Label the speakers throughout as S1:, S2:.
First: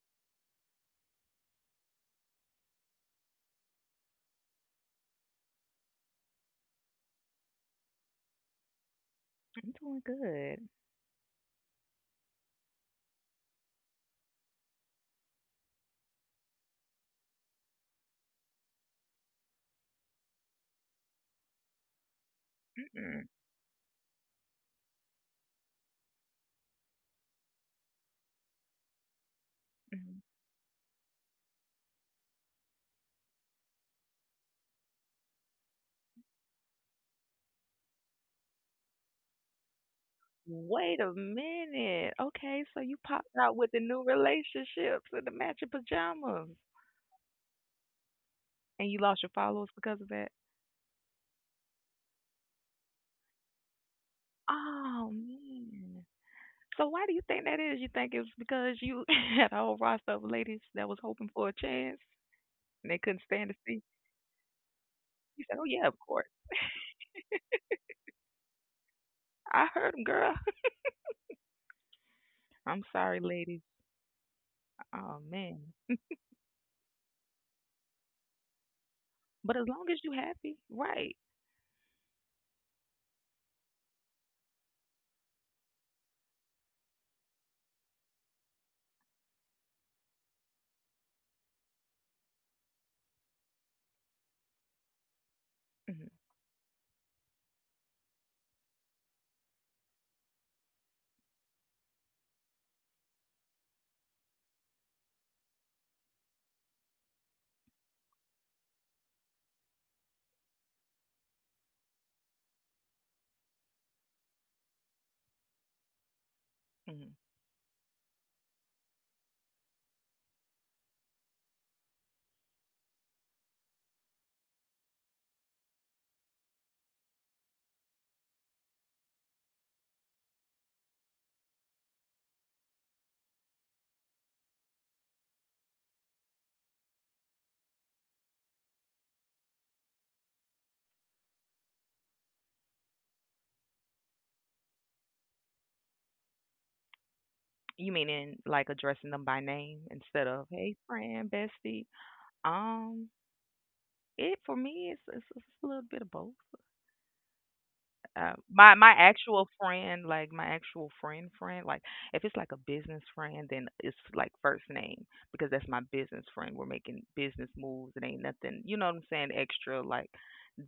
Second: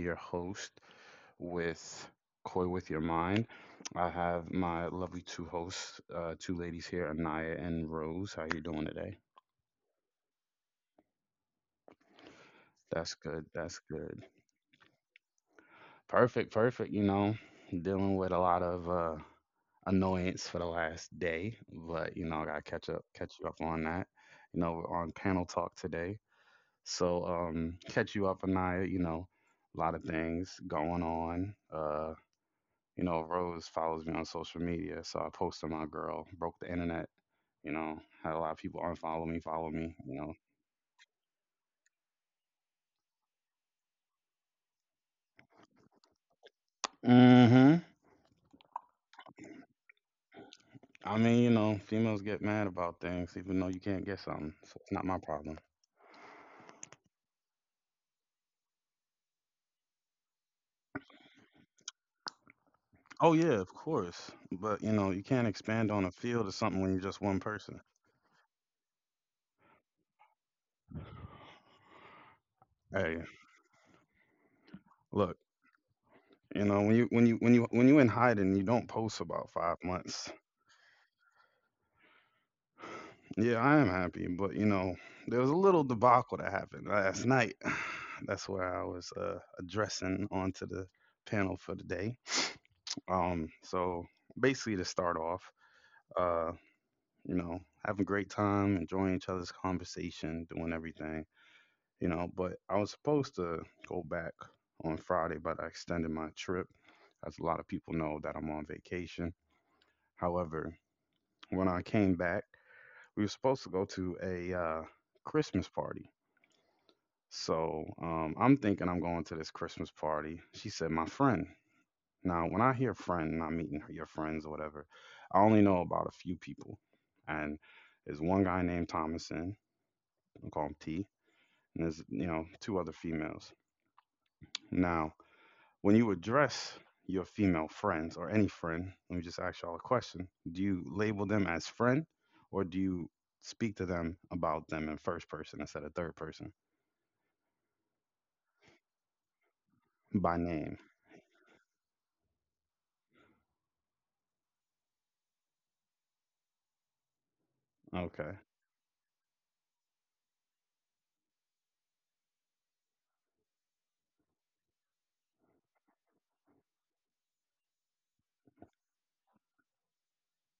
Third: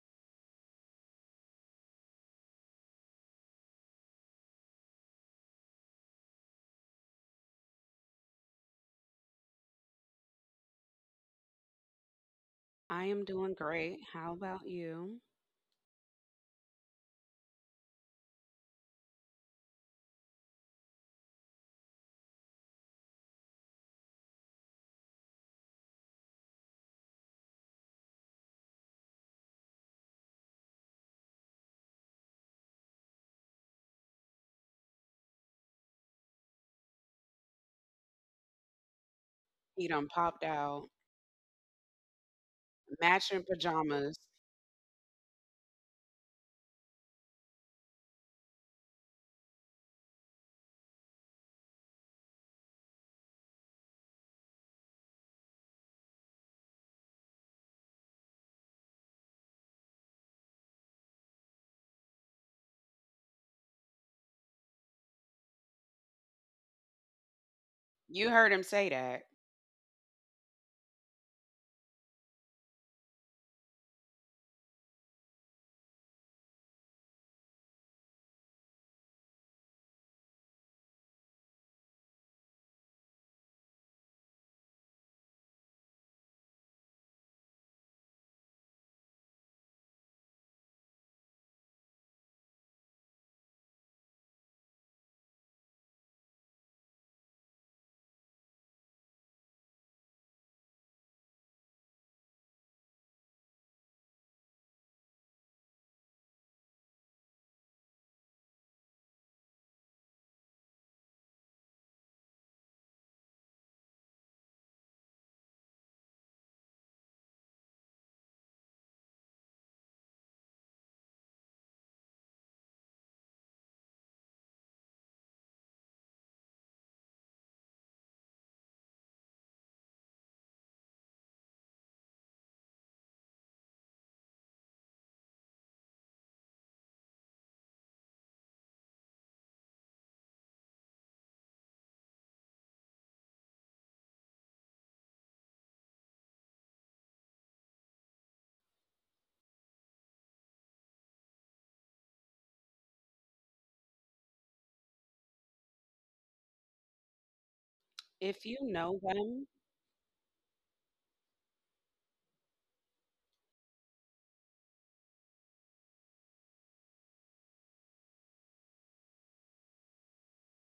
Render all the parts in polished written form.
S1: your host, with Coy with Your Mind. I have my lovely two hosts, two ladies here, Anaya and Rose. How you doing today?
S2: I'm doing good.
S3: I
S1: That's
S3: am
S1: good.
S3: doing
S1: That's
S3: great.
S1: good.
S3: How about you?
S1: Perfect. Perfect. You know, dealing with a lot of annoyance for the last day, but you know, I gotta catch up,
S2: Mm-mm.
S1: catch you up on that. You know, we're on panel talk today. So catch you up, on Anaya. You know, a lot of
S2: mm.
S1: things going on. You know, Rose follows me on social media, so I posted my girl broke the internet. You know, had a lot of people unfollow me, follow
S3: He
S1: me.
S3: done
S1: You know.
S3: popped out,
S2: Wait a minute. Okay, so you popped
S3: matching
S2: out with the new
S3: pajamas.
S2: relationships and the matching pajamas,
S1: Hmm.
S2: and you lost your followers because of that.
S1: I mean, you know, females get mad about things, even though you can't get something. So it's not
S2: Oh
S1: my problem.
S2: man. So why do you think that is? You think it was because you had a whole roster of ladies that was hoping for a chance and they couldn't
S1: Oh
S2: stand to
S1: yeah, of
S2: see?
S1: course. But you know, you
S2: You
S1: can't
S2: said, "Oh yeah,
S1: expand
S2: of
S1: on a
S2: course.
S1: field or something when you're just one person.
S3: You heard him say that.
S2: I heard them, girl." I'm sorry,
S1: Hey,
S2: ladies. Oh
S1: look,
S2: man.
S1: you know, when you in hiding, you don't post about
S2: But as
S1: five
S2: long as you
S1: months.
S2: happy, right?
S1: Yeah, I am happy, but you know, there was a little debacle that happened last night. That's where I was addressing onto the panel for the day. So basically, to start off,
S2: Mhm,
S1: uh, you know, having a great time, enjoying each other's conversation, doing everything, you know. But I was supposed to go back on Friday, but I extended my trip, as a lot of people know that I'm on vacation. However, when I came back, we were supposed to go to a Christmas party.
S2: mhm.
S1: So I'm thinking I'm going to this Christmas party. She said, my friend. Now, when I hear friend, and I'm meeting your friends or whatever, I only know about a few people. And there's one guy named Thomason, I'll call him T, and there's, you know, two other females. Now, when you address your female friends or any friend, let me just ask y'all a question. Do you label them as friend, or do you speak to them about them in first person instead of third person
S2: You mean in like addressing them by name instead
S1: by
S2: of hey
S1: name?
S2: friend, bestie? Um, it for me it's a little bit of both.
S3: If
S1: Okay.
S3: you
S2: My
S3: know
S2: my
S3: them,
S2: actual friend, like my actual friend friend, like if it's like a business friend, then it's like first name because that's my business friend. We're making business moves. It ain't nothing, you know what I'm saying, extra like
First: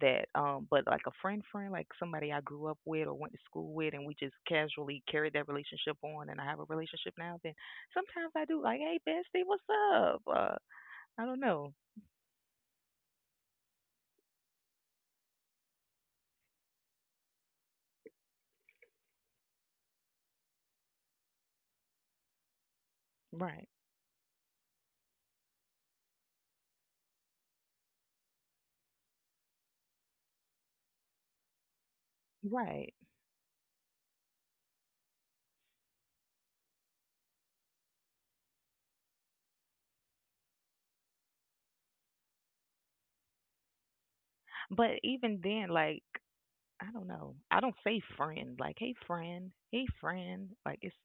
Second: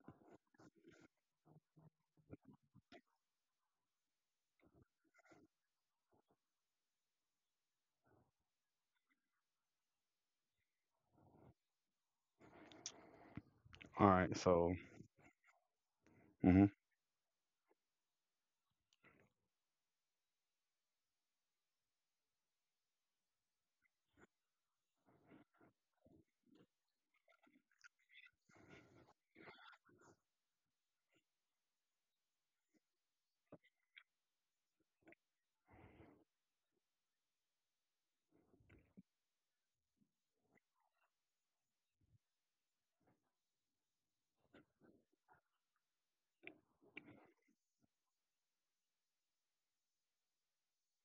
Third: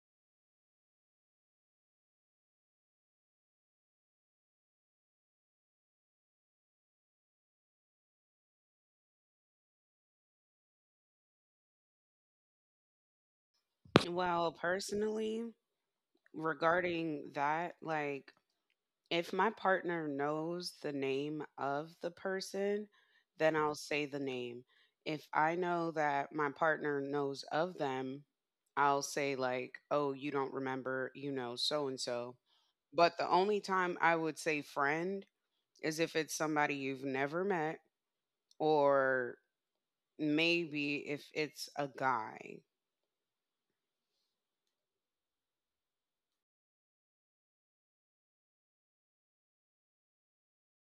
S2: that. But like a friend friend, like somebody I grew up with or went to school with, and we just casually carried that relationship on, and I have a relationship now. Then sometimes I do like, hey bestie, what's up? I don't know,
S1: All right.
S3: well,
S1: So,
S3: personally,
S1: mhm.
S3: regarding that, like if my partner knows the name of the person, then
S2: right,
S3: I'll say the name. If I know that my partner knows of them, I'll say, like, oh, you don't remember, so and so.
S2: right.
S3: But the only time I would say friend is if it's somebody you've never met or maybe if it's a guy.
S2: But even then, like. I don't know. I don't say friend. Like, hey friend, hey friend. Like, it's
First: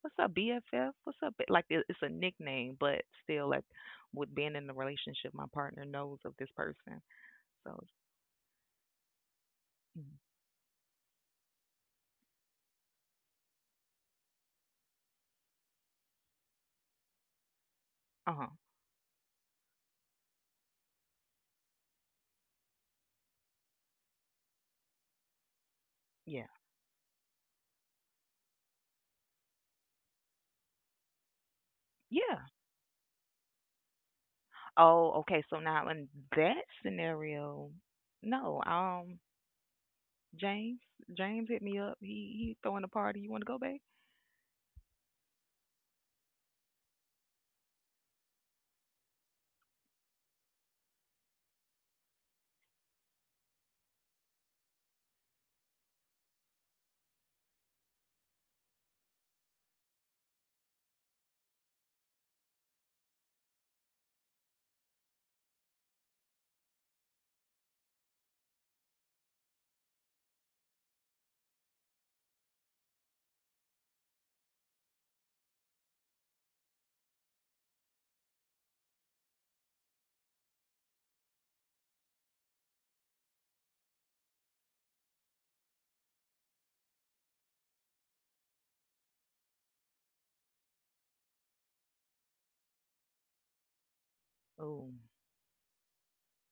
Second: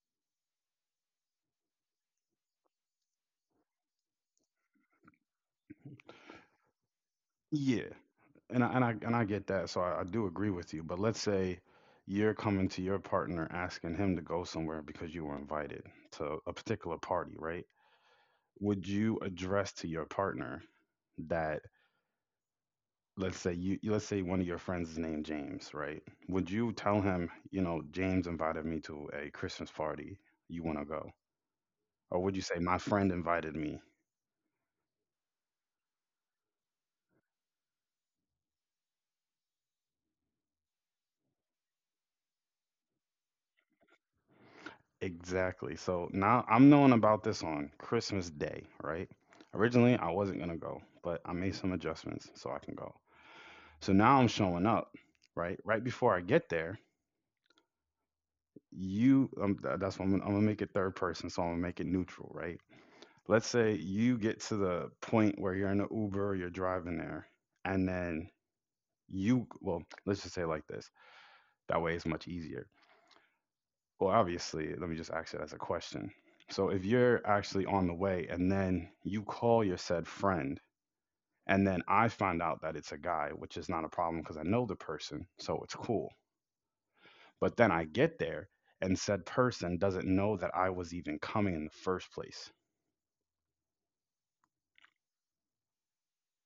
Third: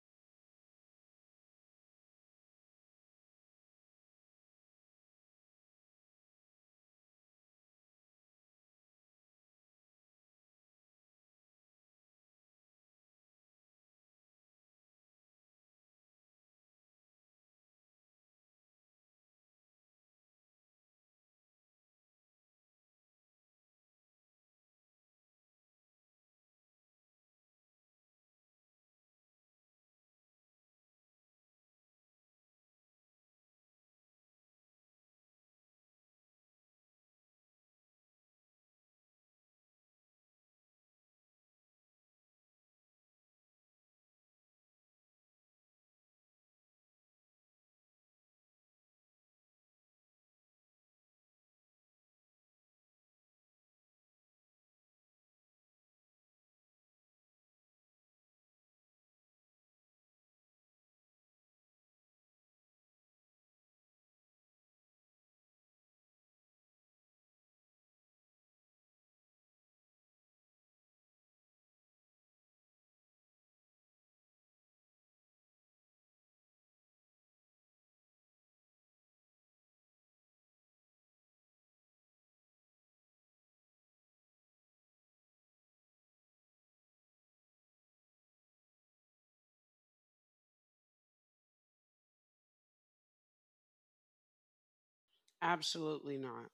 S2: what's up BFF? What's up? B-" Like, it's a nickname, but still, like, with being in the relationship, my partner knows of this person. So,
S1: Yeah, and I get that, so I do agree with you. But let's say you're coming to your partner asking him to go somewhere because you were invited to a particular party, right?
S2: uh huh,
S1: Would you address to your partner that, let's say let's say one of your friends is named James, right?
S2: yeah,
S1: Would you tell him, you know, James invited me to a Christmas party, you want to go? Or would you
S2: yeah.
S1: say my friend invited me.
S2: Oh, okay. So now in that scenario, no. James, James hit me up. He throwing a party. You want to go, babe?
S1: Exactly. So now I'm knowing about this on Christmas Day, right? Originally, I wasn't going to go, but I made some adjustments so I can go. So now I'm showing up, right? Right before I get there, that's what I'm going to make it third person. So I'm going to make it neutral, right? Let's say you get to the point where you're in an Uber, you're driving there, and then you, well, let's just say like this. That way it's much easier. Well, obviously, let me just ask it as a question. So if you're actually on the way and then you call your said friend, and then I find out that it's a guy, which is not a problem because I know the person, so it's cool. But then I get there and said person doesn't know that I was even coming in the first place.
S2: Oh.
S3: Absolutely not.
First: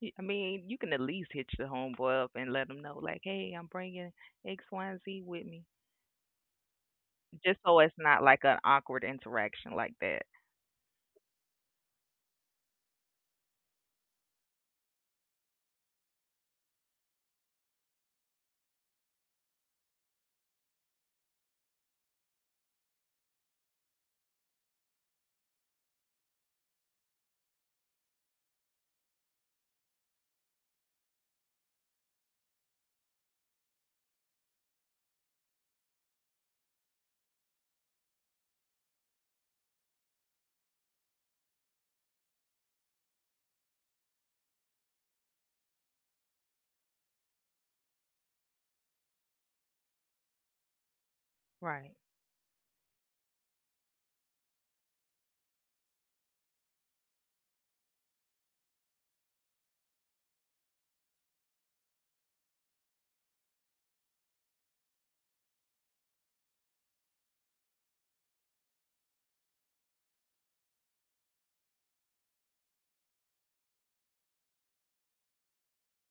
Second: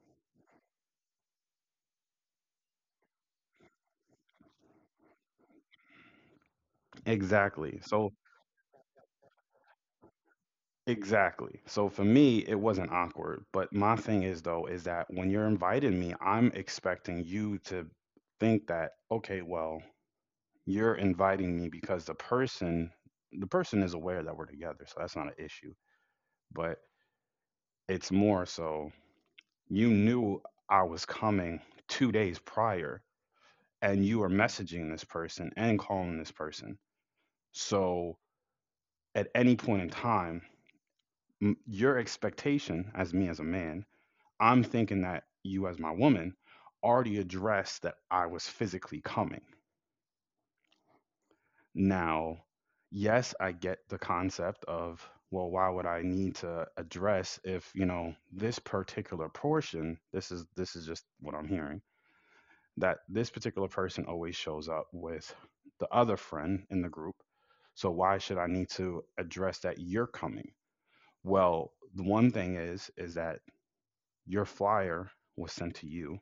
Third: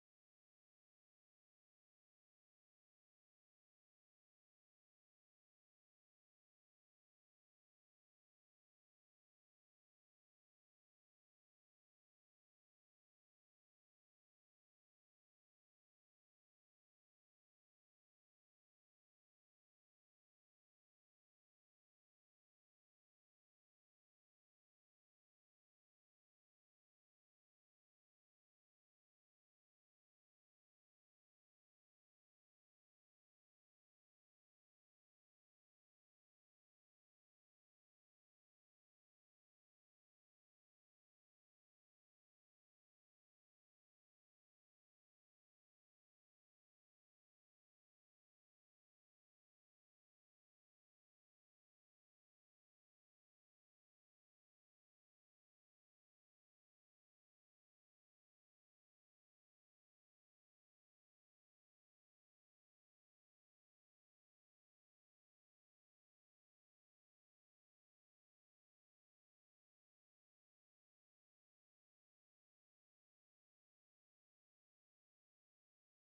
S2: Y- I mean, you can at least hitch the homeboy up and let him know, like, hey, I'm bringing X, Y, and Z with me, just so
S1: Exactly.
S2: it's
S1: So
S2: not like an awkward interaction like that.
S1: exactly. So for me, it wasn't awkward. But my thing is though, is that when you're inviting me, I'm expecting you to think that, okay, well, you're inviting me because the person is aware that we're together, so that's not an issue, but it's more so you knew I was coming 2 days prior, and you were messaging this person and calling this person. So at any point in time, your expectation as me as a man, I'm thinking that you as my woman already addressed that I was physically coming.
S2: Right.
S1: Now, yes, I get the concept of, well, why would I need to address if, you know, this particular portion, this is just what I'm hearing, that this particular person always shows up with the other friend in the group. So why should I need to address that you're coming? Well, the one thing is that your flyer was sent to you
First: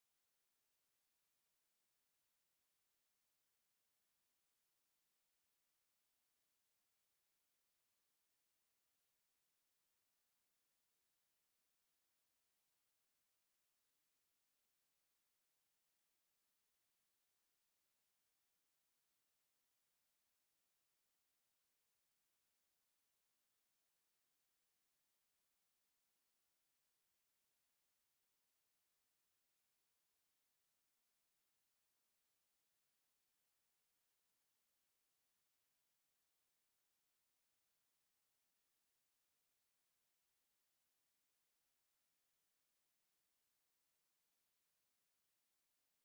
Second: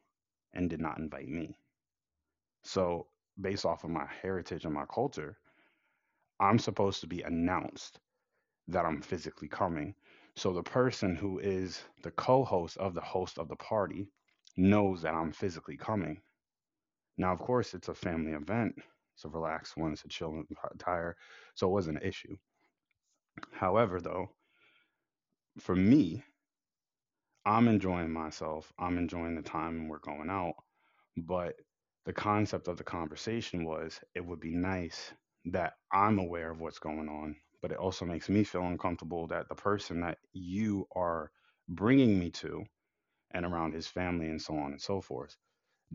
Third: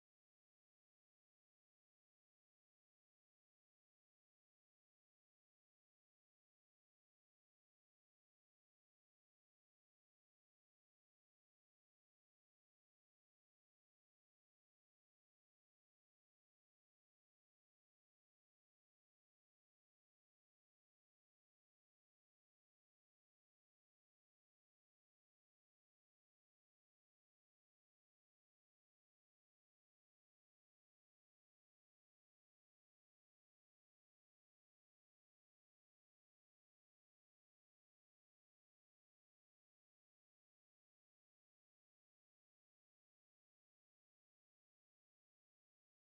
S1: and did not invite me. So, based off of my heritage and my culture, I'm supposed to be announced that I'm physically coming. So the person who is the co host of the party knows that I'm physically coming. Now, of course, it's a family event. It's a relaxed one, it's a chill entire. So it wasn't an issue. However, though, for me, I'm enjoying myself. I'm enjoying the time and we're going out. But the concept of the conversation was it would be nice that I'm aware of what's going on, but it also makes me feel uncomfortable that the person that you are bringing me to and around his family and so on and so forth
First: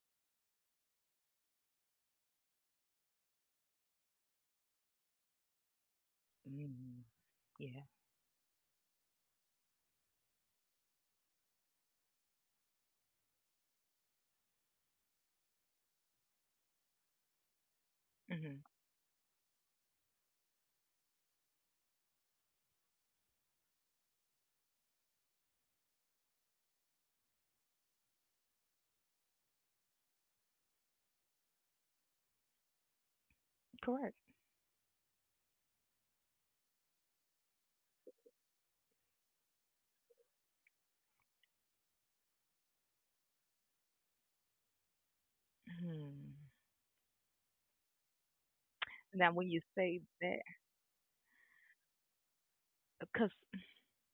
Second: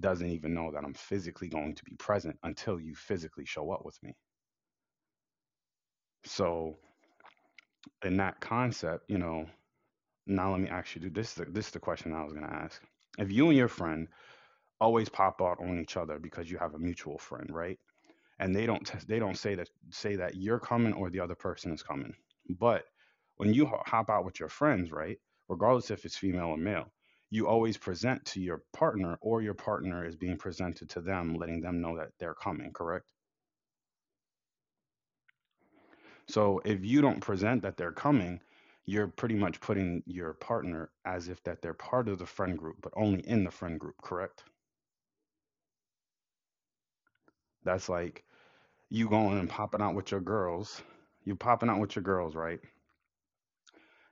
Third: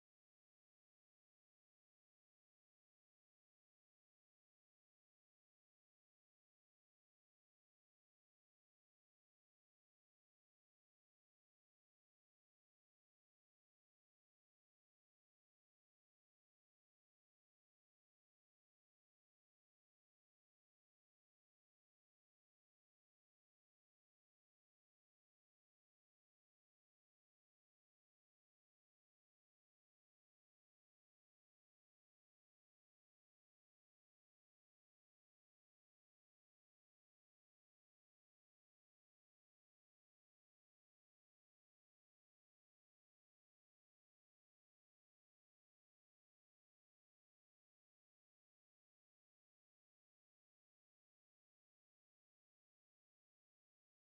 S1: doesn't even know that I'm physically going to be present until you physically show up with me. So,
S2: Mm-hmm. Yeah.
S1: in that concept, you know, now let me actually do this. Is this is the question I was going to ask. If you and your friend always pop out on each other because you have a mutual friend, right? And
S2: Hmm.
S1: they don't say that you're coming or the other person is coming. But when you hop out with your friends, right, regardless if it's female or male, you always present to your partner or your partner is being presented to them, letting them know that they're coming, correct?
S2: Correct.
S1: So if you don't present that they're coming, you're pretty much putting your partner as if that they're part of the friend group, but only in the friend group, correct?
S2: Hmm.
S1: That's like you
S2: Now,
S1: going
S2: when
S1: and
S2: you
S1: popping out
S2: say
S1: with your
S2: that,
S1: girls, right?
S2: because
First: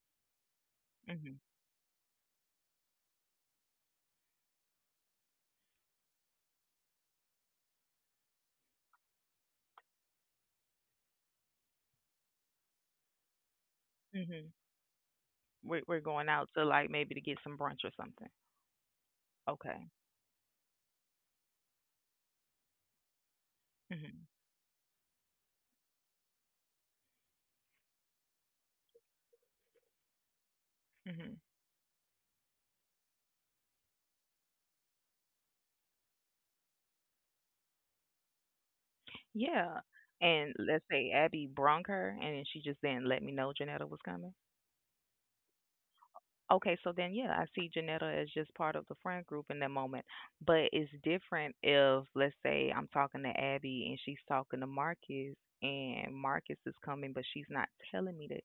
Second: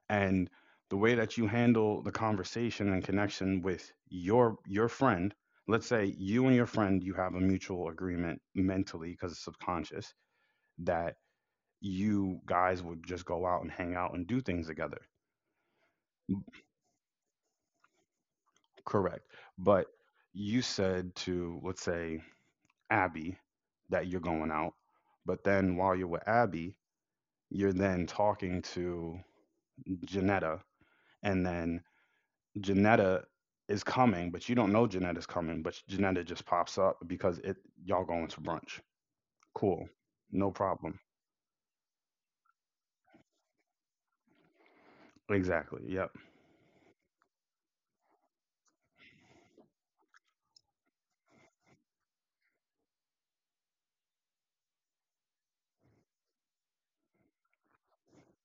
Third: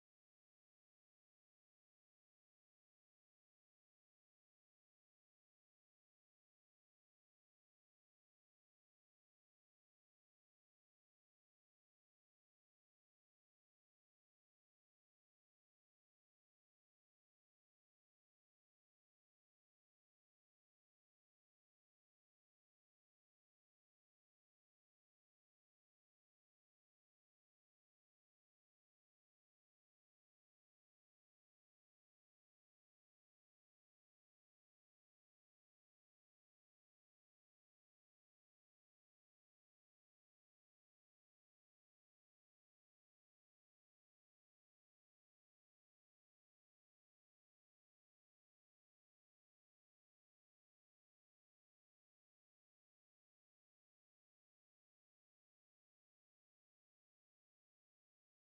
S1: And the way
S2: hmm
S1: that you handle the conversation and connection with your friend, let's say you and your friend, you have a mutual agreement mentally because it's subconscious that you guys would just go out and hang out and do
S2: hmm
S1: things together.
S2: we're going out to like maybe to get some brunch or something.
S1: Correct. But
S2: Okay.
S1: you said to, let's say Abby, that you're
S2: Hmm.
S1: going out, but then while you're with Abby, you're then talking to Janetta,
S2: Hmm.
S1: and then Janetta is coming, but you don't know Janetta's coming, but Janetta just pops up because it y'all going to brunch.
S2: Yeah.
S1: Cool. No
S2: And let's
S1: problem.
S2: say Abby brung her, and then she just didn't let me know Janetta was coming.
S1: Exactly. Yep.
S2: Okay, so then yeah, I see Janetta as just part of the friend group in that moment. But it's different if let's say I'm talking to Abby and she's talking to Marcus and Marcus is coming but she's not telling me that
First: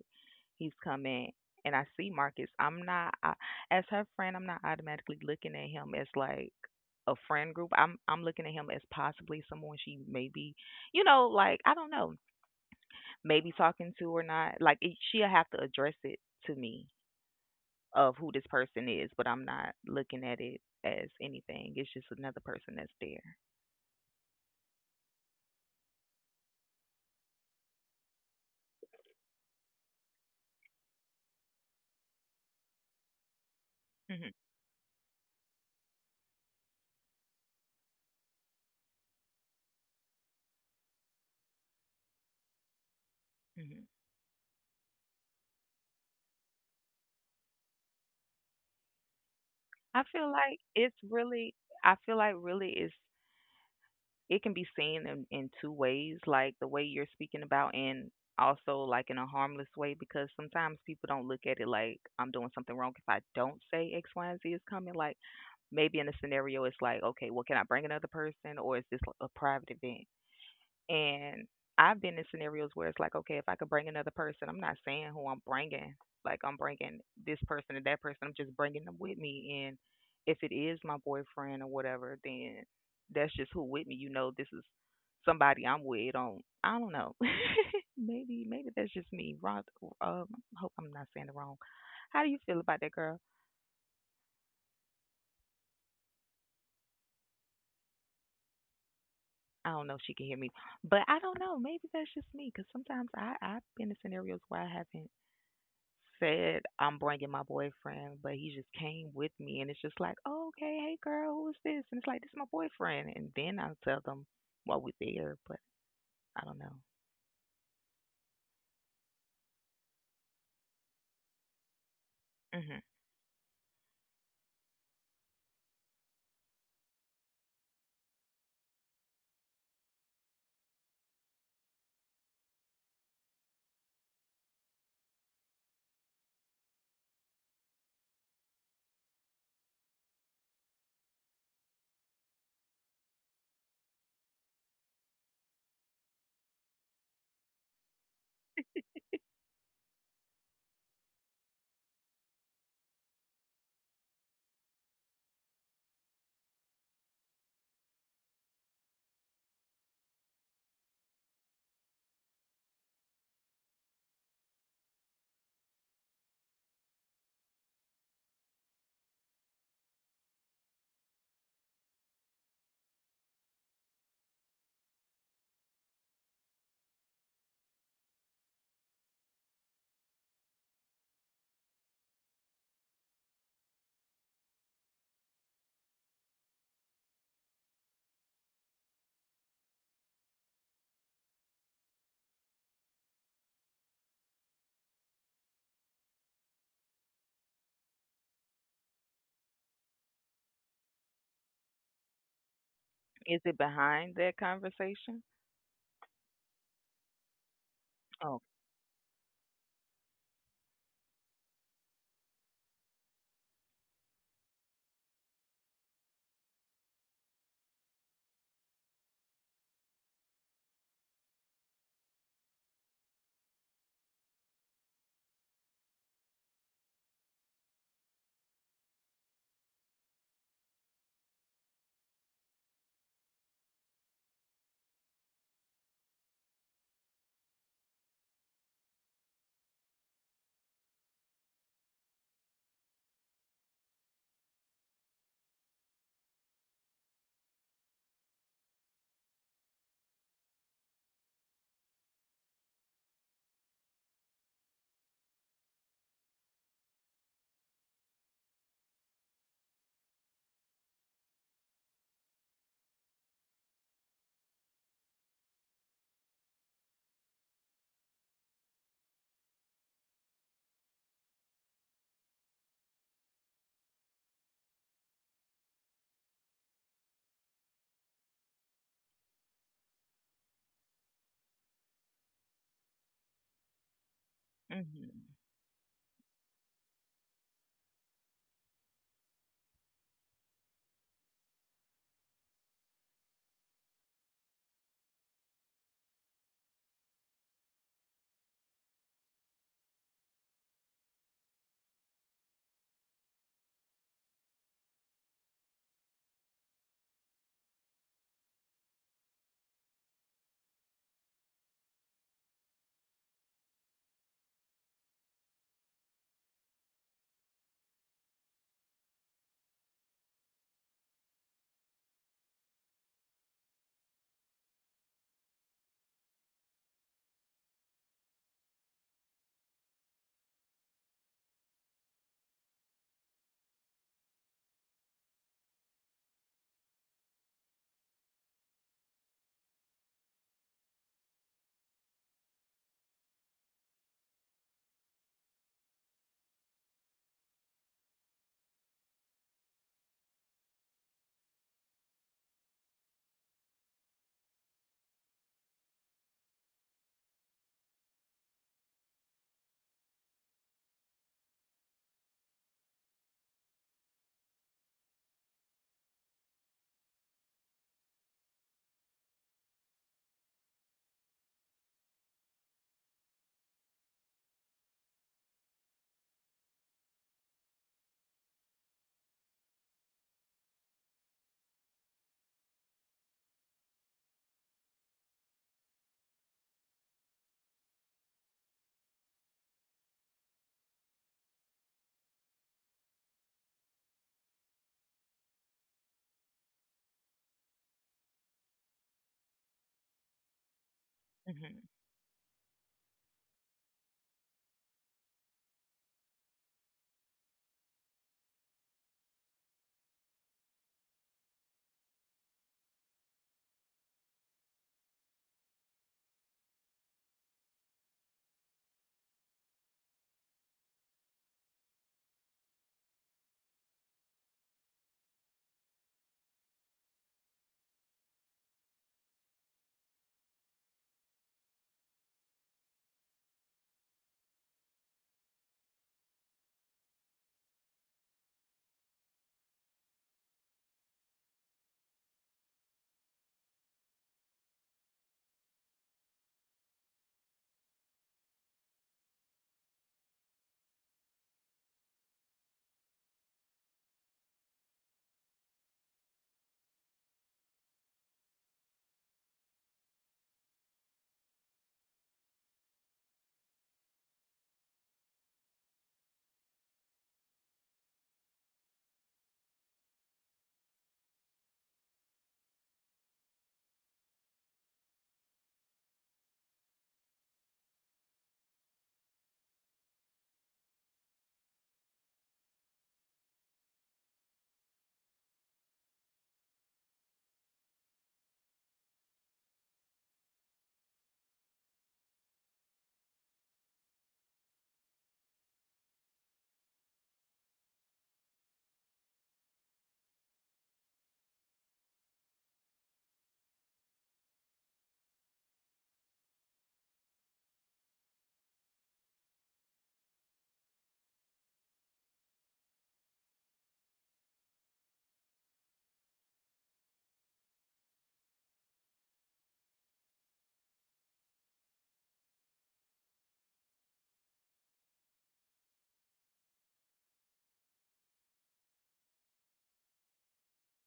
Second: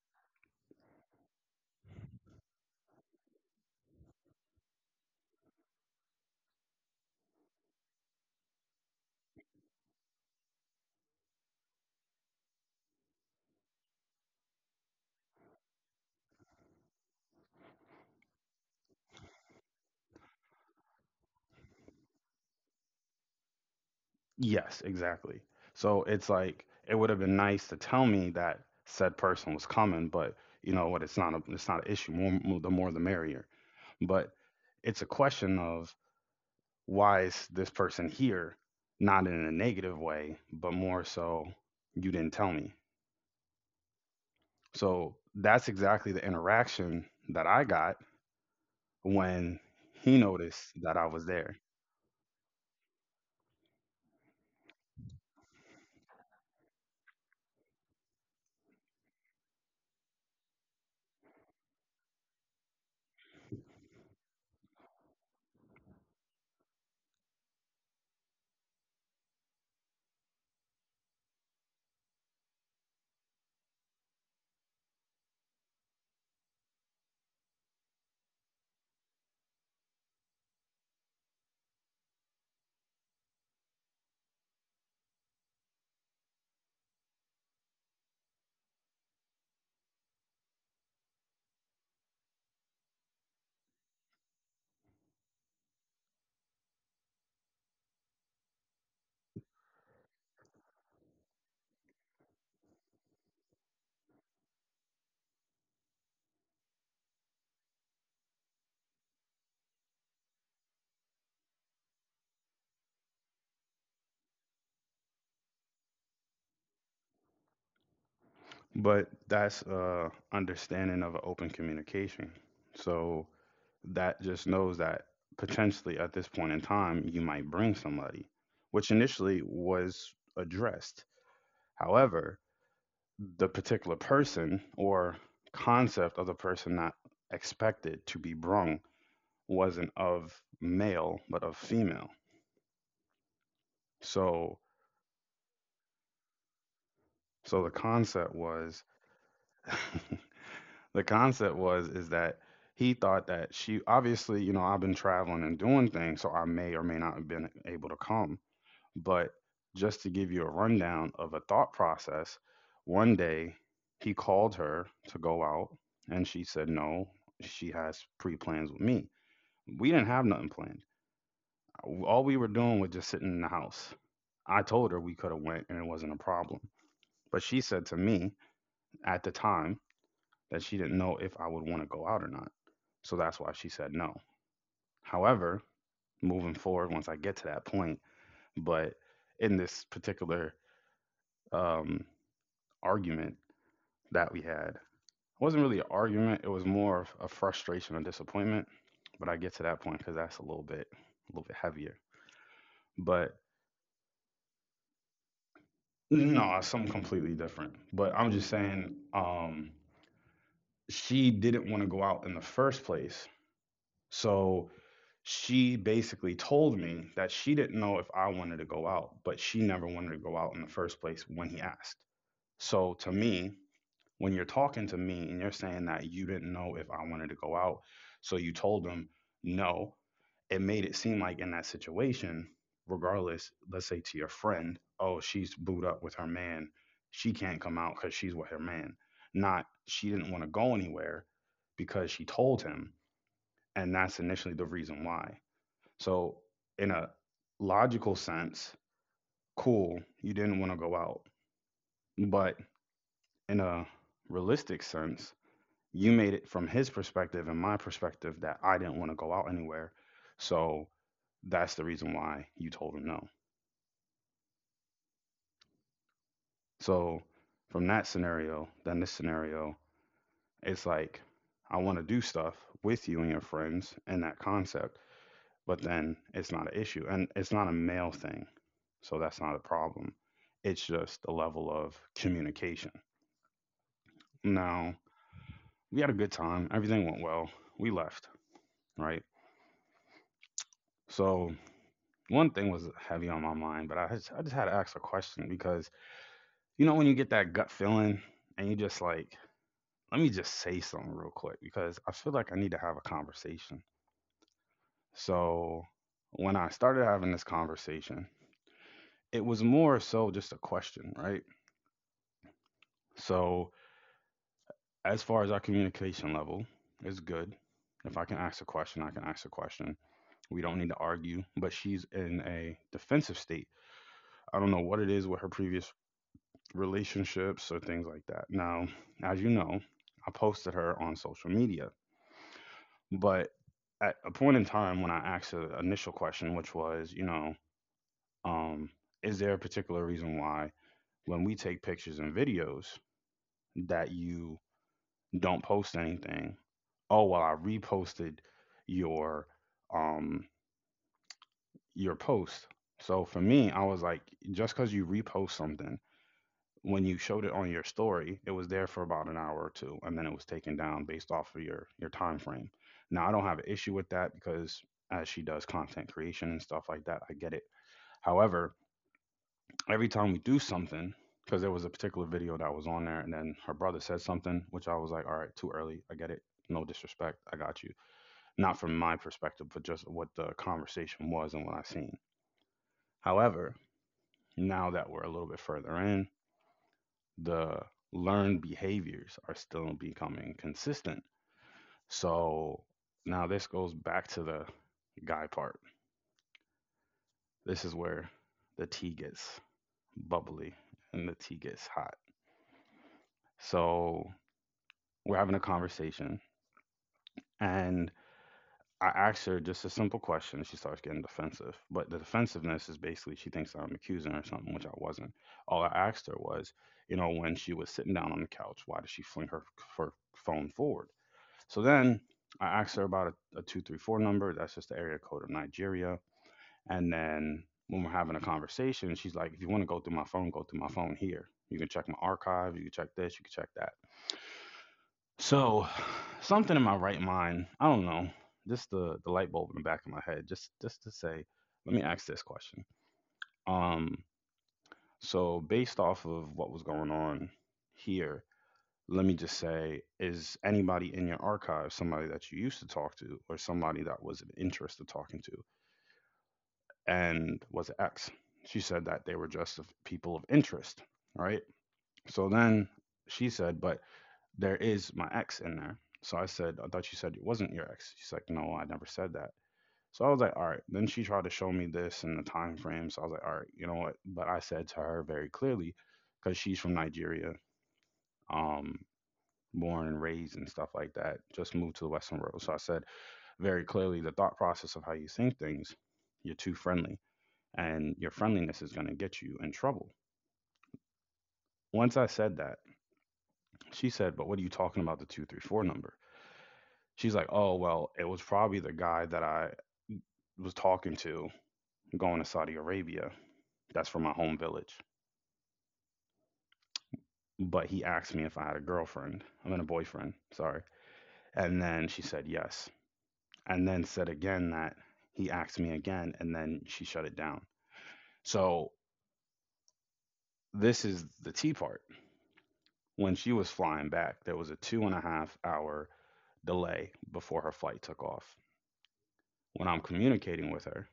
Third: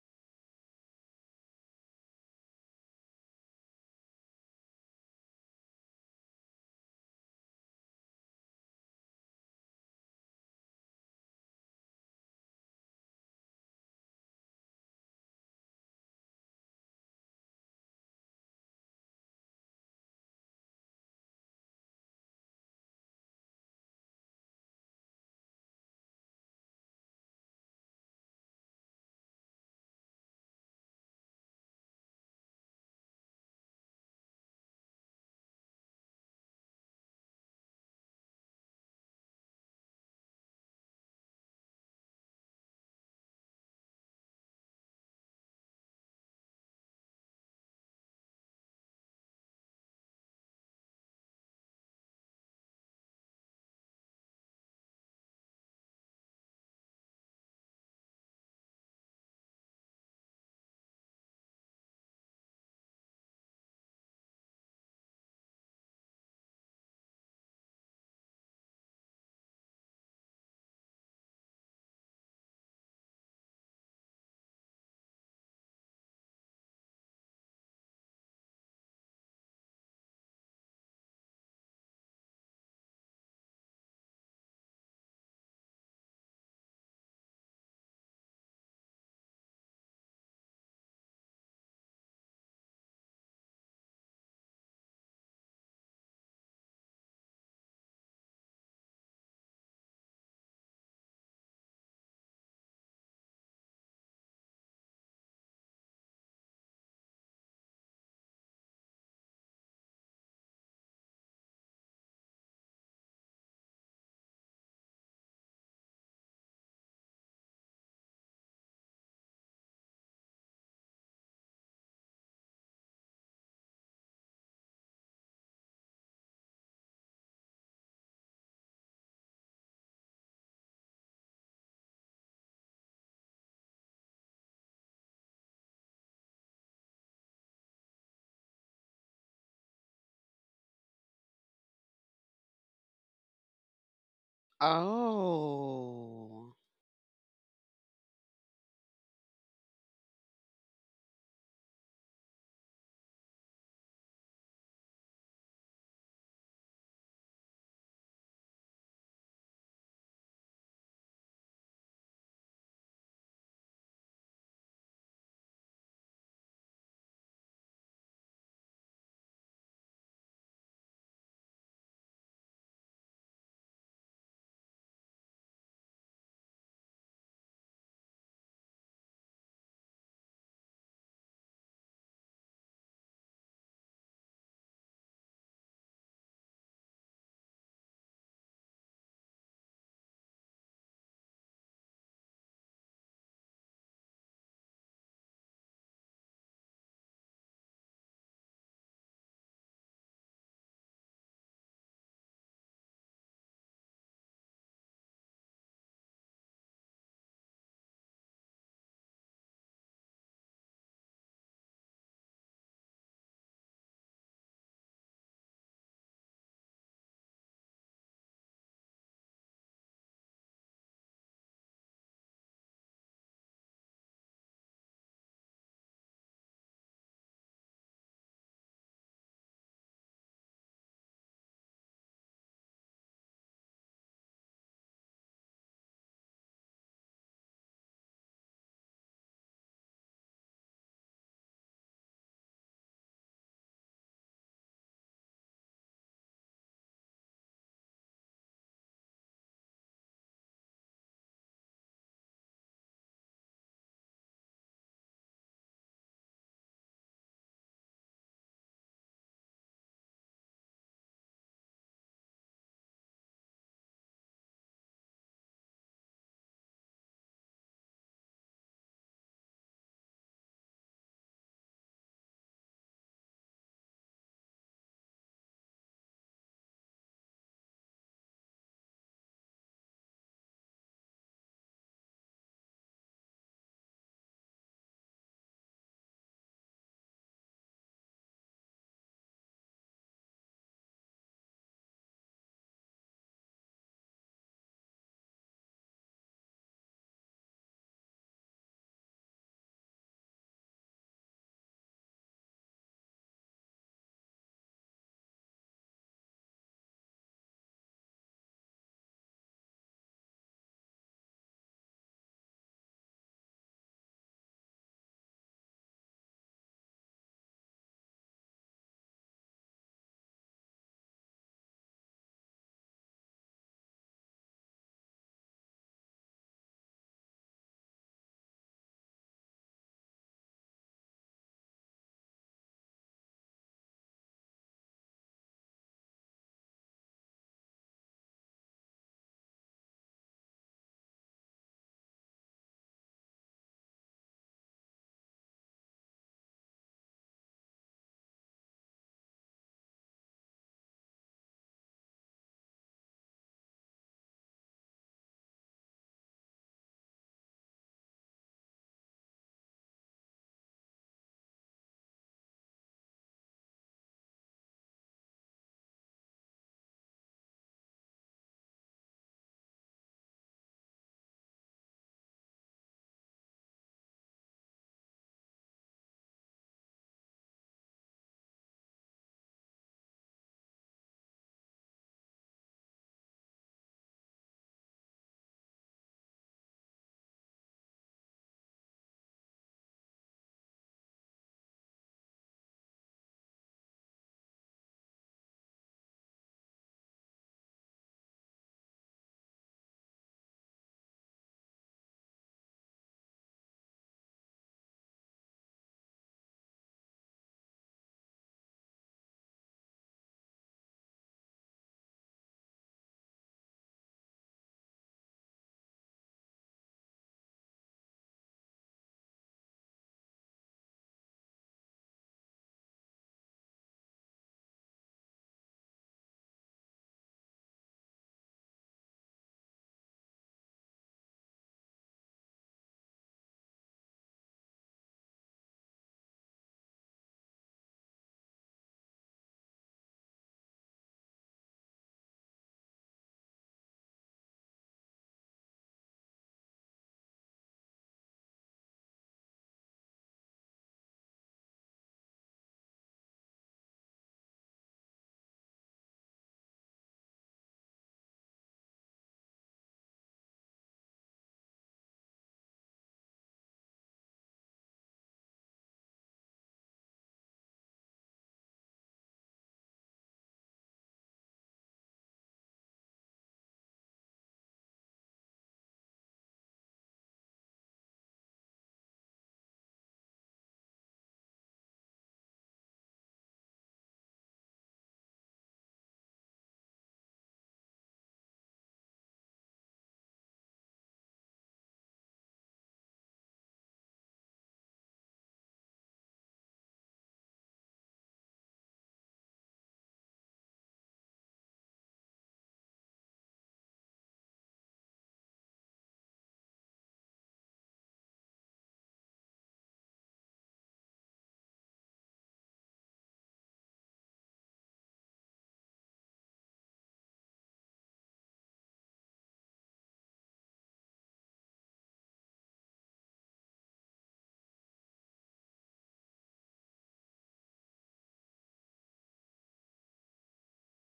S2: he's coming and I see Marcus. I'm not I, as her friend, I'm not automatically looking at him as like a friend group. I'm looking at him as possibly someone she maybe, like I don't know, maybe talking to or not. Like it, she'll have to address it to me of who this person is, but I'm not looking at it as anything. It's just another person that's there.
S1: Yes, exactly. So it's like it would have been nice to tell me that said person was coming, but you know what? It's not an issue. More, more the merrier. But
S2: Mhm.
S1: it's a question of why is this person here? Not in a negative way, but more so you didn't tell me.
S2: Mhm.
S1: So that's exactly the interaction that I got when
S2: I
S1: he
S2: feel like
S1: noticed
S2: it's
S1: that I was
S2: really,
S1: there.
S2: I feel like really it can be seen in two ways, like the way you're speaking about and also like in a harmless way, because sometimes people don't look at it like I'm doing something wrong if I don't say X, Y, and Z is coming. Like maybe in a scenario, it's like, okay, well, can I bring another person or is this like, a private event? And I've been in scenarios where it's like, okay, if I could bring another person, I'm not saying who I'm bringing. Like, I'm bringing this person and that person. I'm just bringing them with me. And if it is my boyfriend or whatever, then that's just who with me. You know, this is somebody I'm with. On I don't know. Maybe that's just me. Ron, um, I hope I'm not saying the wrong. How do you feel about that girl? I don't know if she can hear me, but I don't know. Maybe that's just me because sometimes I've been in scenarios where I haven't said I'm bringing my boyfriend, but he just came with me, and it's just like, oh, okay, hey girl, who is this? And it's like, this is my boyfriend, and then I'll tell them while we're there, but I don't know.
S1: But that's understanding of an open communication.
S2: Hmm.
S1: So that just knows that potentially at this point in time you might bring somebody, which initially was addressed. However, the particular person or concept of the person not expected to be brung wasn't of male but of female. So.
S3: Oh,
S1: So the concept was the concept was is that he thought that she obviously, you know, I've been traveling and doing things, so I may or may not have been able to come. But just to give you a rundown of a thought process, one day he called her to go out and she said no, she has pre plans with me. We didn't have nothing planned. All we were doing was just sitting in the house. I told her we could have went and it wasn't a problem. But she said to me at the time, that she didn't know if I would want to go out or not. So that's why she said no. However, moving forward, once I get to that point, but in this particular um, argument that we had, it wasn't really an argument, it was more of a frustration and disappointment. But I get to that point because that's a little bit heavier. But
S2: Is it behind that conversation?
S1: no, something completely different. But I'm
S2: Oh,
S1: just saying, she didn't want to go out in the first place. So she basically told me that she didn't know if I wanted to go out, but she never wanted to go out in the first place when he asked. So to me, when you're talking to me and you're saying that you didn't know if I wanted to go out, so you told him no, it made it seem like in that situation, regardless, let's say to your friend, oh, she's booed up with her man. She can't come out because she's with her man. Not she didn't want to go anywhere because she told him, and that's initially the reason why. So, in a logical sense, cool, you didn't want to go out, but in a realistic sense, you made it from his perspective and my perspective that I didn't want to go out anywhere. So, that's the reason why you told him no. So, from that scenario, then this scenario, it's like, I want to do stuff with you and your friends in that concept. But then it's not an issue and it's not a male thing, so that's not a problem. It's just the level of communication now.
S2: mhm,
S1: We had a good time, everything went well, we left, right? So one thing was heavy on my mind, but I just had to ask a question because you know when you get that gut feeling and you just like, let me just say something real quick because I feel like I need to have a conversation. So when I started having this conversation, it was more so just a question, right? So as far as our communication level is good. If I can ask a question, I can ask a question. We don't need to argue, but she's in a defensive state. I don't know what it is with her previous relationships or things like that. Now, as you know, I posted her on social media, but at a point in time when I asked the initial question, which was, um, is there a particular reason why when we take pictures and videos that you don't post anything? Oh well, I reposted your um your post. So for me, I was like, just because you repost something, when you showed it on your story, it was there for about an hour or two, and then it was taken down based off of your time frame. Now I don't have an issue with that because as she does content creation and stuff like that, I get it. However, every time we do something, because there was a particular video that was on there, and then her brother said something, which I was like, all right, too early. I get it. No disrespect. I got you, not from my perspective, but just what the conversation was and what I've seen. However, now that we're a little bit further in, the learned behaviors are still becoming consistent. So now this goes back to the guy part. This is where the tea gets bubbly and the tea
S2: mhm.
S1: gets hot. So we're having a conversation, and I asked her just a simple question. She starts getting defensive. But the defensiveness is basically she thinks I'm accusing her of something, which I wasn't. All I asked her was, you know, when she was sitting down on the couch, why did she fling her phone forward? So then I asked her about a 234 number. That's just the area code of Nigeria. And then when we're having a conversation, she's like, if you want to go through my phone, go through my phone here. You can check my archive. You can check this. You can check that. So, something in my right mind, I don't know, just the light bulb in the back of my head, just to say, let me ask this question. Um, so based off of what was going on here, let me just say, is anybody in your archive somebody that you used to talk to or somebody that was of interest to talking to? And was it X? She said that they were just of people of interest, right? So then she said, but there is my ex in there. So I said, I thought you said it wasn't your ex. She's like, no, I never said that. So I was like, all right. Then she tried to show me this and the time frame. So I was like, all right, you know what? But I said to her very clearly, because she's from Nigeria, um, born and raised and stuff like that, just moved to the Western world. So I said very clearly the thought process of how you think things, you're too friendly, and your friendliness is going to get you in trouble. Once I said that, she said, but what are you talking about the 234 number? She's like, oh, well, it was probably the guy that I was talking to going to Saudi Arabia. That's from my home village. But he asked me if I had a girlfriend. I mean, a boyfriend, sorry. And then she said yes. And then said again that he asked me again. And then she shut it down. So this is the tea part. When she was flying back, there was a 2.5 hour delay before her flight took off. When I'm communicating with her,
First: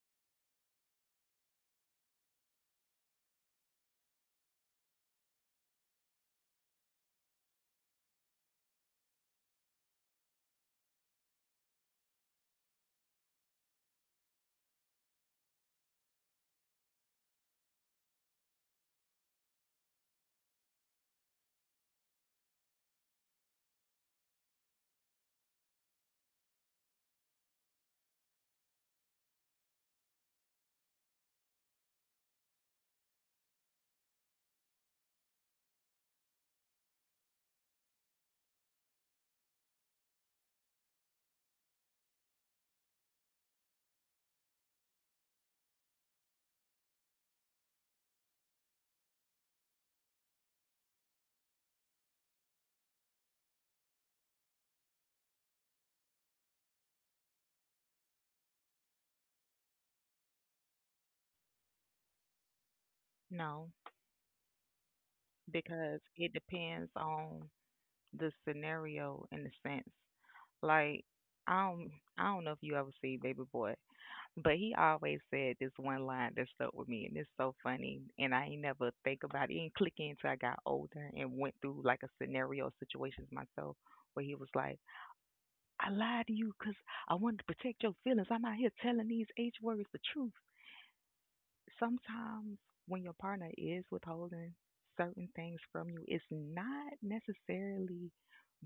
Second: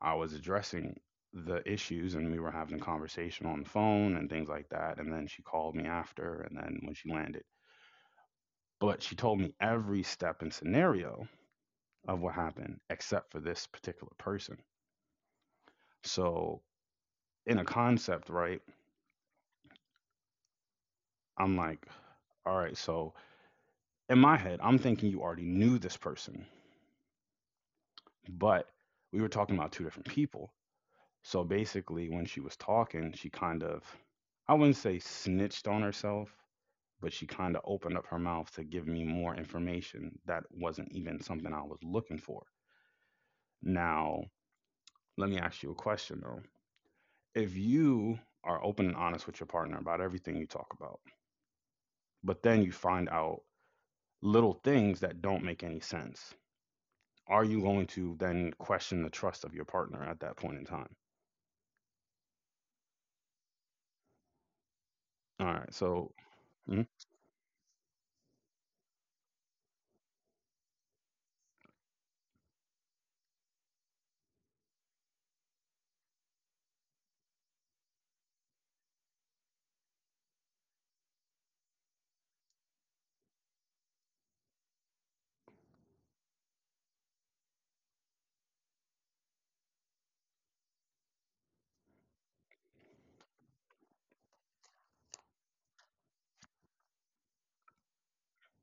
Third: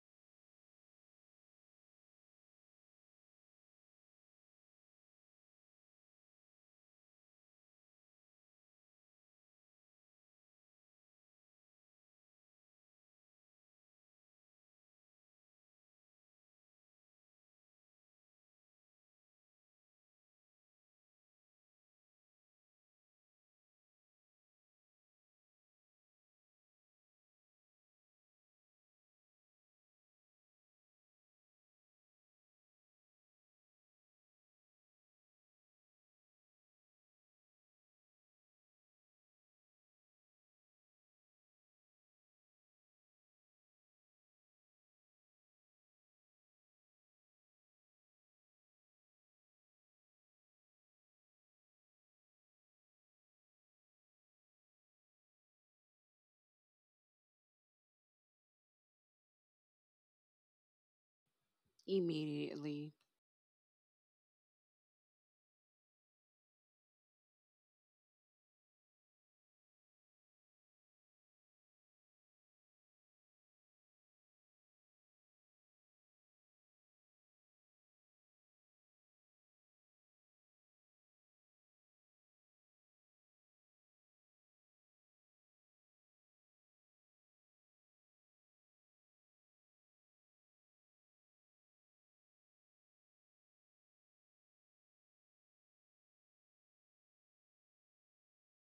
S1: I was addressing the issues, and we were having a conversation on the phone and things like that. And then she called me after and then when she landed. But she told me every step and scenario of what happened except for this particular person. So, in a concept, right? I'm like, all right, so in my head, I'm thinking you already knew this person, but we were talking about two different people. So basically, when she was talking, she kind of, I wouldn't say snitched on herself, but she kind of opened up her mouth to give me more information that wasn't even something I was looking for. Now, let me ask you a question though. If you are open and honest with your partner about everything you talk about, but then you find out little things that don't make any sense, are you going to then question the trust of your partner at that point in time?
S3: immediately.
S2: No,
S1: All right,
S2: because
S1: so,
S2: it
S1: mhm,
S2: depends on the scenario in the sense. Like I don't, I don't know if you ever see Baby Boy, but he always said this one line that stuck with me, and it's so funny. And I ain't never think about it. It didn't click in until I got older and went through like a scenario situations myself where he was like, I lied to you 'cause I wanted to protect your feelings. I'm out here telling these H words the truth sometimes when your partner is withholding certain things from you, it's not necessarily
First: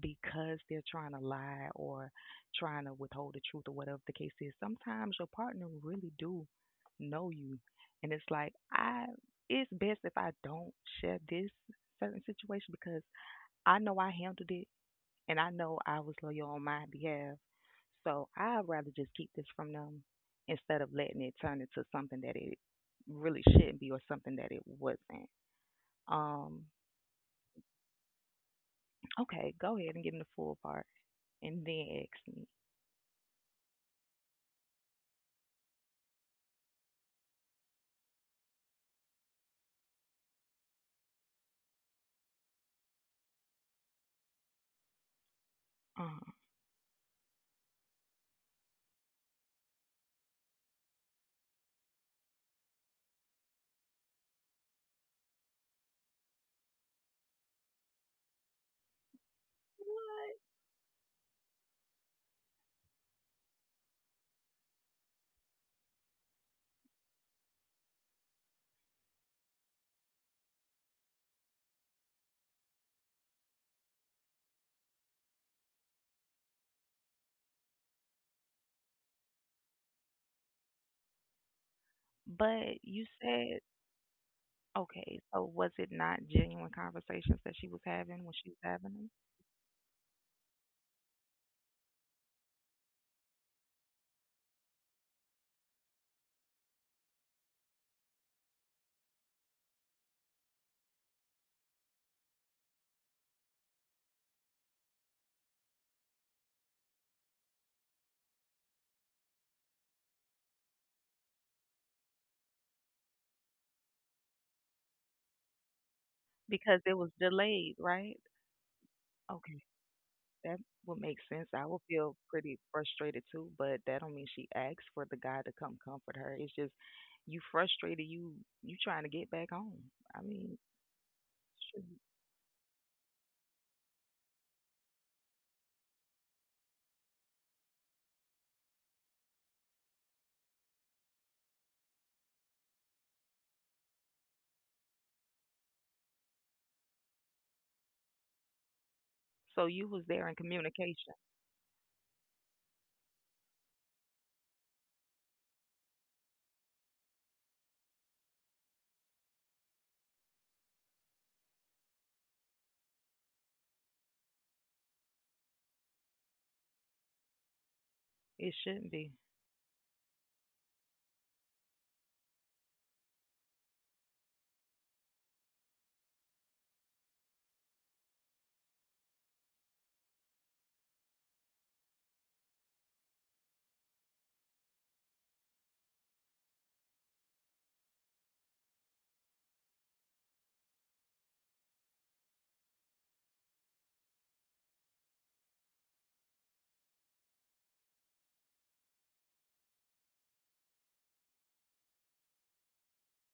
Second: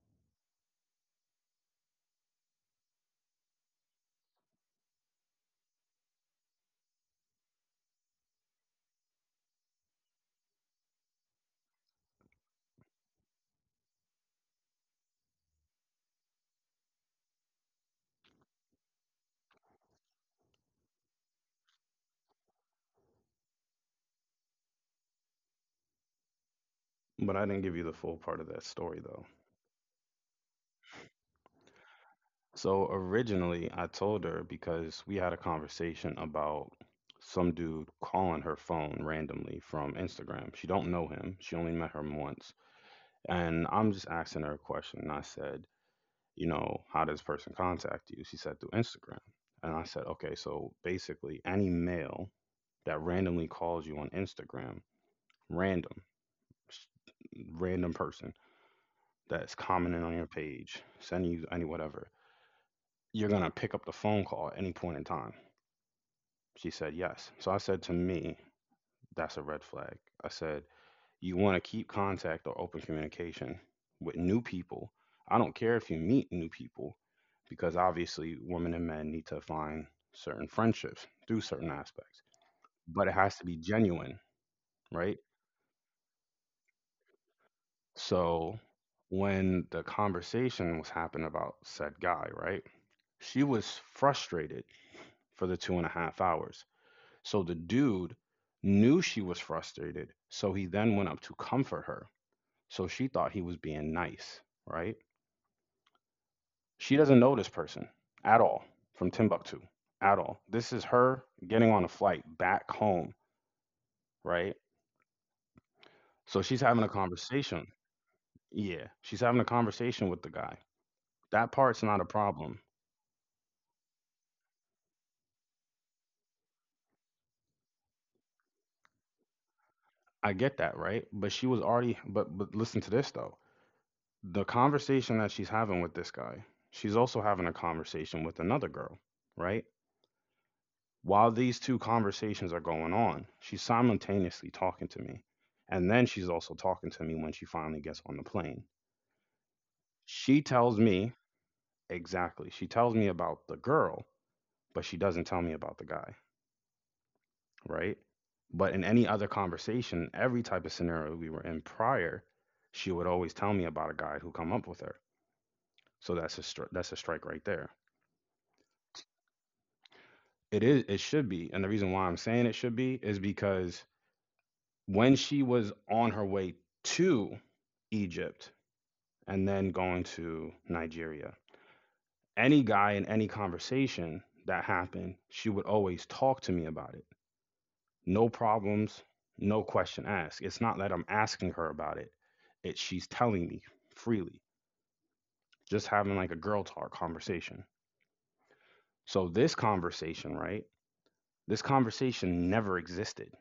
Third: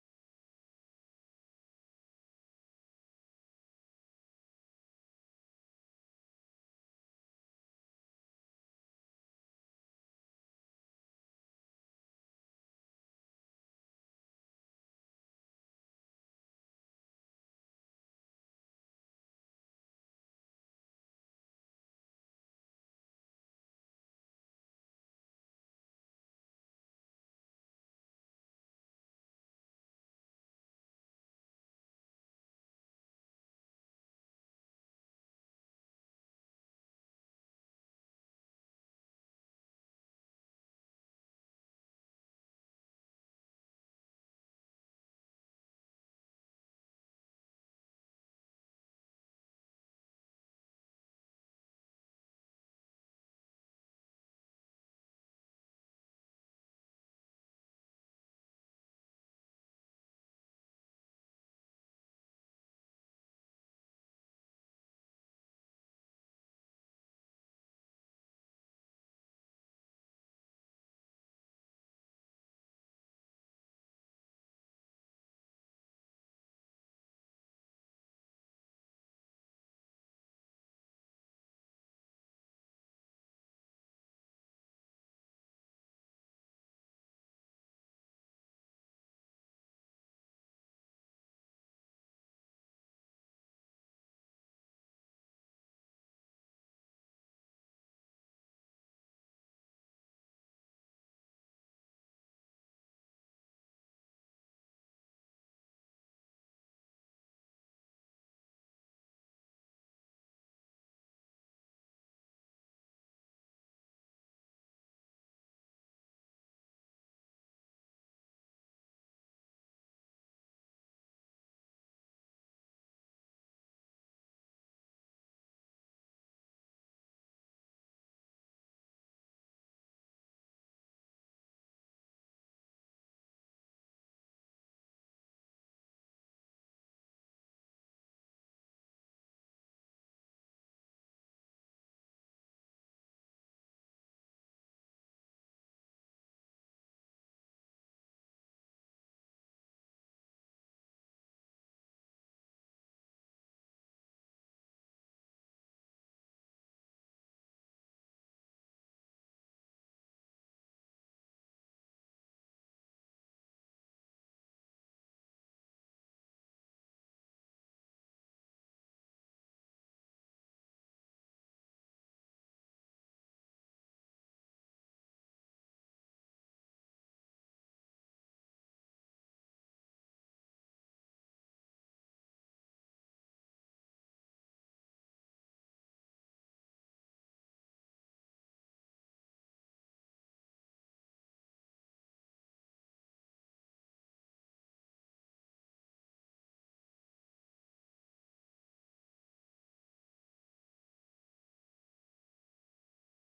S2: because they're trying to lie or trying to withhold the truth or whatever the case is. Sometimes your partner really do know you, and it's like I. It's best if I don't share this certain situation because I know I handled it and I know I was loyal on my behalf so I'd rather just keep this from them instead of letting it turn into something that it really shouldn't be or something that it wasn't. Um,
S1: but I didn't give you the full part of that story though.
S2: okay, go ahead and give me the full part and then ask me.
S1: So originally, I told her because we had a conversation about some dude calling her phone randomly from Instagram. She don't know him. She only met him once. And I'm just asking her a question. And I said,
S2: Uh-huh.
S1: you know, how does person contact you? She said through Instagram. And I said, okay, so basically any male that randomly calls you on Instagram, random, s- random person that's commenting on your page, sending you any whatever, you're gonna pick up the phone call at any point in time. She said, yes. So I said, to me, that's a red flag. I said, you want to keep contact or open communication with new people. I don't care if you meet new people because obviously women and men need to find certain friendships through certain aspects,
S2: But
S1: but
S2: you
S1: it has to be
S2: said,
S1: genuine, right?
S2: okay, so was it not genuine conversations that she was having when she
S1: So
S2: was having them?
S1: when the conversation was happening about said guy, right? She was frustrated for the 2.5 hours. So the dude knew she was frustrated. So he then went up to comfort her. So she thought he was being nice, right? She doesn't know this person at all, from Timbuktu, at all. This is her getting on a flight back home, right? So she's
S2: Because
S1: having a
S2: it was
S1: conversation.
S2: delayed, right?
S1: Yeah, she's having a
S2: Okay.
S1: conversation with the
S2: That
S1: guy.
S2: would make sense.
S1: That
S2: I would
S1: part's not a
S2: feel pretty
S1: problem.
S2: frustrated too, but that don't mean she asked for the guy to come comfort her. It's just you frustrated, you trying to get back home. I
S1: I
S2: mean,
S1: get that, right? But she was
S2: shouldn't-
S1: already, but listen to this though. The conversation that she's having with this guy, she's also having a conversation with another girl, right? While these two conversations are going on, she's simultaneously talking to me. And then she's also talking to me when she finally gets on the plane.
S2: so you was there in
S1: She tells
S2: communication.
S1: me exactly. She tells me about the girl, but she doesn't tell me about the guy, right? But in any other conversation, every type of scenario we were in prior, she would always tell me about a guy who come up with her. So that's a strike right there.
S2: It shouldn't be.
S1: It should be, and the reason why I'm saying it should be is because when she was on her way to Egypt and then going to Nigeria, any guy in any conversation that happened, she would always talk to me about it. No problems, no question asked. It's not that I'm asking her about it, it's she's telling me freely, just having like a girl talk conversation. So, this conversation, right? This conversation never existed.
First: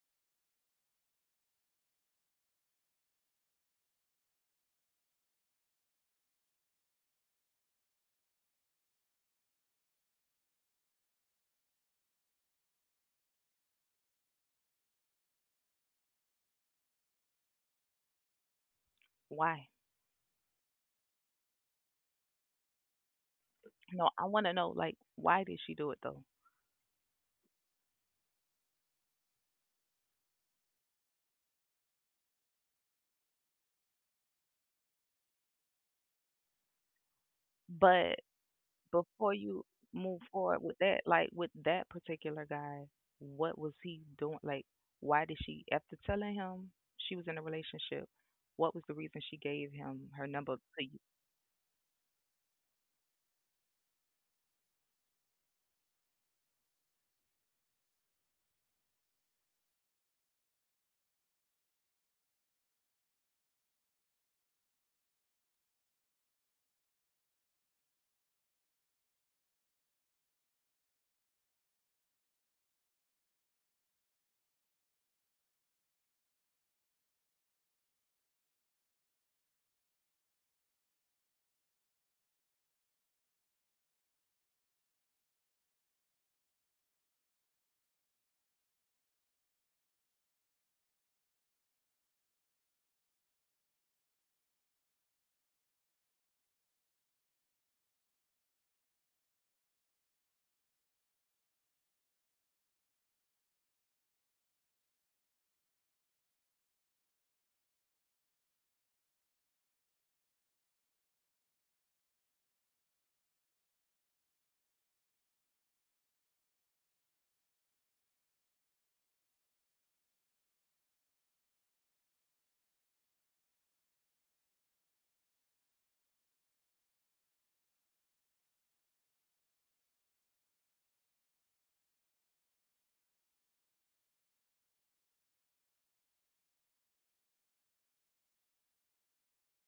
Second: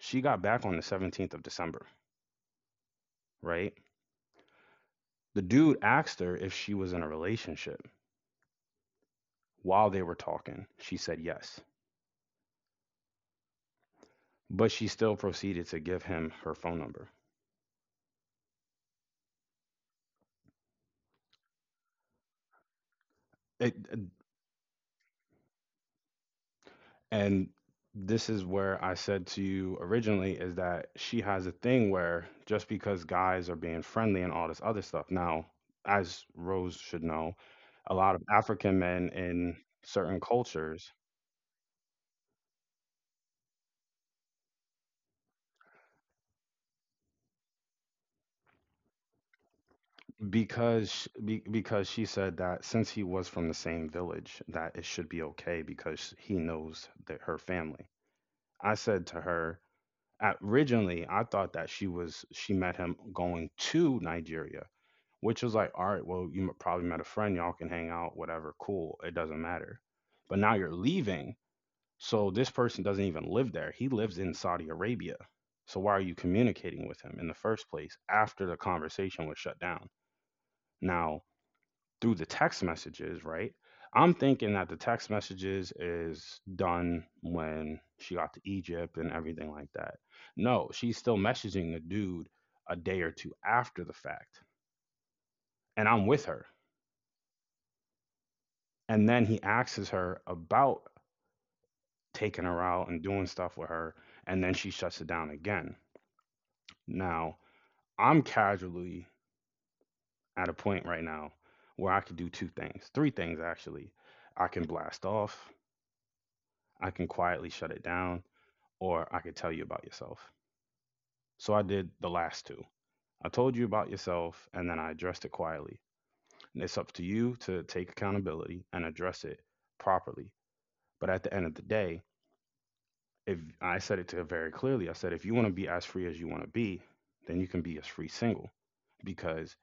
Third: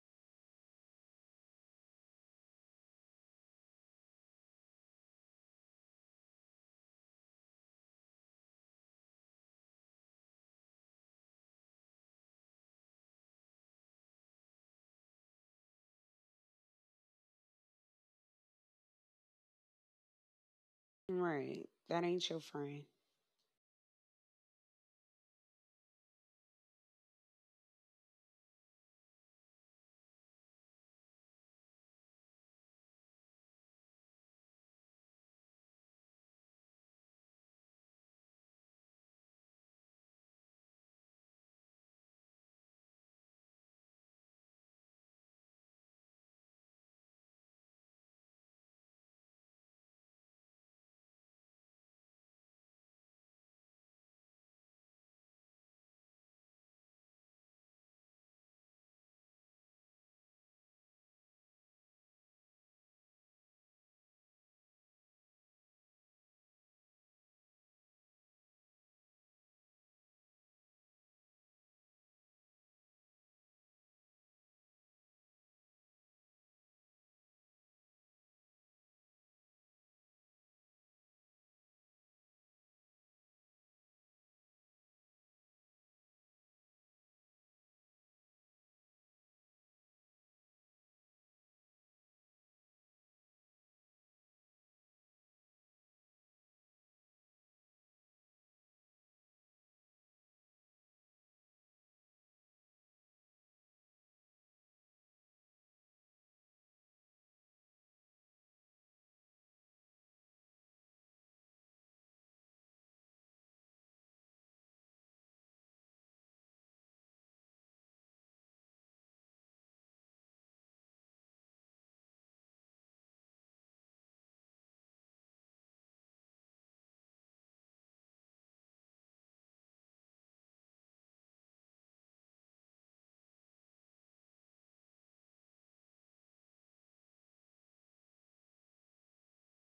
S1: She got back on the 17th of December, right? The dude asked her if she was in a relationship. While they were talking, she said yes, but she still proceeded to give him her phone number.
S2: Why?
S3: Right. That ain't your friend.
S1: It,
S2: No, I want to know like why did she do it though?
S1: and this is where I said to you originally is that she has a thing where just because guys are being friendly and all this other stuff. Now, as Rose should know, a
S2: But
S1: lot of African men
S2: before
S1: in
S2: you move
S1: certain
S2: forward with
S1: cultures,
S2: that, like with that particular guy, what was he doing? Like, why did she, after telling him she was in a relationship, what was the reason she gave him her number?
S1: because because she said that since he was from the same village that it should be okay because he knows that her family. I said to her originally I thought that she met him going to Nigeria, which was like, all right, well, probably met a friend, y'all can hang out, whatever, cool, it doesn't matter. But now you're leaving, so this person doesn't even live there. He lives in Saudi Arabia. So why are you communicating with him in the first place after the conversation was shut down? Now through the text messages, right? I'm thinking that the text messages is done when she got to Egypt and everything like that. No, she's still messaging the dude a day or two after the fact. And I'm with her. And then he asks her about taking her out and doing stuff with her. And then she shuts it down again. Now, I'm casually at a point right now where I could do two things, three things actually. I can blast off, I can quietly shut it down, or I could tell you about yourself. So I did the last two. I told you about yourself and then I addressed it quietly. And it's up to you to take accountability and address it properly. But at the end of the day, if I said it to her very clearly, I said, if you want to be as free as you want to be, then you can be as free single because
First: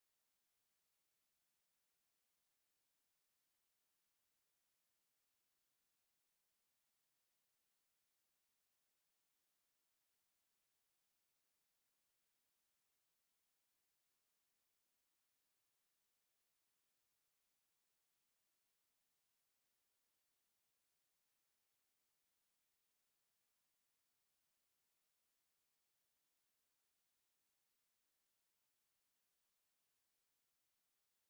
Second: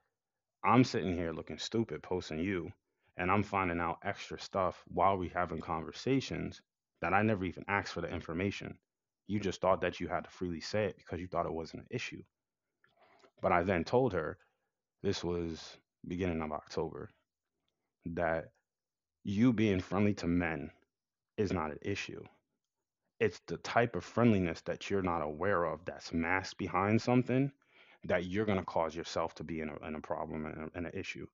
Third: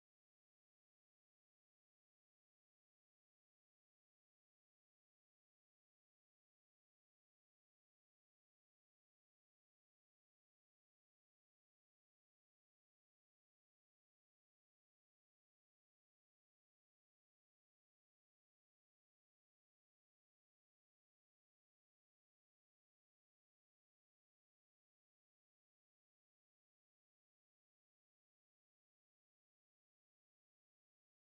S1: I'm sitting here looking stupid posting you and I'm finding out extra stuff while we having conversations that I never even asked for the information. You just thought that you had to freely say it because you thought it wasn't an issue. But I then told her this was beginning of October that you being friendly to men is not an issue. It's the type of friendliness that you're not aware of that's masked behind something that you're going to cause yourself to be in a problem and an issue.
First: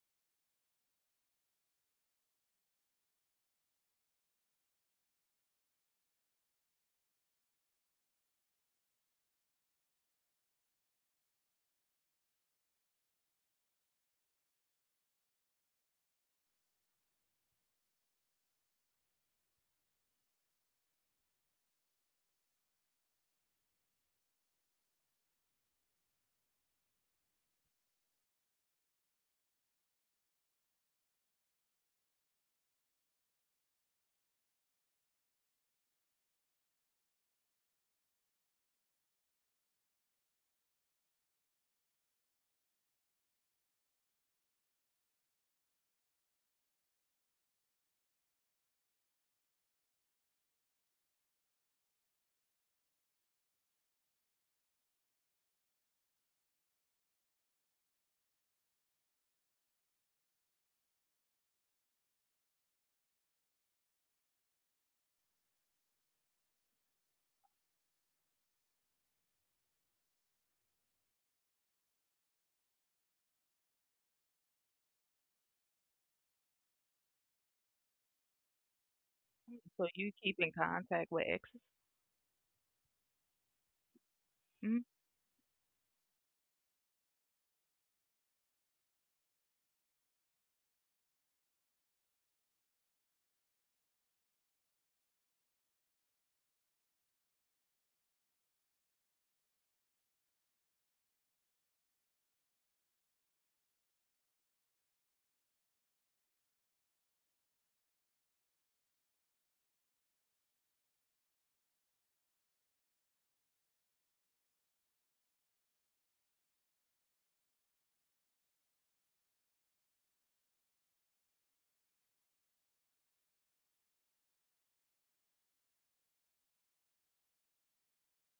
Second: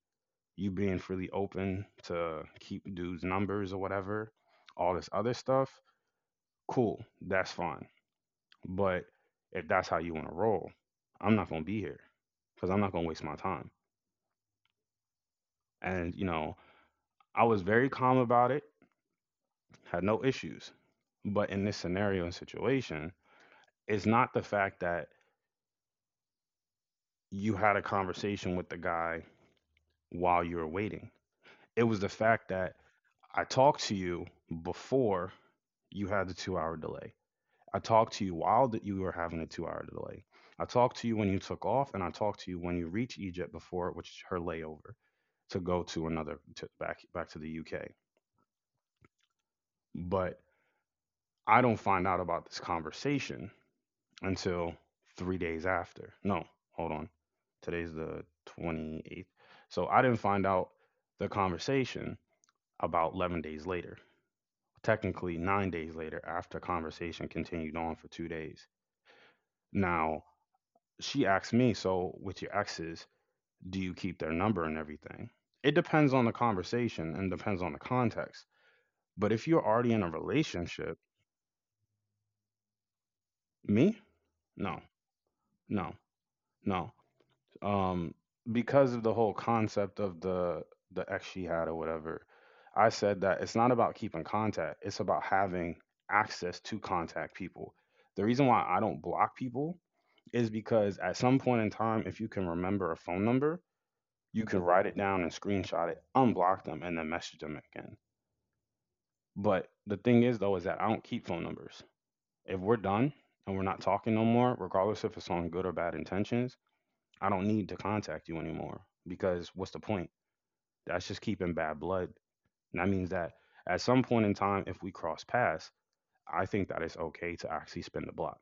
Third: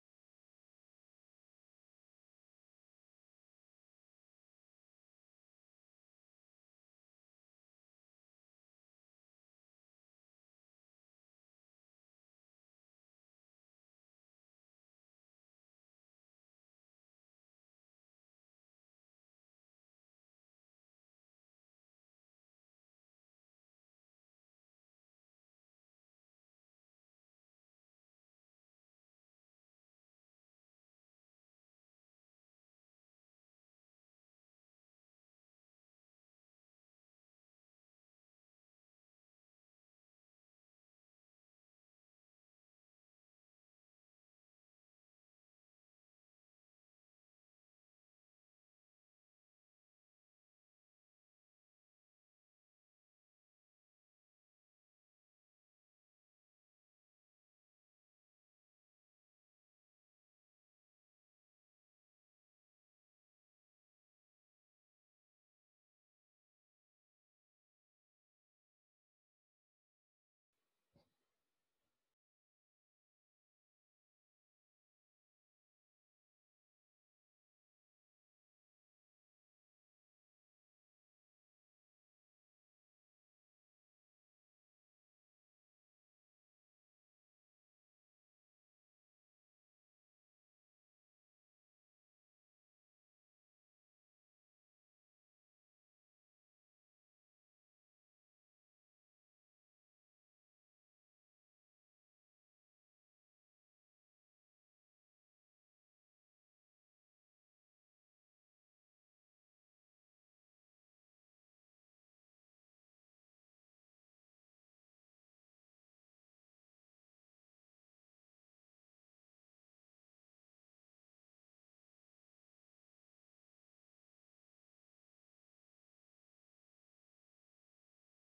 S1: You being freely open to keep dudes' numbers or whatever, all this other stuff, cool, that's fine. But if that's how you want to roll, I'm not going to be here because I'm not going to waste my time. And, you know, I was very calm about it, had no issues. But in this scenario and situation, it's not the fact that you had a conversation with the guy while you were waiting. It was the fact that I talked to you before you had the 2-hour delay. I talked to you while that you were having a 2-hour delay. I talked to you when you took off, and I talked to you when you reached Egypt before, which is her layover to go to another to back back to the UK. But I don't find out about this conversation until 3 days after. No, hold on. Today's the 28th. So I didn't find out the conversation about 11 days later, technically 9 days later, after conversation continued on for 2 days. Now, she asked me, so with your exes, do you keep their number and everything? It depends on the conversation and depends on the context. But if you're
S2: So
S1: already
S2: you
S1: in a
S2: keep in
S1: relationship,
S2: contact with exes?
S1: me?
S2: Mm,
S1: No, no, no. um because of the whole concept of the ex she had or whatever, I said that it's not about keeping contact, it's about having access to contact people. The reason why I don't block people is because at some point in time, if you can remember a phone number, you can write it down and screenshot it, unblock them and then message them again. But the thing is though is that I don't keep phone numbers. If we're done and we're not talking no more, regardless if it's on good or bad intentions, I don't need to contact you anymore because what's the point? That's just keeping bad blood. And that means that at some point in time, if we cross paths, I think that it's okay to actually spin the block.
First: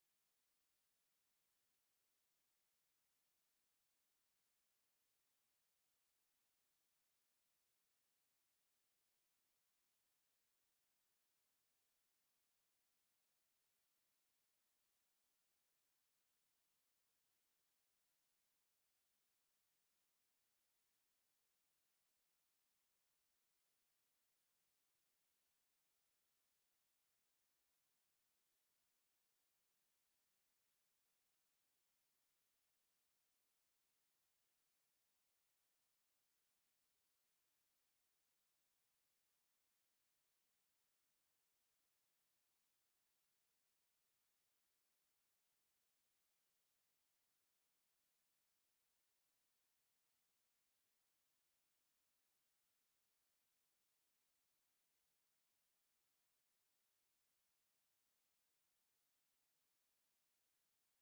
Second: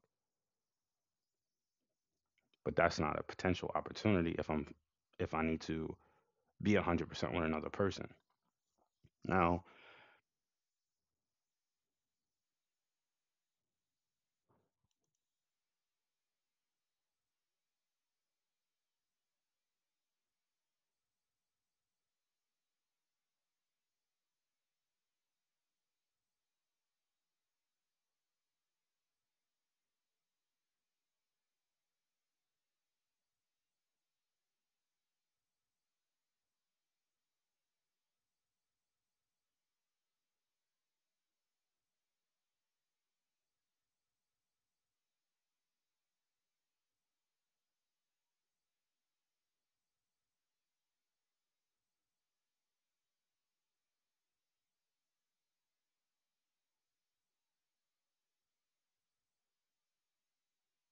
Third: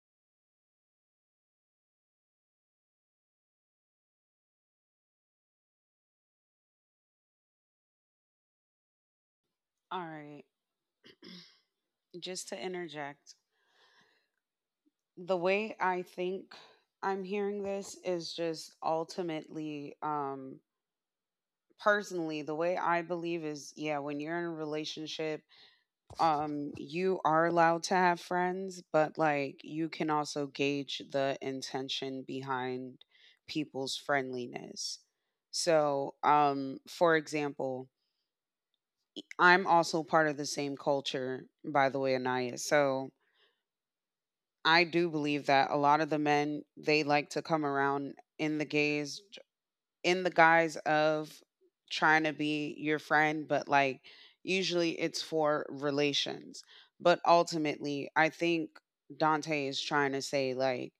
S1: But that's not a potential opportunity if I need to be 100% with another person. Now,
S3: All right. Just to interject, the way I'm hearing this is just ultimately, personally, the way I believe is yeah, when you're in a relationship, you are allowed to have friends, but like you can also gauge the intention behind people's friendliness. So for example, I'm also part of the same culture, by the way, Anaya. So I do believe that a lot of the men, they like to come around in the gays, in the guise of trying to be your friend, but like usually it's for relations. But ultimately, I think Dante is trying to say like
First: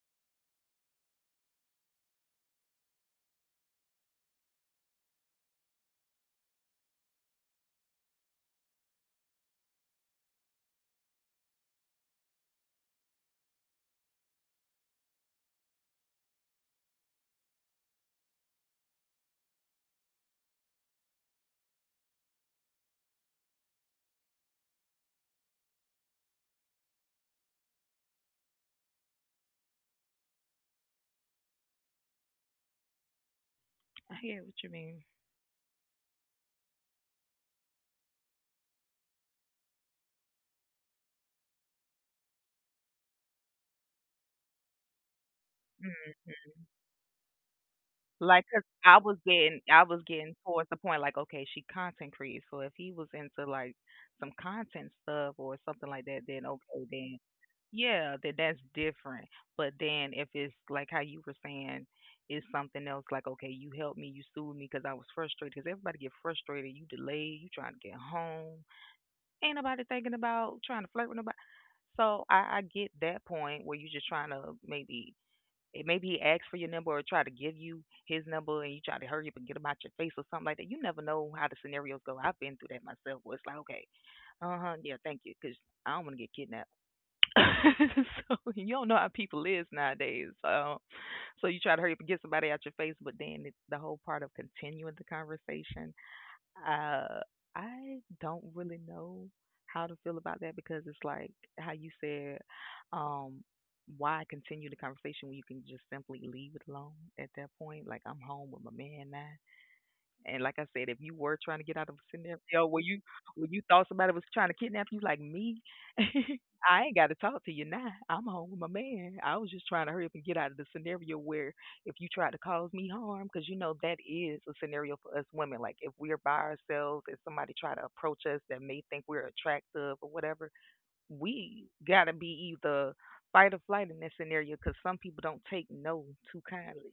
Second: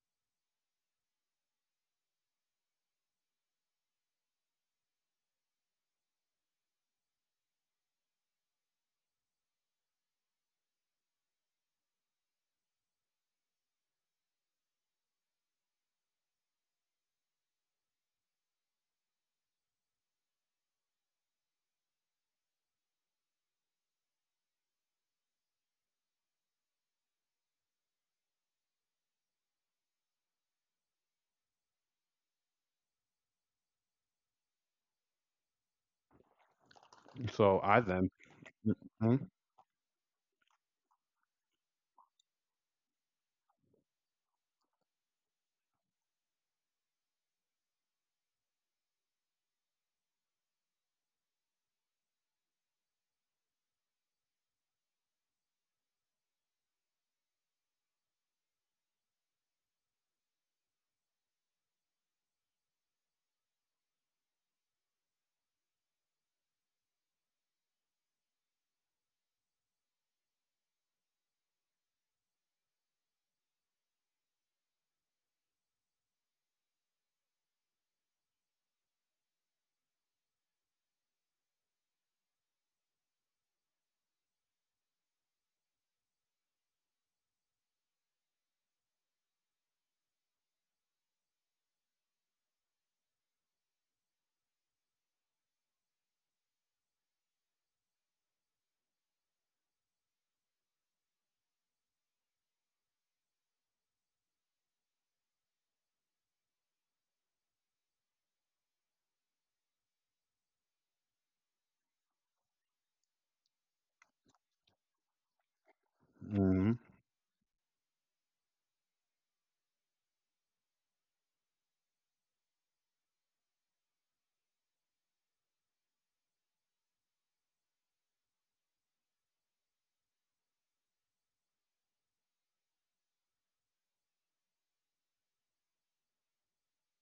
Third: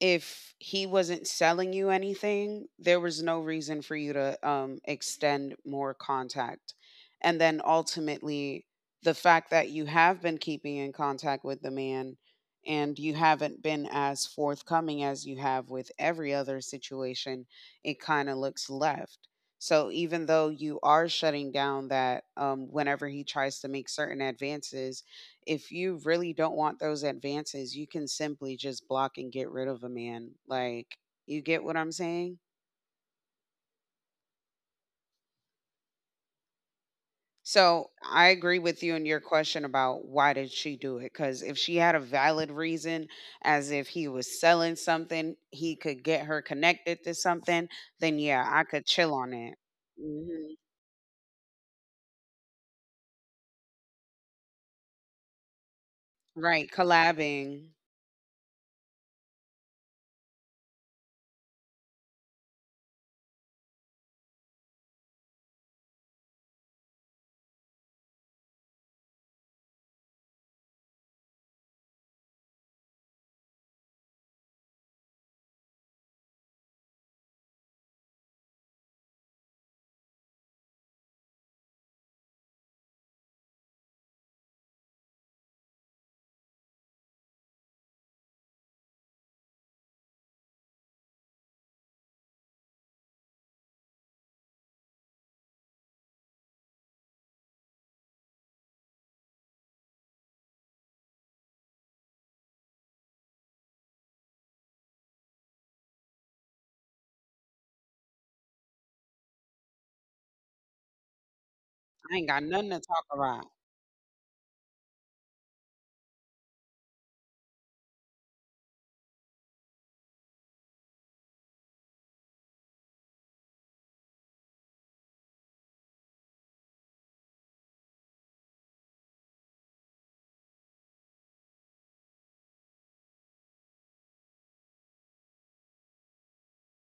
S3: if he wasn't selling you anything, there was no reason for you to, extend more contact, and then ultimately, the fact that you have been keeping in contact with the man and you haven't been as forthcoming as you have with every other situation, it kinda looks left. So even though you are shutting down that, whenever he tries to make certain advances, if you really don't want those advances, you can simply just block and get rid of a man. Like, you get what I'm saying?
S2: I hear what you mean.
S1: so I
S3: So,
S1: then,
S3: I agree with you in your
S1: mhm,
S3: question about why did she do it? Because if she had a valid reason, as if he was selling something, he could get her connected to something, then
S2: Like,
S3: yeah,
S2: 'cause
S3: I could chill on it.
S2: I was getting
S3: Hmm.
S2: towards the point like, okay, she content creates, so if he was into like some content stuff or something like that, then
S3: Right,
S2: okay, then
S3: collabing.
S2: yeah, then that's different. But then if it's like how you were saying, it's something else like, okay, you helped me, you soothed me because I was frustrated. Because everybody get frustrated, you delayed, you trying to get home, ain't nobody thinking about trying to flirt with nobody. So I get that point where you're just trying to maybe maybe he asked for your number or tried to give you his number and you try to hurry up and get him out your face or something like that. You never know how the scenarios go. I've been through that myself where it's like, okay, uh huh, yeah, thank you, cause I don't want to get kidnapped. So you don't know how people is nowadays. So, so you try to hurry up and get somebody out your face, but then it's the whole part of continuing the conversation. uh, I don't really know how to feel about that because it's like how you said, um, why continue the conversation when you can just simply leave it alone at that point? Like I'm home with my man now. And like I said, if you were trying to get out of a
S3: I ain't got
S2: scenario
S3: nothing to talk about.
S2: where you thought somebody was trying to kidnap you, like me,
S1: mhm.
S2: I ain't got to talk to you now. I'm home with my man. I was just trying to hurry up and get out of the scenario where if you tried to cause me harm, because you know that is a scenario for us women. Like if we're by ourselves and somebody try to approach us that may think we're attractive or whatever, we gotta be either fight or flight in this scenario because some people don't take no too kindly.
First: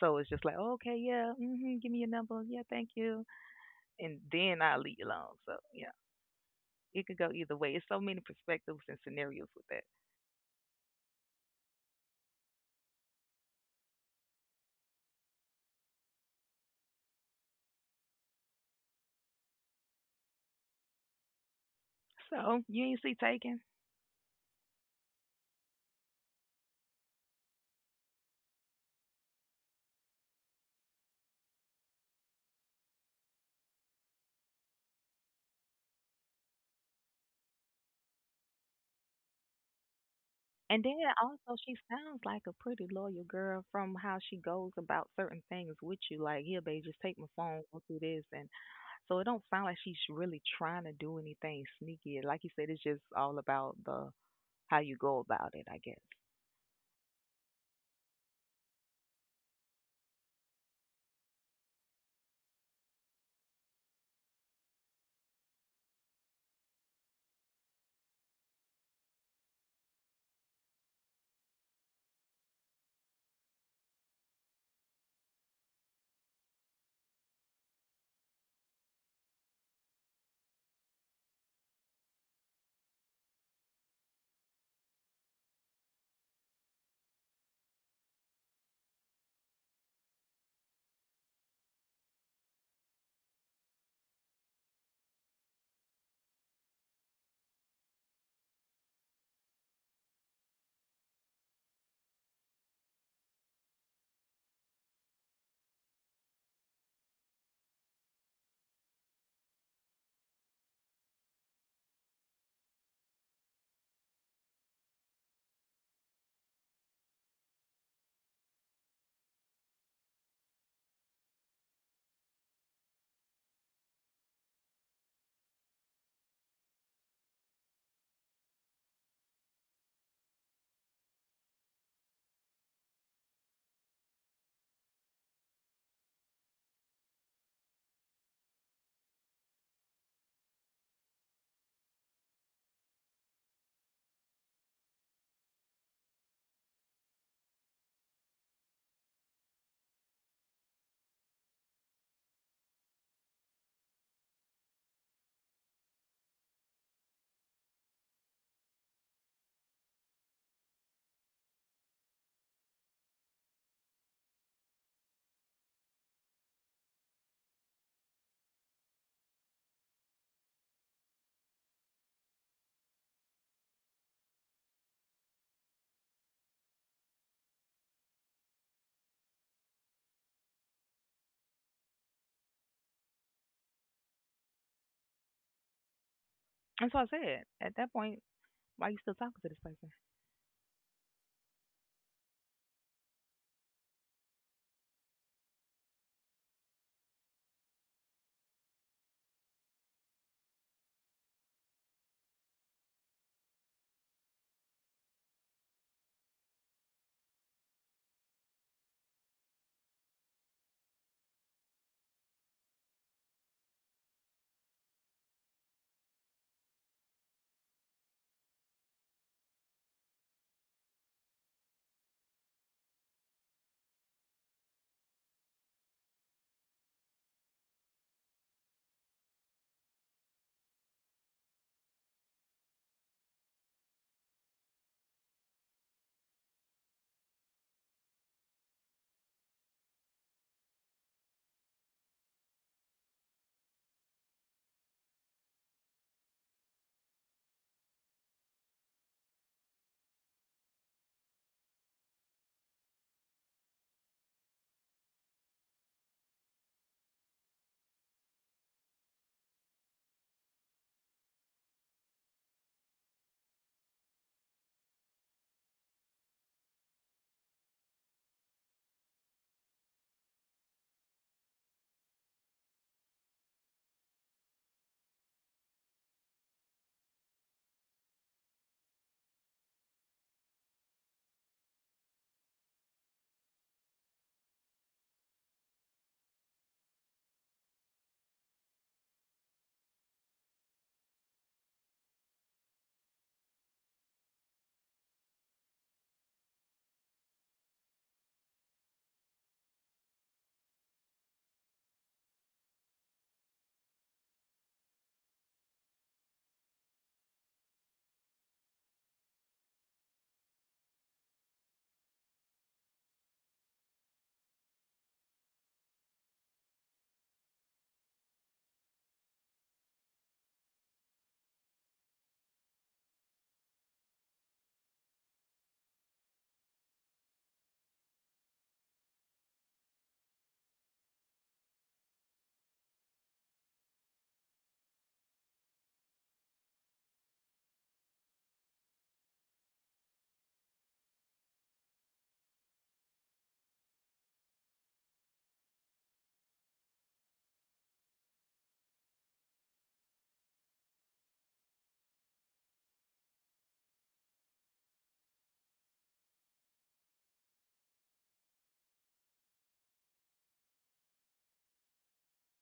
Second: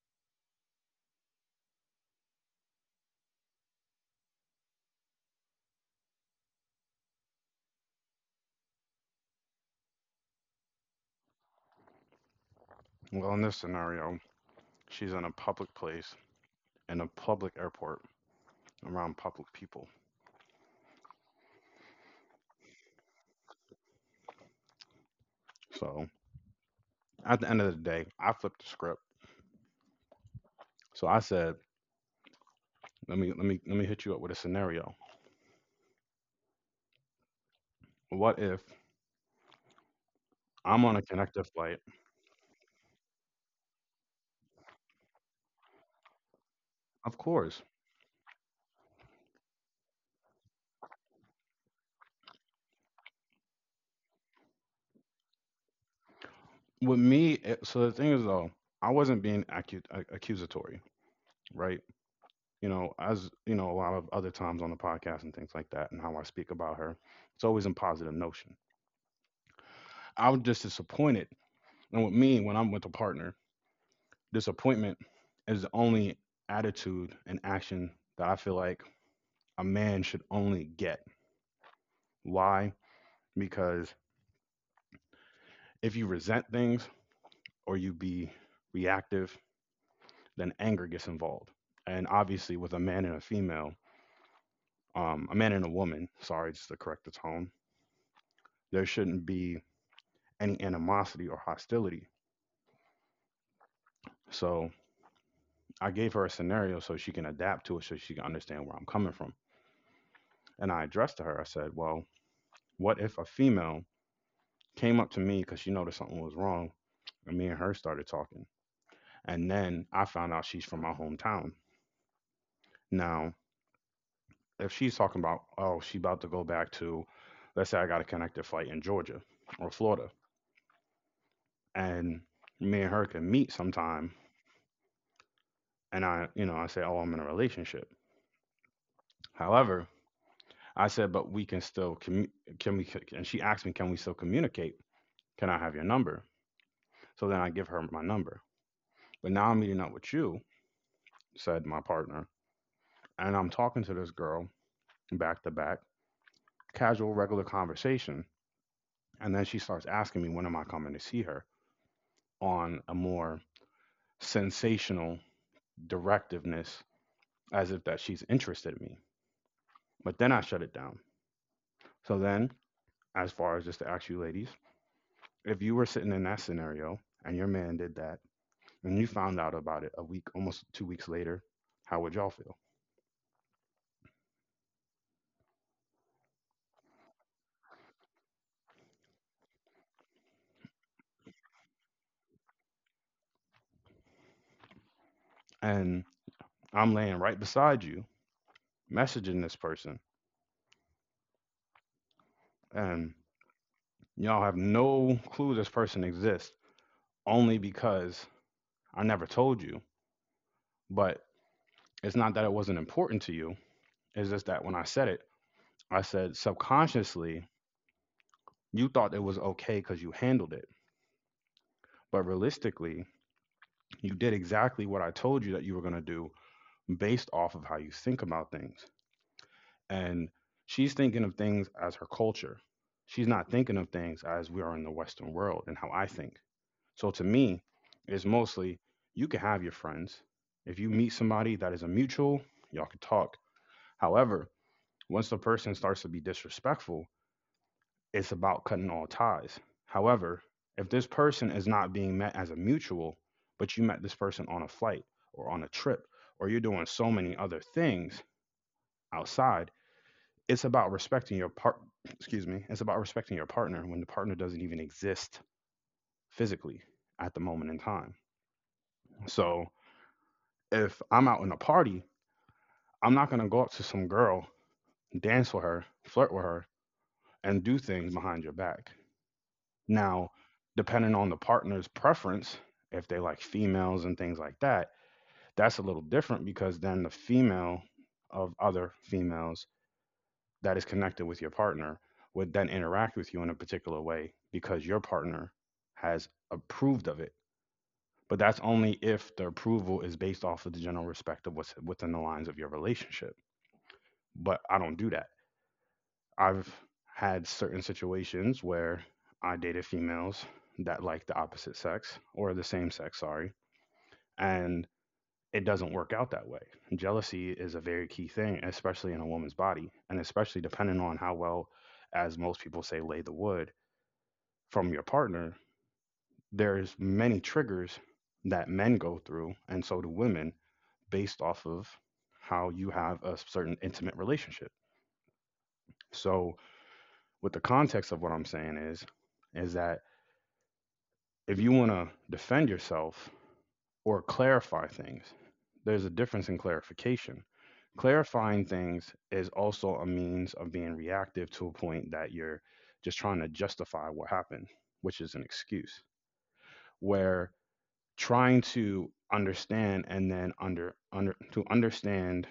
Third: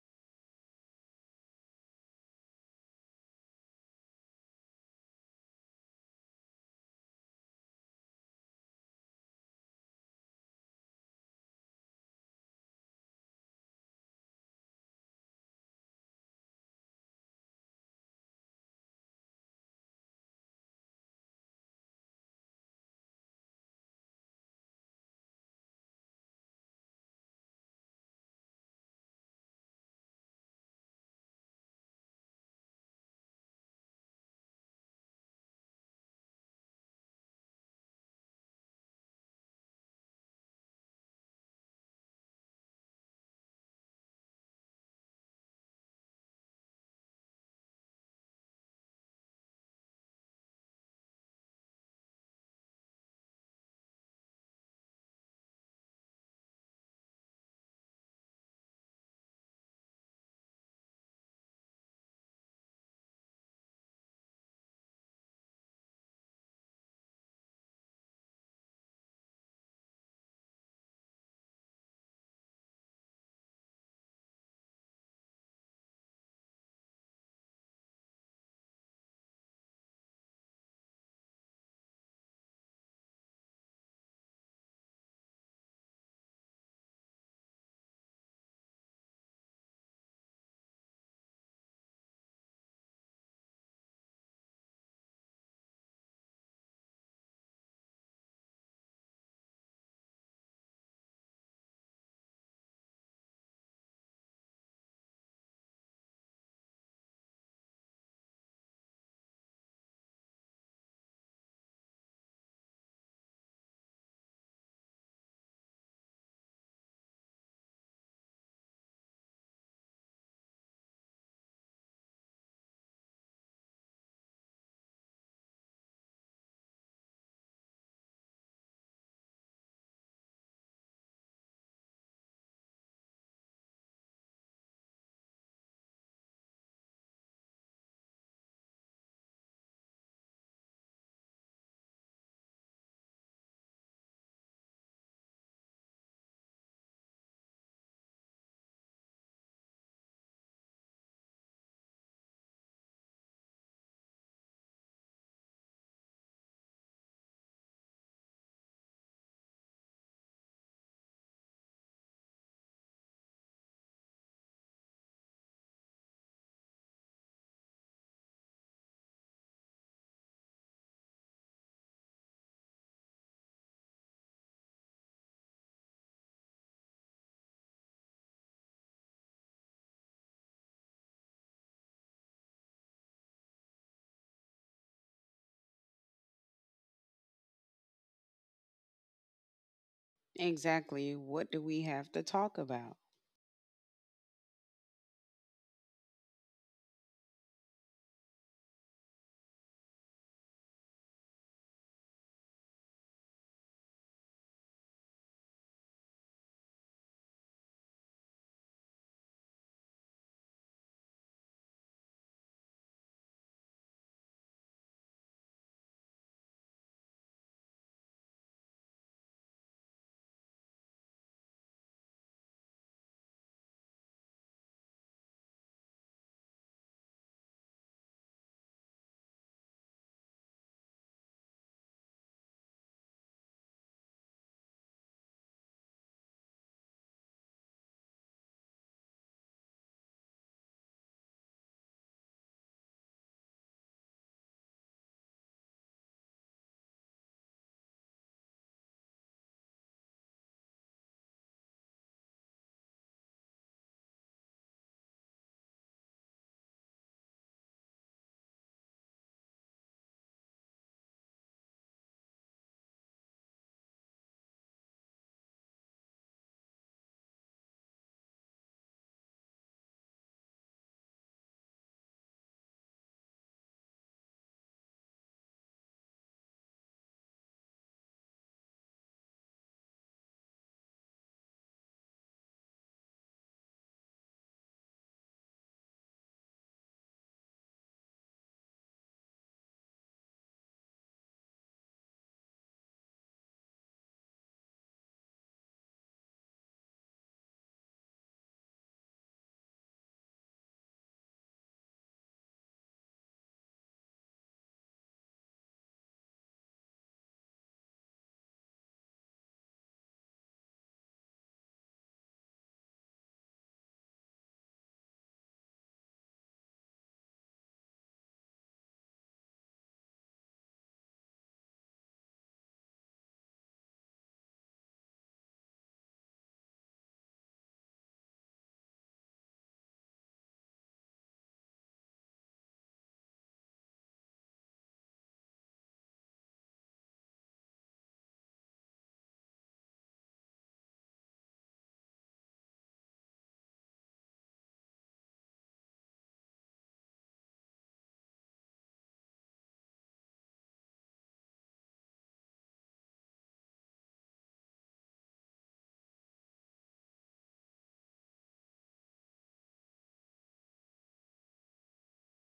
S2: So it's just like, oh, okay, yeah, hmm, give me your number, yeah, thank you, and then I'll leave you alone. So yeah, it could go either way. It's so many perspectives and scenarios with that.
S1: Well, in this scenario, she's in a public place, in a public airport, around public people.
S2: So you ain't see Taken.
S1: So at the end of the day, I flipped the script. So I said, let me hit you up with a scenario. What if
S2: And
S1: I'm
S2: then
S1: on a connector
S2: also, she
S1: flight?
S2: sounds like a pretty loyal girl from how she goes about certain things with you. Like, here, babe, just
S1: Of
S2: take my
S1: course.
S2: phone, go through this, and so it don't sound like she's really trying to do anything sneaky. Like you said, it's just all about the how you go about it, I guess.
S1: With me, so the thing is though, I wasn't being accusatory, right? You know, as you know, a lot of other times on the podcast and things like that, and how I speak about her, it's always in positive notion. I was just disappointed, and with me, when I'm with a partner, disappointment is the only attitude and action that I feel like a man should only get. Why? Because if you resent things, or you be reactive, then anger gets involved. And obviously, with a man and a female, a man and a woman, sorry, just to correct the tone, there shouldn't be any animosity or hostility. So I gave her a scenario so she can adapt to it, so she can understand where I'm coming from. And I addressed to her, I said, well, what if a female came up to me because she noticed something was wrong? And me and her started talking. And then I found out she's from my hometown. Now, if she's talking about oh she about to go back to, let's say I got a connected flight in Georgia or Florida, and me and her can meet sometime, and I you know I say oh I'm in a relationship, however, I said but we can still commu- can we and she asked me, can we still communicate, can I have your number? So then I give her my number, but now I'm meeting up with you, said my partner, and I'm talking to this girl back to back, casual regular conversation, and then she starts asking me when am I coming to see her on a more sensational directiveness as if that she's interested in me. But then I shut it down. So then, as far as just to ask you ladies, if you were sitting in that scenario and your man did that and you found out about it a week, almost 2 weeks later, how would y'all feel?
S2: And so I said, at that point, why you still talking to this person?
S3: Exactly. What do we have to talk about?
S1: And I'm laying right beside you, messaging this person, and y'all have no clue this person exists only because I never told you. But it's not that it wasn't important to you, it's just that when I said it, I said, subconsciously, you thought it was okay because you handled it. But realistically, you did exactly what I told you that you were going to do based off of how you think about things. And she's thinking of things as her culture. She's not thinking of things as we are in the Western world and how I think. So to me, it's mostly you can have your friends. If you meet somebody that is a mutual, y'all can talk. However, once the person starts to be disrespectful, it's about cutting all ties. However, if this person is not being met as a mutual, but you met this person on a flight or on a trip, or you're doing so many other things outside, it's about respecting your part. Excuse me. It's about respecting your partner when the partner doesn't even exist physically at the moment in time. So if I'm out in a party, I'm not gonna go up to some girl, dance with her, flirt with her, and do things behind your back. Now, depending on the partner's preference, if they like females and things like that, that's a little different because then the female of other females that is connected with your partner would then interact with you in a particular way because your partner has approved of it. But that's only if the approval is based off of the general respect of what's within the lines of your relationship. But I don't do that. I've had certain situations where I dated females that like the opposite sex or the same sex, sorry, and it doesn't work out that way. Jealousy is a very key thing, especially in a woman's body, and especially depending on how well, as most people say, lay the wood from your partner. There's many triggers that men go through, and so do women, based off of how you have a certain intimate relationship. So, with the context of what I'm saying is that if you want to defend yourself or clarify things, there's a difference in clarification. Clarifying things is also a means of being reactive to a point that you're just trying to justify what happened, which is an excuse. Where trying to understand and then under under to understand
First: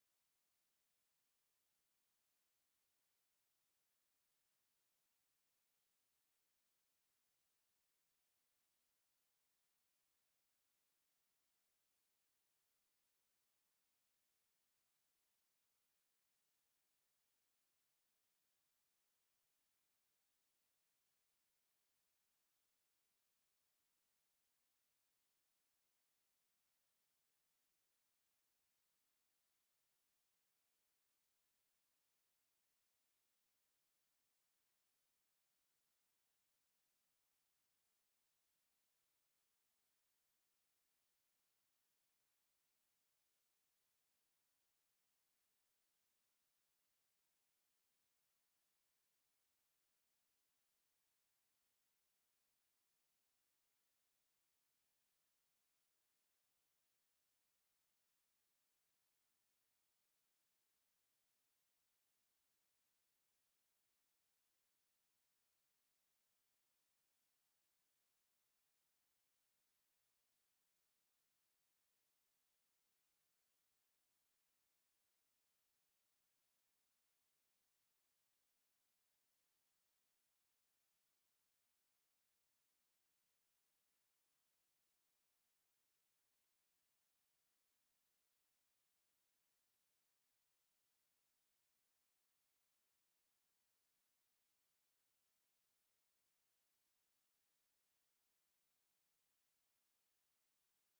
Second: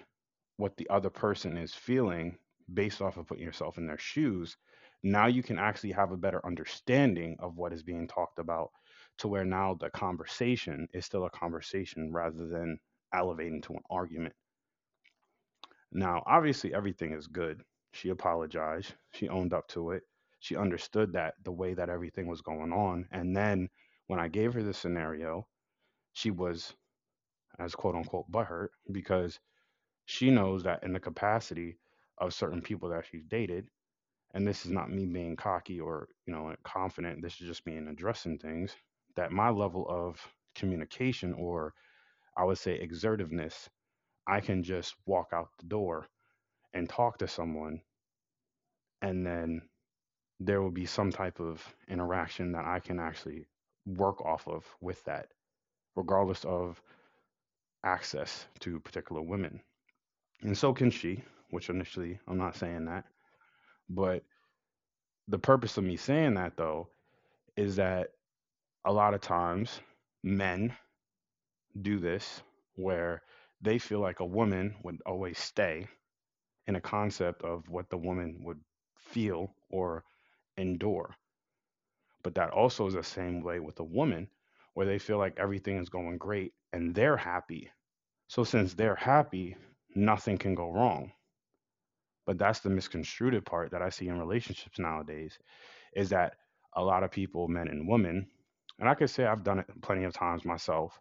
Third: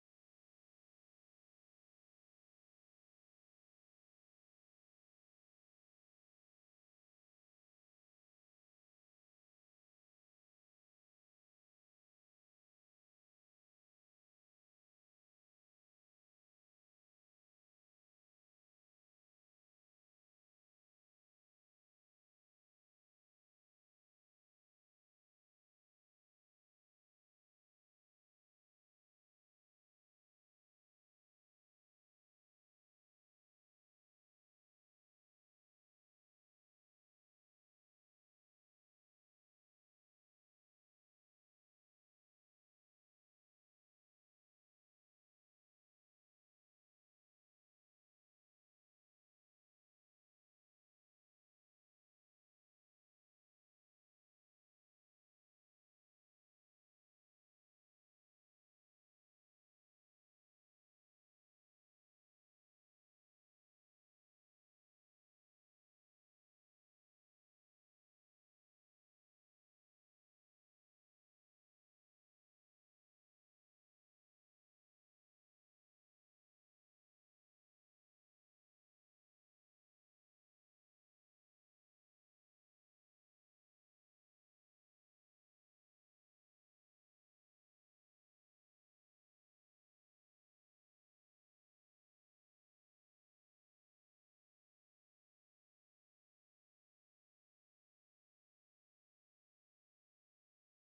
S1: what the other person is feeling based off of putting yourself in their shoes, now you can actually have a better understanding of what is being talked about to where now the conversation is still a conversation rather than elevating to an argument. Now, obviously, everything is good. She apologized, she owned up to it, she understood that the way that everything was going on. And then when I gave her the scenario, she was as quote unquote butthurt because she knows that in the capacity of certain people that she's dated, and this is not me being cocky or, confident, this is just me addressing things, that my level of communication or I would say exertiveness, I can just walk out the door and talk to someone and then there will be some type of interaction that I can actually work off of with that, regardless of access to particular women. And so can she, which initially I'm not saying that, but the purpose of me saying that though is that a lot of times men do this where they feel like a woman would always stay in a concept of what the woman would feel or endure. But that also is the same way with a woman where they feel like everything is going great and they're happy. So since they're happy, nothing can go wrong. But that's the misconstrued part that I see in relationships nowadays is that a lot of people, men and women, and I could say I've done it plenty of times myself,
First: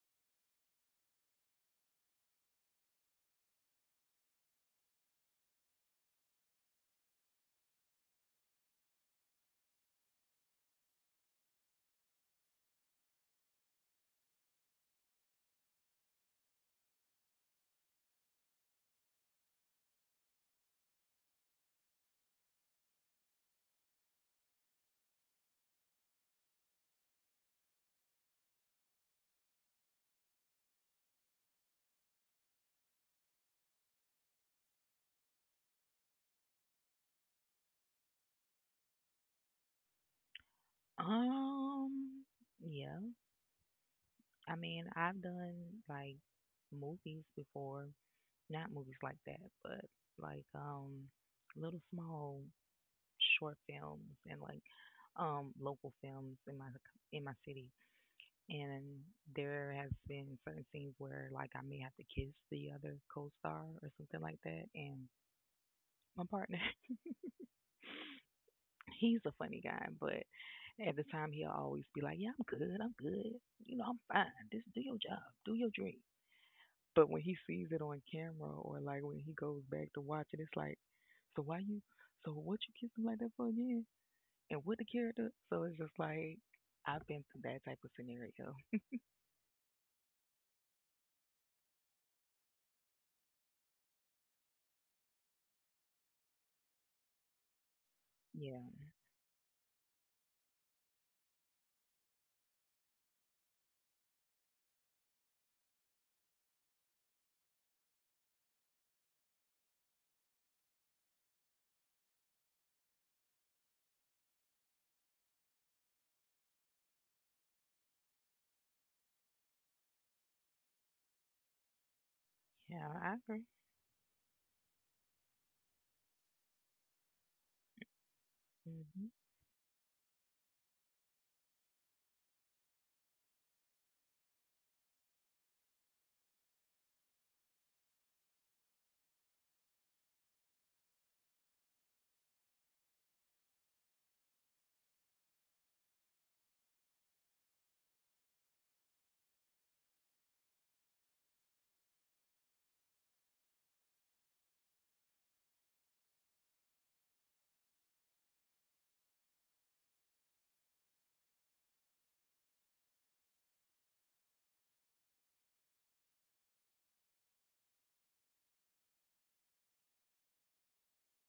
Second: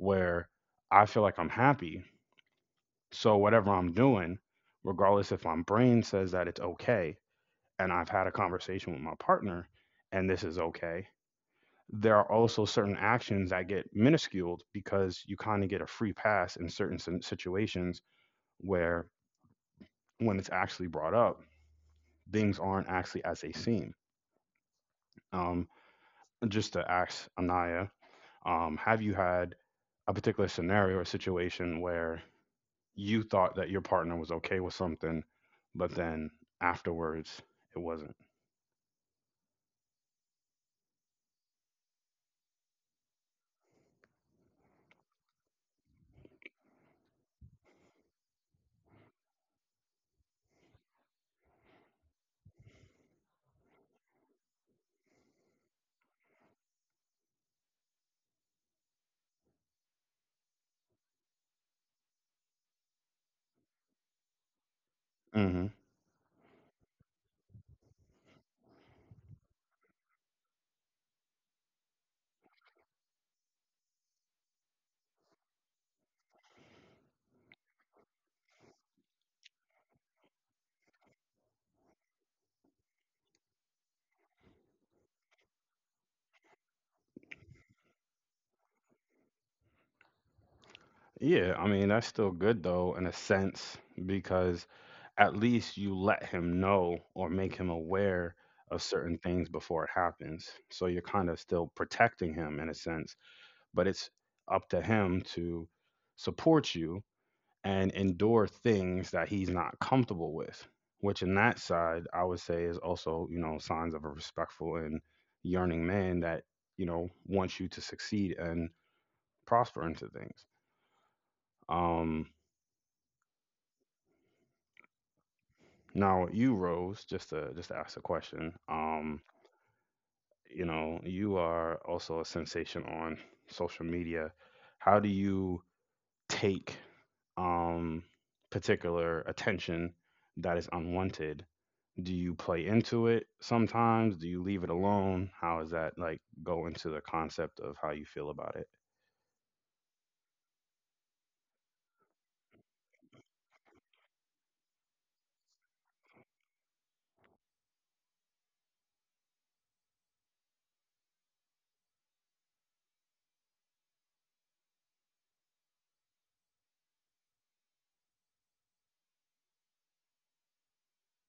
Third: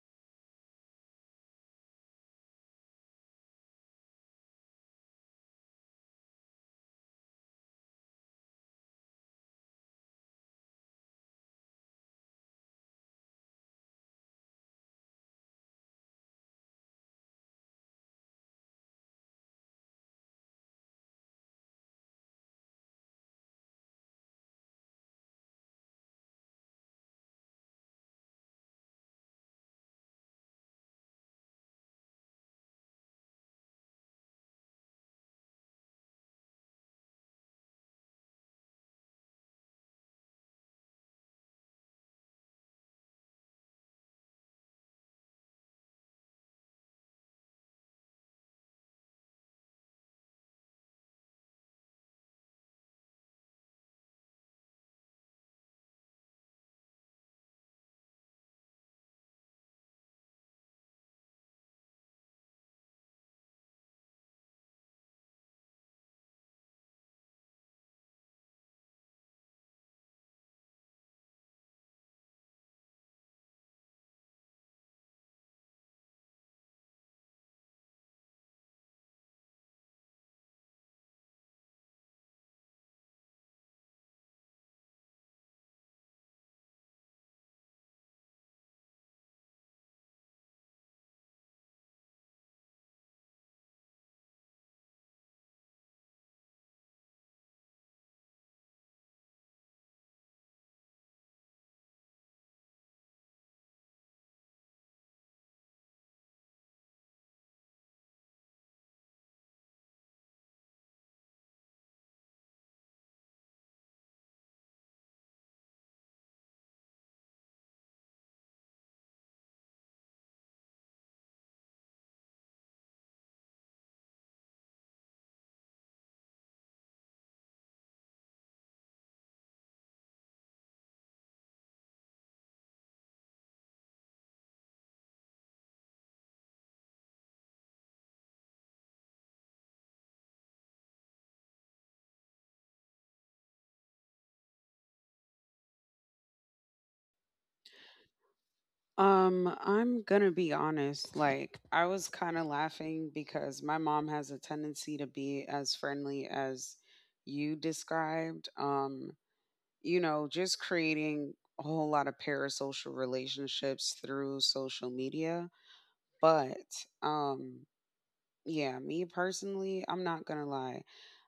S1: where I feel like I'm happy. So whatever I'm doing, regardless if my brain says that it's okay, and I've had a conversation with my partner and this is okay, there are also certain actions that get minusculed because you kind of get a free pass in certain situations where when it's actually brought up, things aren't actually as they seem. Um, just to ask Anaya, have you had a particular scenario or situation where you thought that your partner was okay with something, but then afterwards it wasn't?
S2: Um, yeah. I mean, I've done like movies before, not movies like that, but like little small short films and like local films in my city, and there has been certain scenes where like I may have to kiss the other co-star or something like that, and
S1: Hmm.
S2: my partner he's a funny guy, but at the time he'll always be like, yeah, I'm good, I'm good, you know, I'm fine, just do your job, do your dream. But when he sees it on camera or like when he goes back to watch it, it's like, so why you, so what you kiss him like that for again, and what the character. So it's just like I've been through that type of scenario.
S1: Yeah, I mean, that's still good though, in a sense, because at least you let him know or make him aware
S2: Yeah,
S1: of certain things before it happens. So you're kind of still protecting him in a sense, but it's up to him to support you and endure things that he's not comfortable with, which in that side I would say is also, signs of a respectful and yearning man that wants you to succeed and prosper into things. um
S2: yeah, I agree.
S1: Now you Rose, just to ask a question.
S2: Hmm.
S1: You know you are also a sensation on social media. How do you take um particular attention that is unwanted? Do you play into it sometimes? Do you leave it alone? How does that like go into the concept of how you feel about it?
S3: I'm gonna be honest. Like, I was kind of laughing because my mom has a tendency to be as friendly as you described. You know, just creating a whole lot of parasocial relationships through social media. But yeah, me personally, I'm not gonna lie.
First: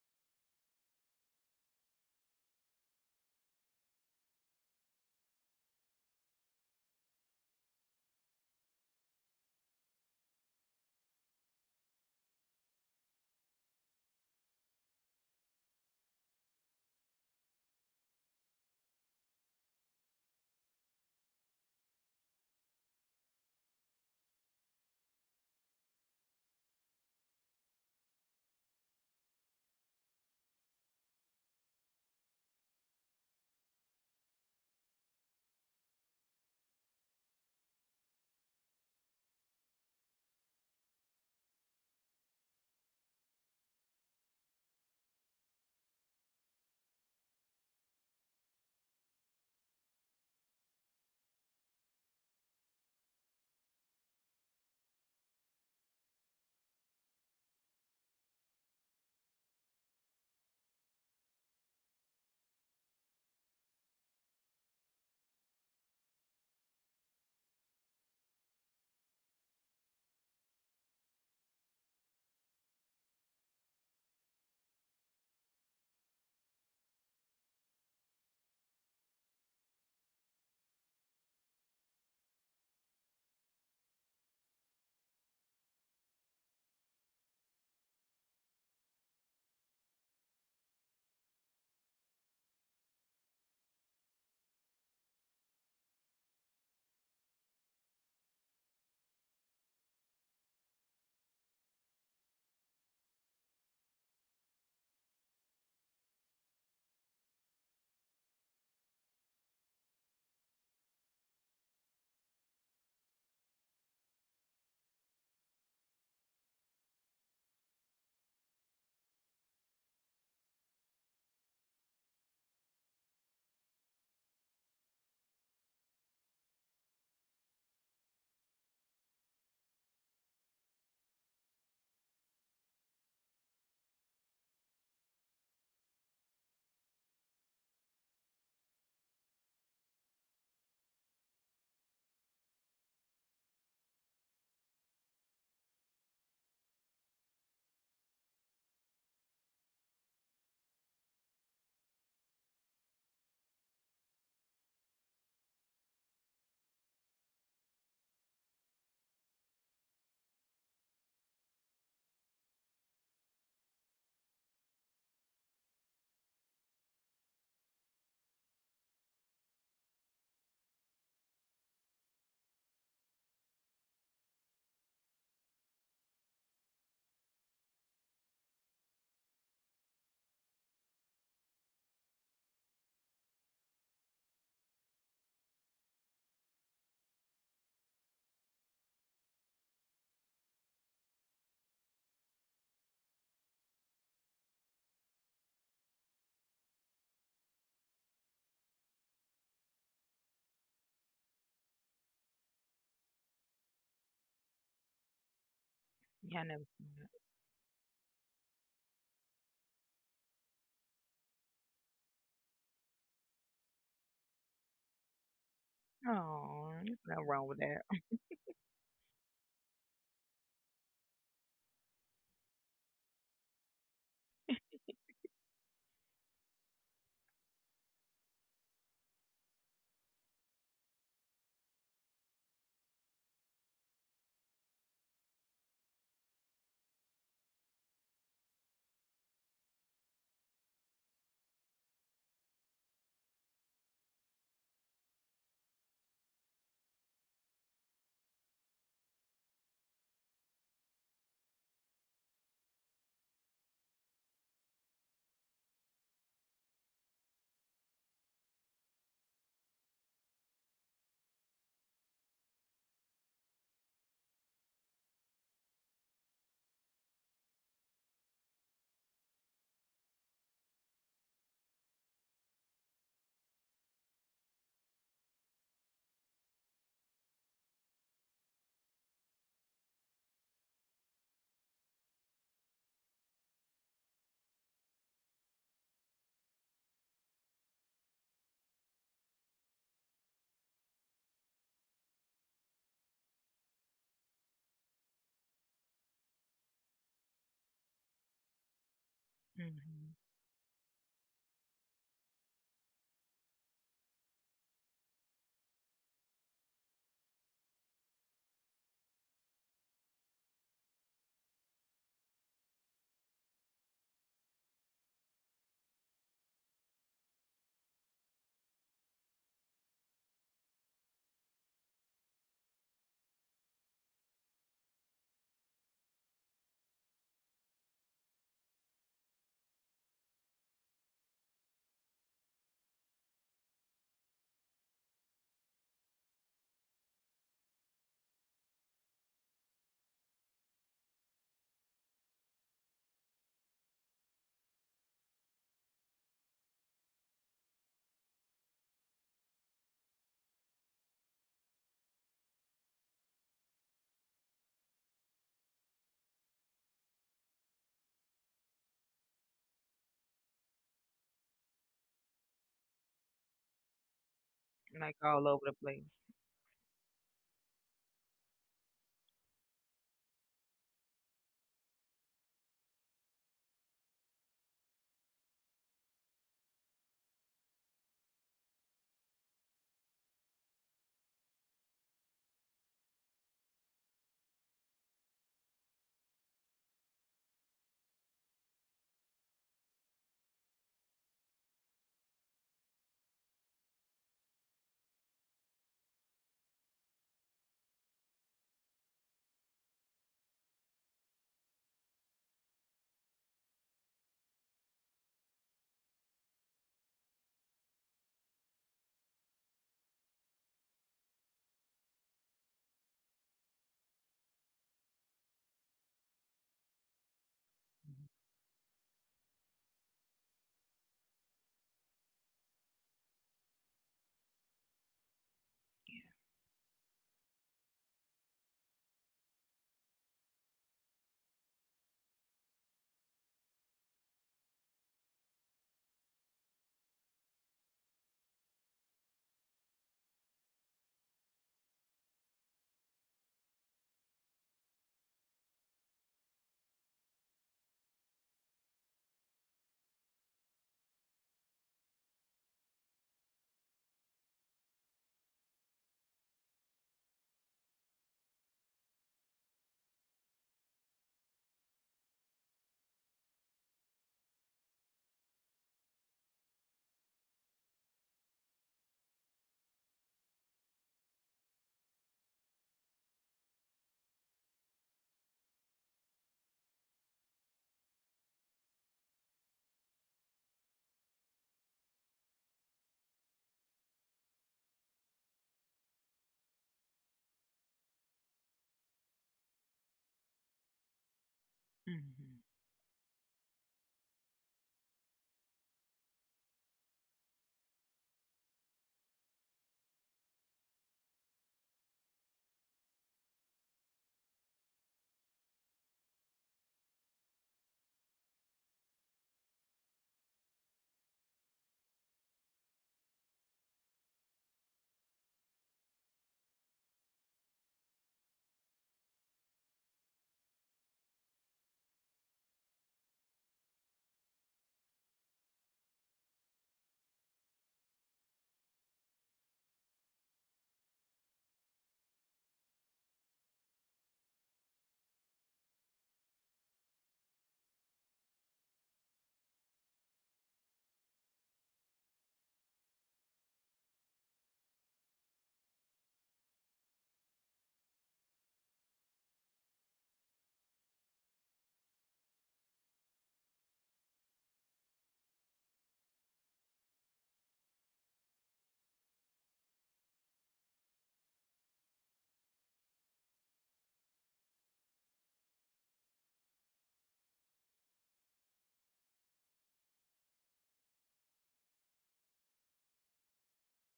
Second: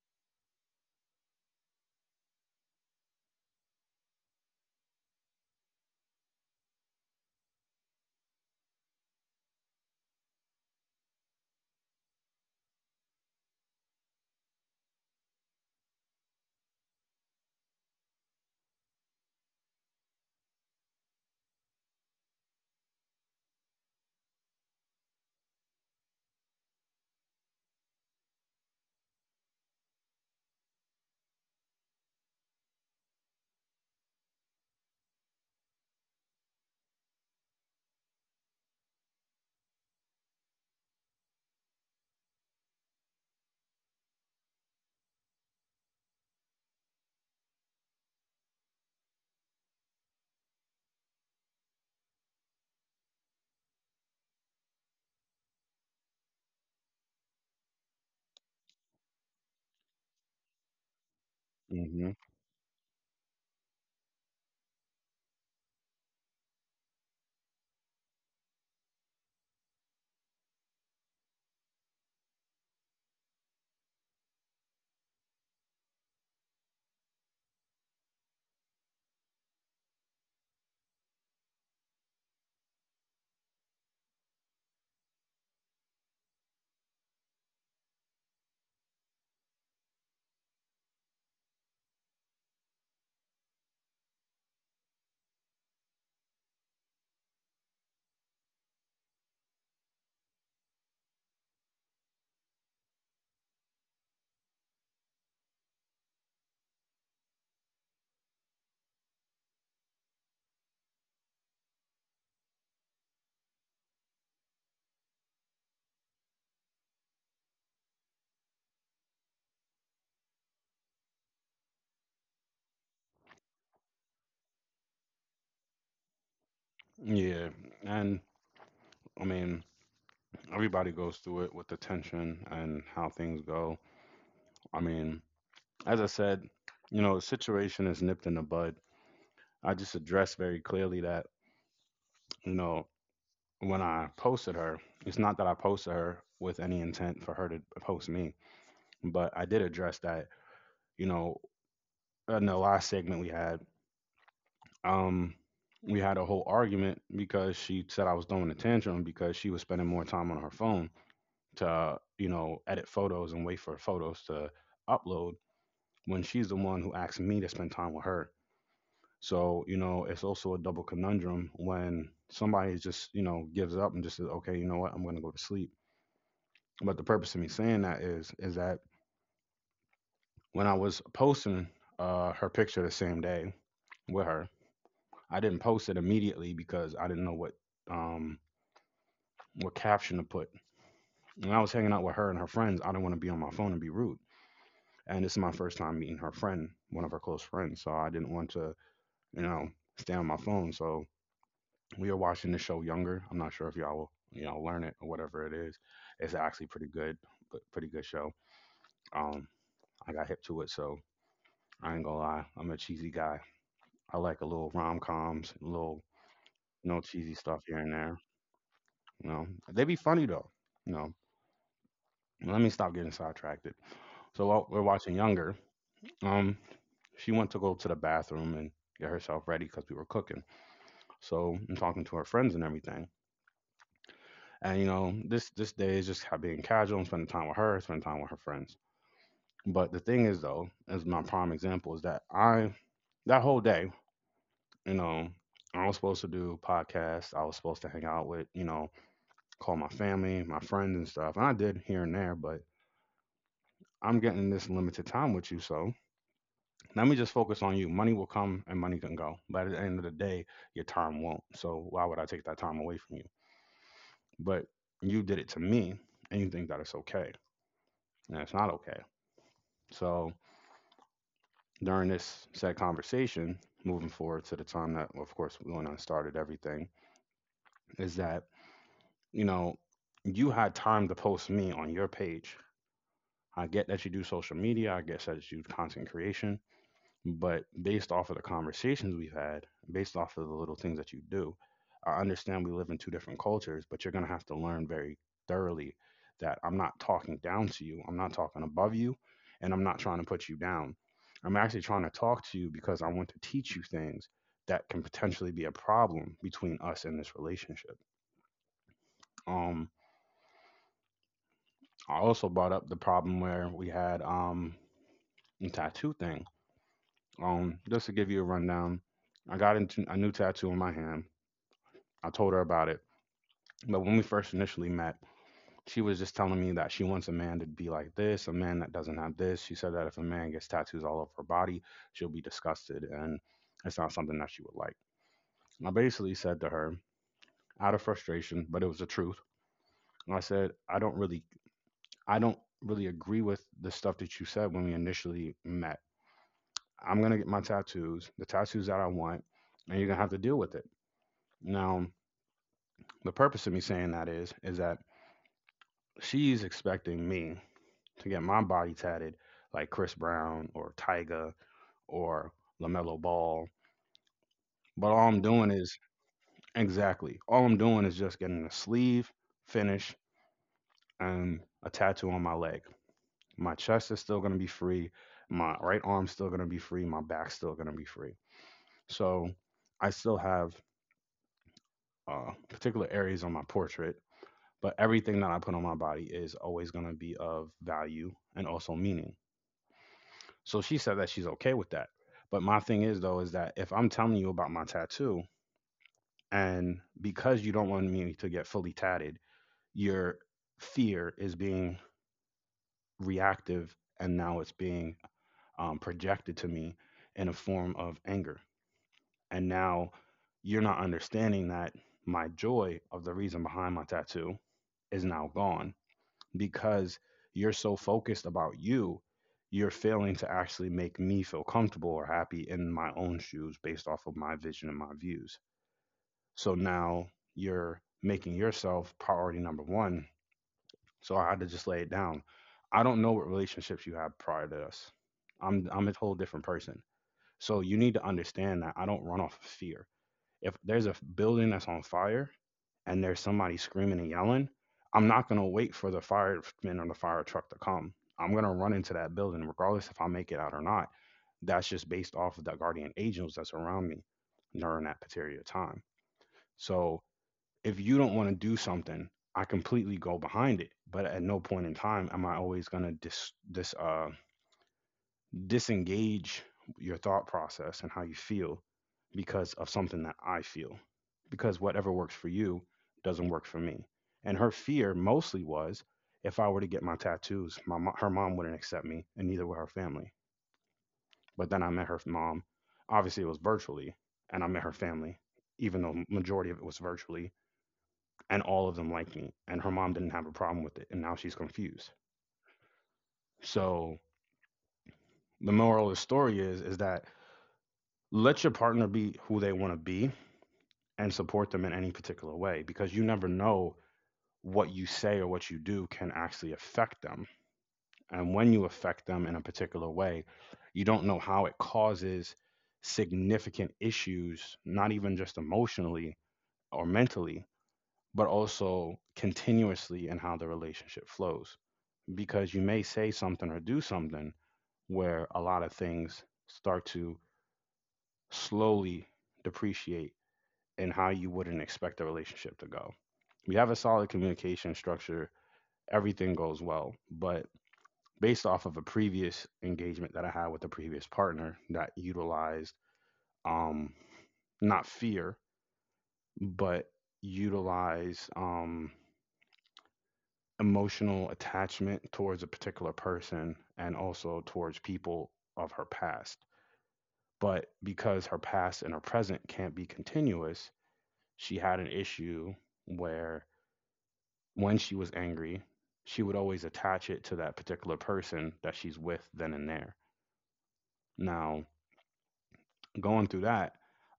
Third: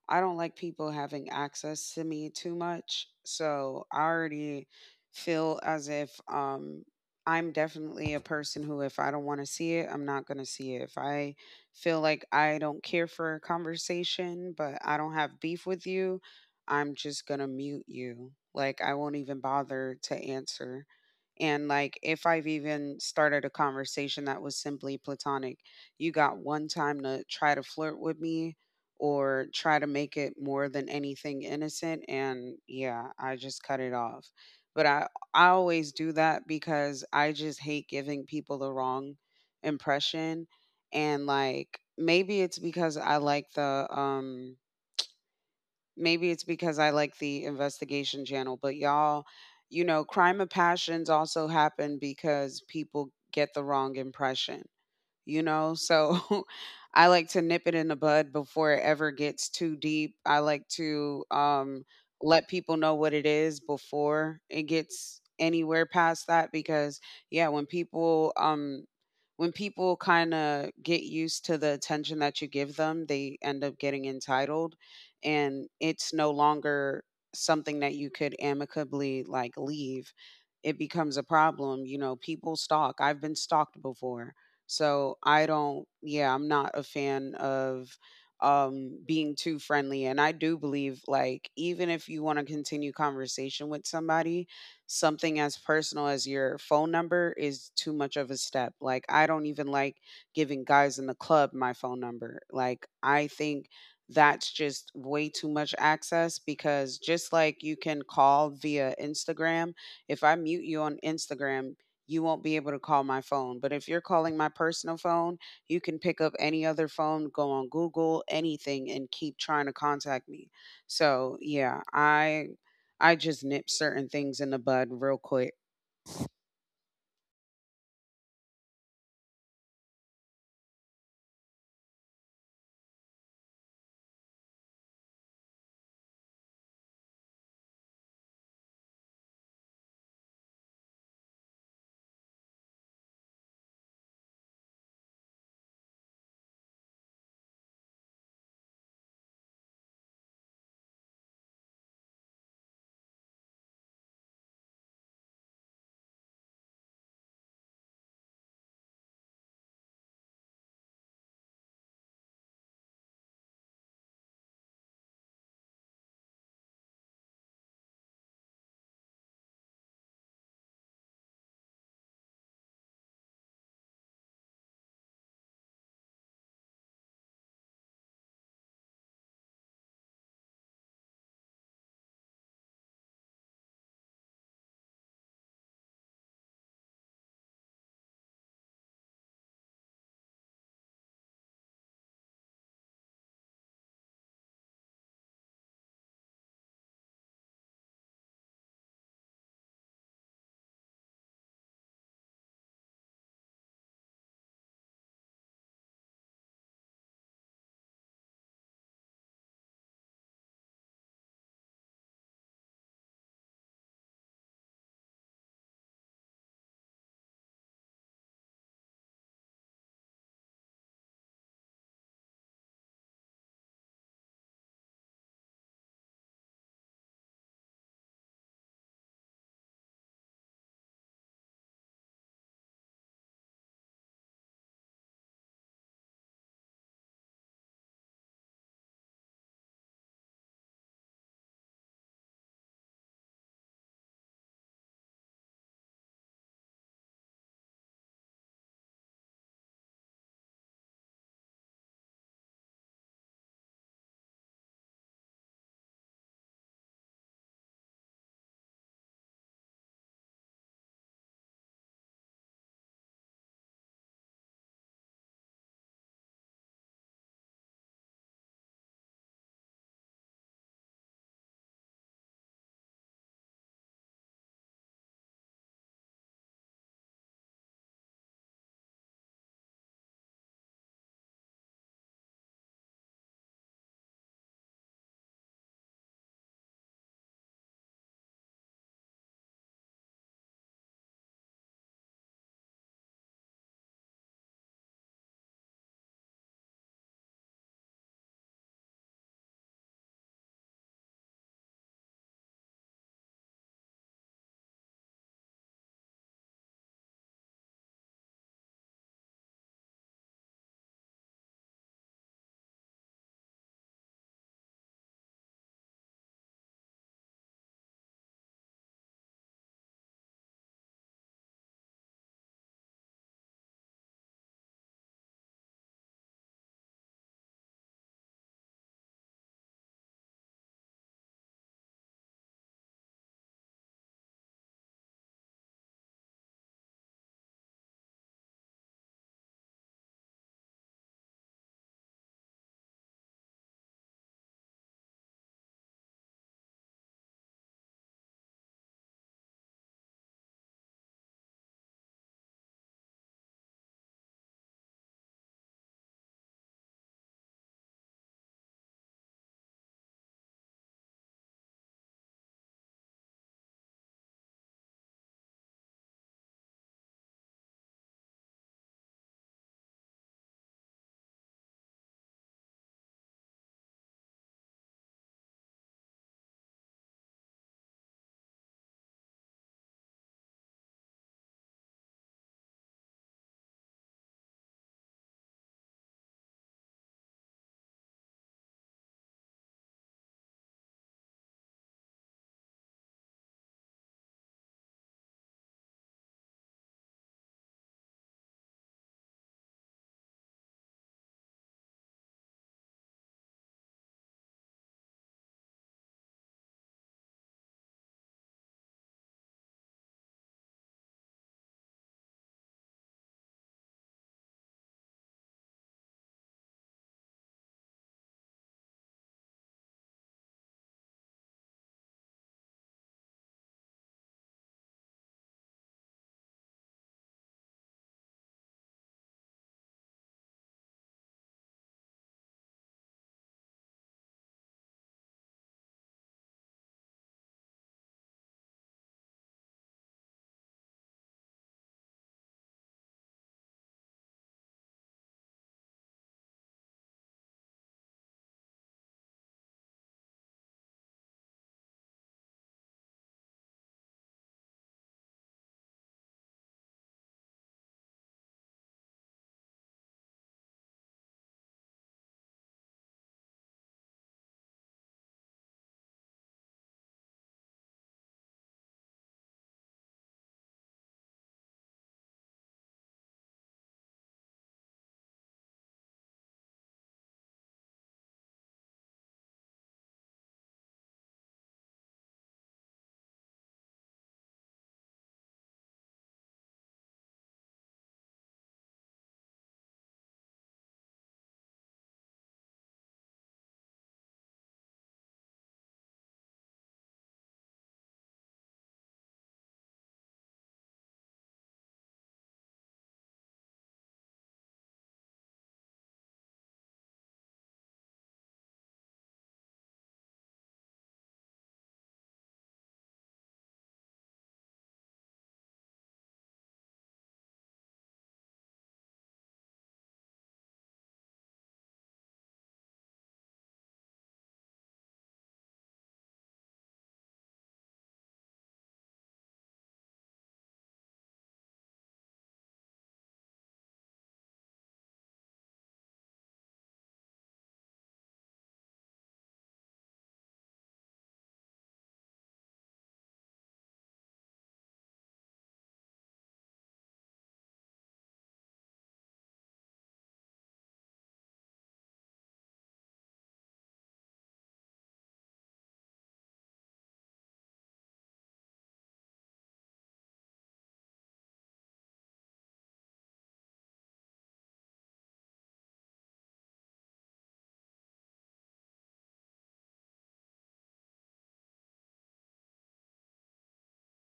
S3: I don't like people having access to me too much. So I already feel as if I'm definitely a person who if I don't want to see it, I'm not gonna see it. If I feel like I don't care for a conversation, but I don't have beef with you, I'm just gonna mute you. Like I won't even bother to answer. And like if I've even started a conversation that was simply platonic, you got one time to try to flirt with me or try to make it more than anything innocent, and yeah, I just cut it off. But I always do that because I just hate giving people the wrong impression. And like maybe it's because I like the maybe it's because I like the investigation channel, but y'all, you know, crime of passions also happen because people get the wrong impression, you know? So I like to nip it in the bud before it ever gets too deep. I like to,
S1: Hmm.
S3: let people know what it is before it gets anywhere past that because, yeah, when people kind of get used to the attention that you give them, they end up getting entitled and it's no longer something that you could amicably like leave, it becomes a problem. You know, people stalk. I've been stalked before. So I don't, yeah, I'm not a fan of being too friendly. And I do believe like even if you want to continue conversation with somebody, something as personal as your phone number is too much of a step. Like I don't even like giving guys in the club my phone number. Like I think that's just way too much access because just like you can call via Instagram, if I mute you on Instagram, you won't be able to call my phone. But if you're calling my personal phone, you can pick up any other phone, go on Google, anything, and keep trying to contact me. So yeah, I just nip certain things in the bud real quick.
S1: Yeah. And I mean, everybody goes through it with the tension and how things go. I mean, as I said, the situation is nipped in the bud. I just addressed very clearly that, you know, when I posted her, it's not that I posted her with any intent for her to post me, but I did address that, you know, in the last segment um we had a whole argument because she said I was throwing a tantrum because she was spending more time on her phone to, edit photos and wait for photos to upload when she's the one who asked me to spend time with her. So, it's also a double conundrum when somebody just, gives up and just says, okay, you know what, I'm going to go to sleep. But the purpose of me saying that is that when I was posting her picture the same day with her, I didn't post it immediately because I didn't know um, what caption to put. And I was hanging out with her and her friends. I didn't want to be on my phone and be rude. And this is my first time meeting her friend, one of her close friends. So I didn't want to, you know, stay on my phone. So we were watching the show Younger. I'm not sure if y'all will, learn it or whatever it is. It's
S2: Yeah, I
S1: actually
S2: never
S1: pretty
S2: seen
S1: good, but pretty good show. Um, I got hip to it, so I ain't gonna lie. I'm a cheesy guy. I like a little rom coms, a little
S2: that. Oh, there's
S1: cheesy
S2: nothing
S1: stuff
S2: wrong with
S1: here and
S2: that.
S1: there. You know, they be funny though. You know, let me stop getting sidetracked. So while we're watching Younger, Um, she went to go to the bathroom and get herself ready because we were cooking. So I'm talking to her friends and everything. And this day is just being casual and spending time with her, spending time with her friends. But the thing is though, as my prime example is that I that whole day, you know, I was supposed to do podcasts. I was supposed to hang out with, call my family, my friends and stuff. And I did here and there, but I'm getting this limited time with you, so let me just focus on you. Money will come and money can go. But at the end of the day, your time won't. So why would I take that time away from you? But you did it to me and you think that it's okay. And it's not okay. So during this said conversation, moving forward to the time that, of course, when I started everything, is that, you know, you had time to post me on your page. I get that you do social media. I get that you do content creation. But based off of the conversations we've had, based off of the little things that you do, I understand we live in two different cultures, but you're going to have to learn very thoroughly that I'm not talking down to you, I'm not talking above you, and I'm not trying
S2: Hmm.
S1: to put you down. I'm actually trying to talk to you because I want to teach you things that can potentially be a problem between us and this relationship. Um, I also brought up the problem where we had the tattoo thing. Just to give you a rundown, I got into a new tattoo on my hand. I told her about it. But when we first initially met, she was just telling me that she wants a man to be like this, a man that doesn't have this. She said that if a man gets tattoos all over her body, she'll be disgusted and it's not something that she would like. And I basically said to her, out of frustration, but it was the truth. And I said, I don't really agree with the stuff that you said when we initially met. I'm gonna get my tattoos, the tattoos that I want, and you're gonna have to deal with it. Now, the purpose of me saying that is that she's expecting me to get my body tatted like Chris Brown or Tyga or LaMelo Ball. But all
S2: Like
S1: I'm
S2: all
S1: doing
S2: over the
S1: is
S2: place.
S1: exactly, all I'm doing is just getting a sleeve finish and a tattoo on my leg. My chest is still gonna be free. My right arm's still gonna be free. My back's still gonna be free. So I still have particular areas on my portrait, but everything that I put on my body is always gonna be of value and also meaning. So she said that she's okay with that. But my thing is though is that if I'm telling you about my tattoo and because you don't want me to get fully tatted, your fear is being reactive and now it's being projected to me in a form of anger. And now you're not understanding that my joy of the reason behind my tattoo is now gone because you're so focused about you, you're failing to actually make me feel comfortable or happy in my own shoes based off of my vision and my views. So now you're making yourself priority number one. So I had to just lay it down. I don't know what relationships you had prior to us. I'm a whole different person. So you need to understand that I don't run off of fear. If there's a building that's on fire, and there's somebody screaming and yelling, I'm not going to wait for the fireman or the fire truck to come. I'm going to run into that building, regardless if I make it out or not. That's just based off of the guardian angels that's around me during that particular time. So if you don't want to do something, I completely go behind it. But at no point in time am I always going to disengage your thought process and how you feel because of something that I feel. Because whatever works for you doesn't work for me. And her fear mostly was if I were to get my tattoos, her mom wouldn't accept me, and neither would her family. But then I met her mom. Obviously, it was virtually, and I met her family, even though majority of it was virtually, and all of them liked me. And her mom didn't have a problem with it, and now she's confused.
S2: Mm-hmm.
S1: So the moral of the story is that let your partner be who they want to be and support them in any particular way because you never know what you say or what you do can actually affect them. And when you affect them in a particular way, you don't know how it causes significant issues, not even just emotionally or mentally, but also continuously in how the relationship flows. Because you may say something or do something where a lot of things start to slowly depreciate and how you wouldn't expect the relationship to go. We have a solid communication structure, everything goes well, but based off of a previous engagement that I had with a previous partner that utilized um not fear, but utilized emotional attachment towards a particular person and also towards people of her past. But because her past and her present can't be continuous, she had an issue where when she was angry, she would always attach it to that particular person that she's with then and there. Now, going through that,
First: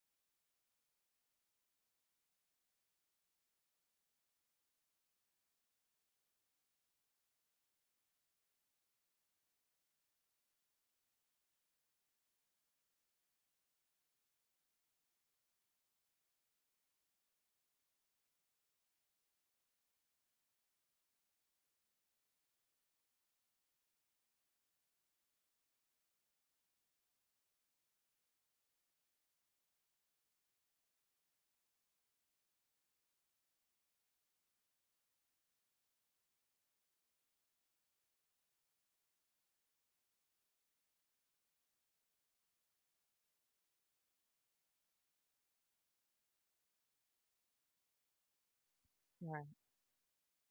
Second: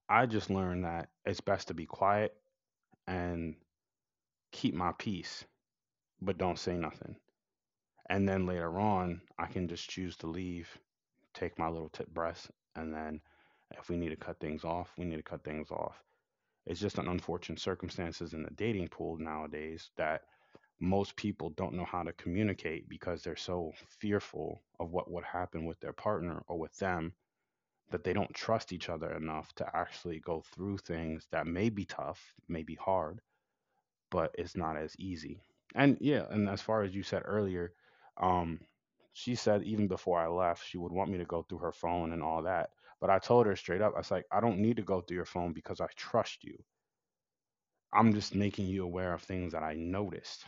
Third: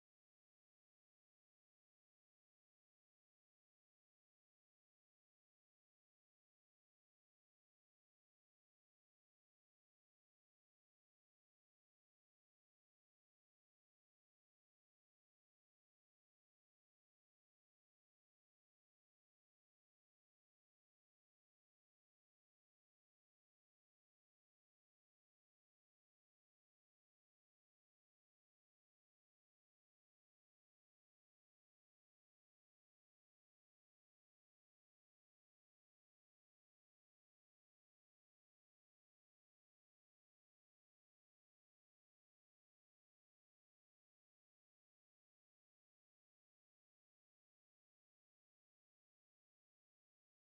S1: I just learned that it's best to be quiet and keep my peace, but don't say nothing. And then later on, I can just choose to leave, take my little tip breaths, and then if we need to cut things off, we need to cut things off. It's just an unfortunate circumstances in the dating pool nowadays that most people don't know how to communicate because they're so fearful of what would happen with their partner or with them that they don't trust each other enough to actually go through things that may be tough, may be hard, but it's not as easy. And yeah, and as far as you said earlier, um, she said even before I left, she would want me to go through her phone and all that. But I told her straight up, I was like, I don't need to go through your phone because I trust you. I'm just making you aware of
S2: Right.
S1: things that I noticed,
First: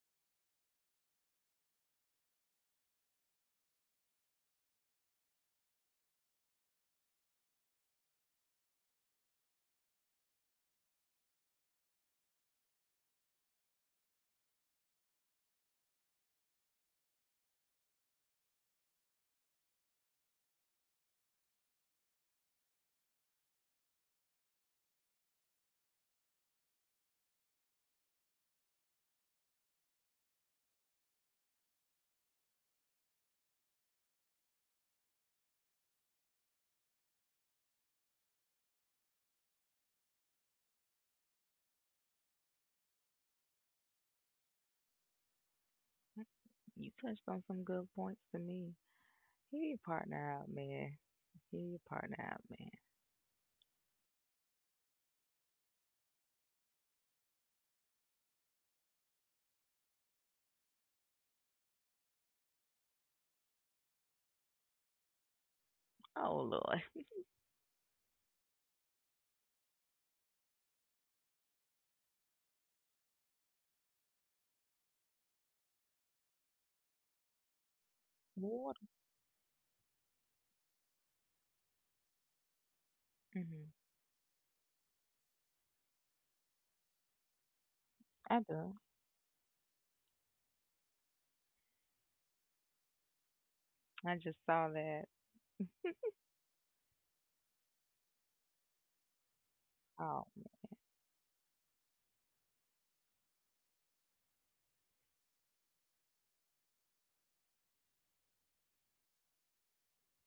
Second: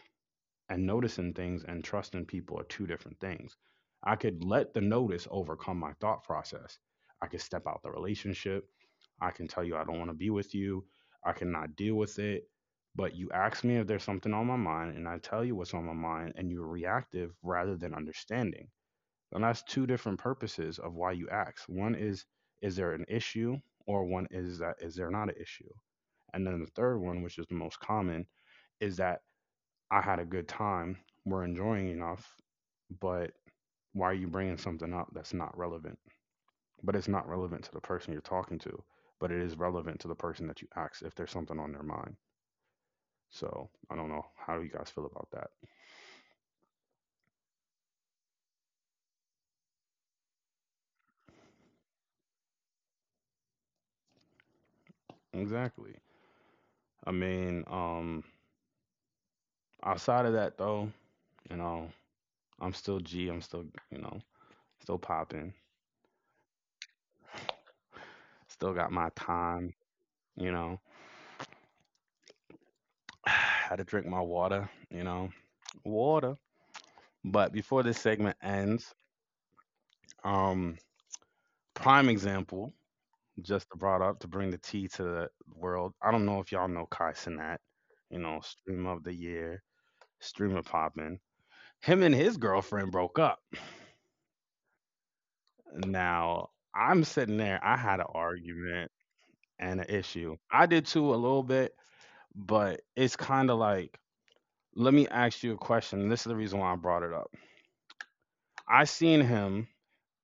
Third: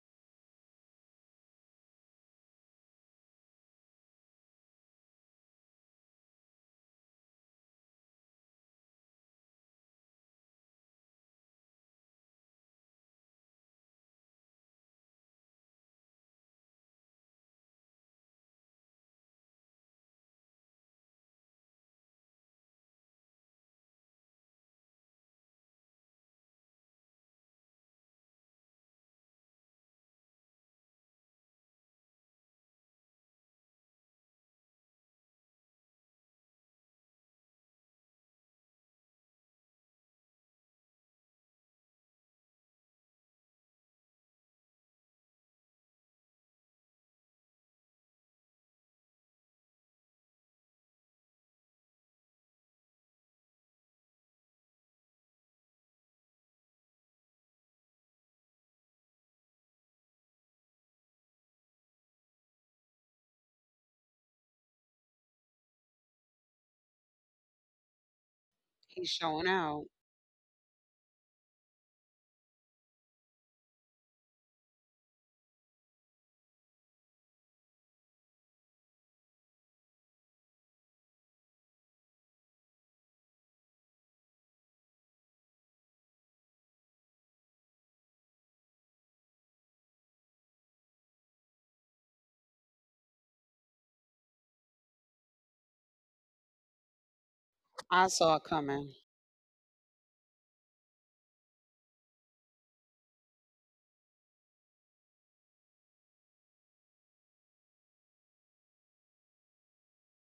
S1: and noticing things and trusting people are two different things. I could let the notice overcome my thought process. I could step out the relationship. I can tell you I don't want to be with you. I cannot deal with it. But you ask me if there's something on my mind, and I tell you what's on my mind, and you're reactive rather than understanding. And that's two different purposes of why you ask. One is there an issue? Or one is that, is there not an issue? And then the third one, which is the most common, is that I had a good time. We're enjoying enough, but why are you bringing something up that's not relevant? But it's not relevant to the person you're talking to, but it is relevant to the person that you ask if there's something on their mind. So I don't know how do you guys feel about that.
S2: You touched on some good points to me. Hear your partner out, man. Hear your partner out, man.
S1: Exactly. I mean, outside of that though, you know, I'm still G. I'm still, you know, still popping.
S2: Oh, Lord.
S1: Still got my
S3: He's showing
S1: time.
S3: out.
S1: You know, had to drink my water. You know, water. But before this segment
S2: Lord.
S1: ends, um, prime example, just
S2: Hmm.
S1: to brought up to bring the tea to the world. I don't know if y'all know Kai Cenat, you know,
S2: I do.
S1: stream of the year, streamer poppin'. Him and his girlfriend broke up.
S2: I just saw that.
S1: Now, I'm sitting there, I had
S3: I
S1: an
S3: saw it
S1: argument
S3: coming.
S1: and an
S2: Oh.
S1: issue. I did too a little bit, but it's kind of like, let me ask you a question. This is the reason why I brought it up. I seen him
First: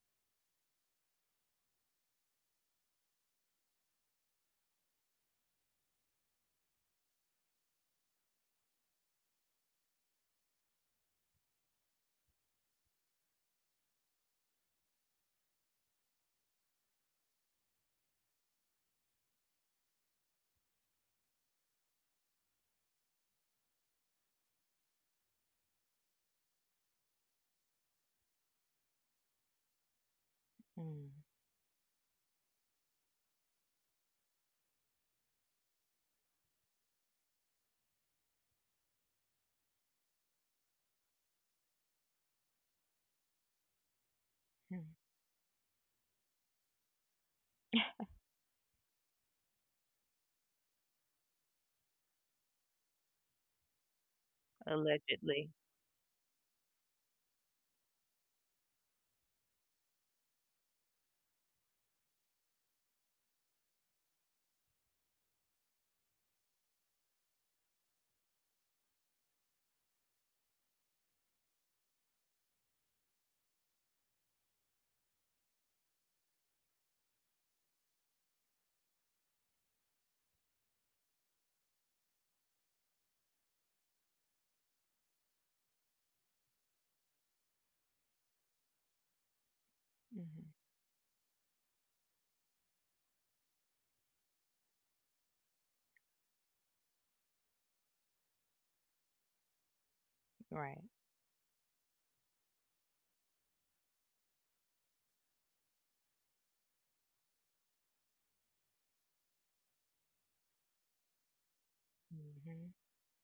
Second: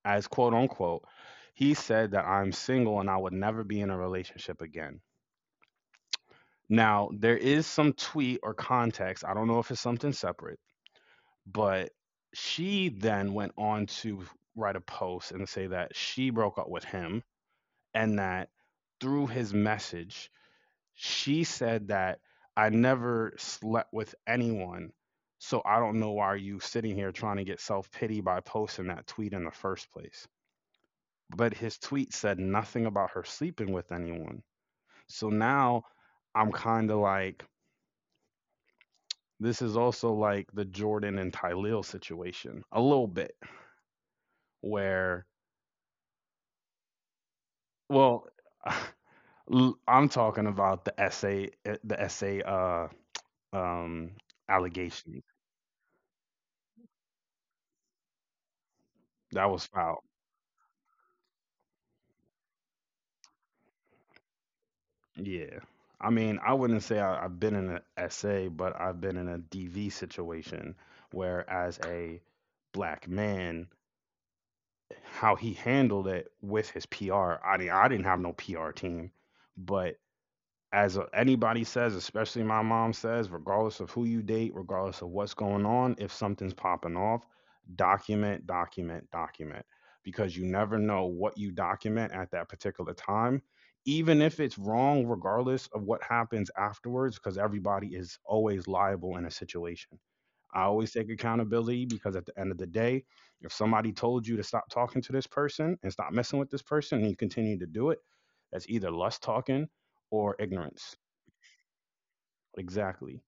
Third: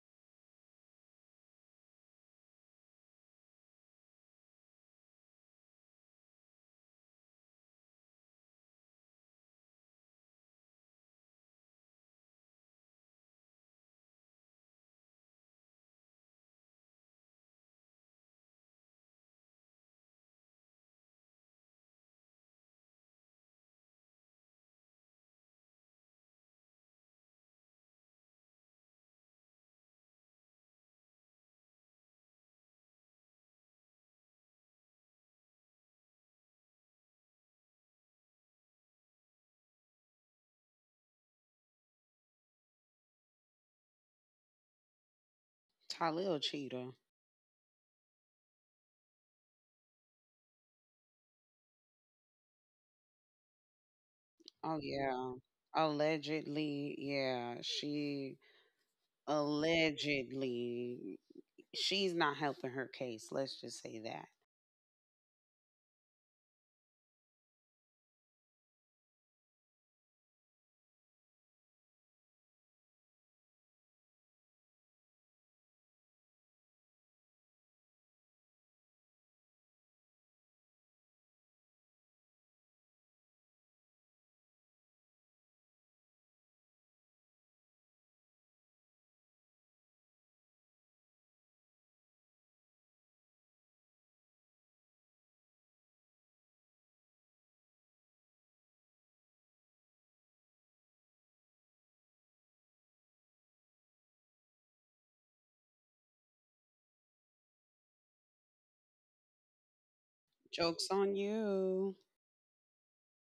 S1: as quote unquote, he said that I'm single and I would never be in a relationship again. Now, there is some tweet or context. I don't know if it's something separate, but she then went on to write a post and say that she broke up with him and that through his message, she said that I never slept with anyone. So I don't know why you are sitting here trying to get self pity by posting that tweet in the first place.
S2: Mm-hmm.
S1: But his tweet said nothing about her sleeping with anyone. So now I'm kind of like, this is also like the Jordan and Tylil situation a little bit, where
S3: Talil Cheetah.
S1: well, i I'm talking about the essay, the essay, um,
S3: Oh
S1: allegation
S3: yeah.
S2: Allegedly.
S3: Allegedly, yeah. She
S1: that was filed.
S3: allegedly she's not helping her case. Let's just say that.
S1: Yeah, I mean, I wouldn't say I've been in an essay, but I've been in a DV situation where, as a black man, how he handled it with his PR. I mean, I didn't have no PR team, but as anybody says, especially my mom says, regardless of who you date, regardless of what's going on, if something's popping off, document, document, document, because you
S2: Mm-hmm.
S1: never know what you document at that particular time. Even if it's wrong, regardless of what happens afterwards, because everybody is always liable in a situation. I
S2: Right.
S1: always take accountability because at the end of the day, if somebody told you to stop talking to this person and stop messing with this person and you continue to do it, that's either lust talking or
S3: Jokes
S1: ignorance.
S3: on you.
S2: Hmm.
S1: Exactly.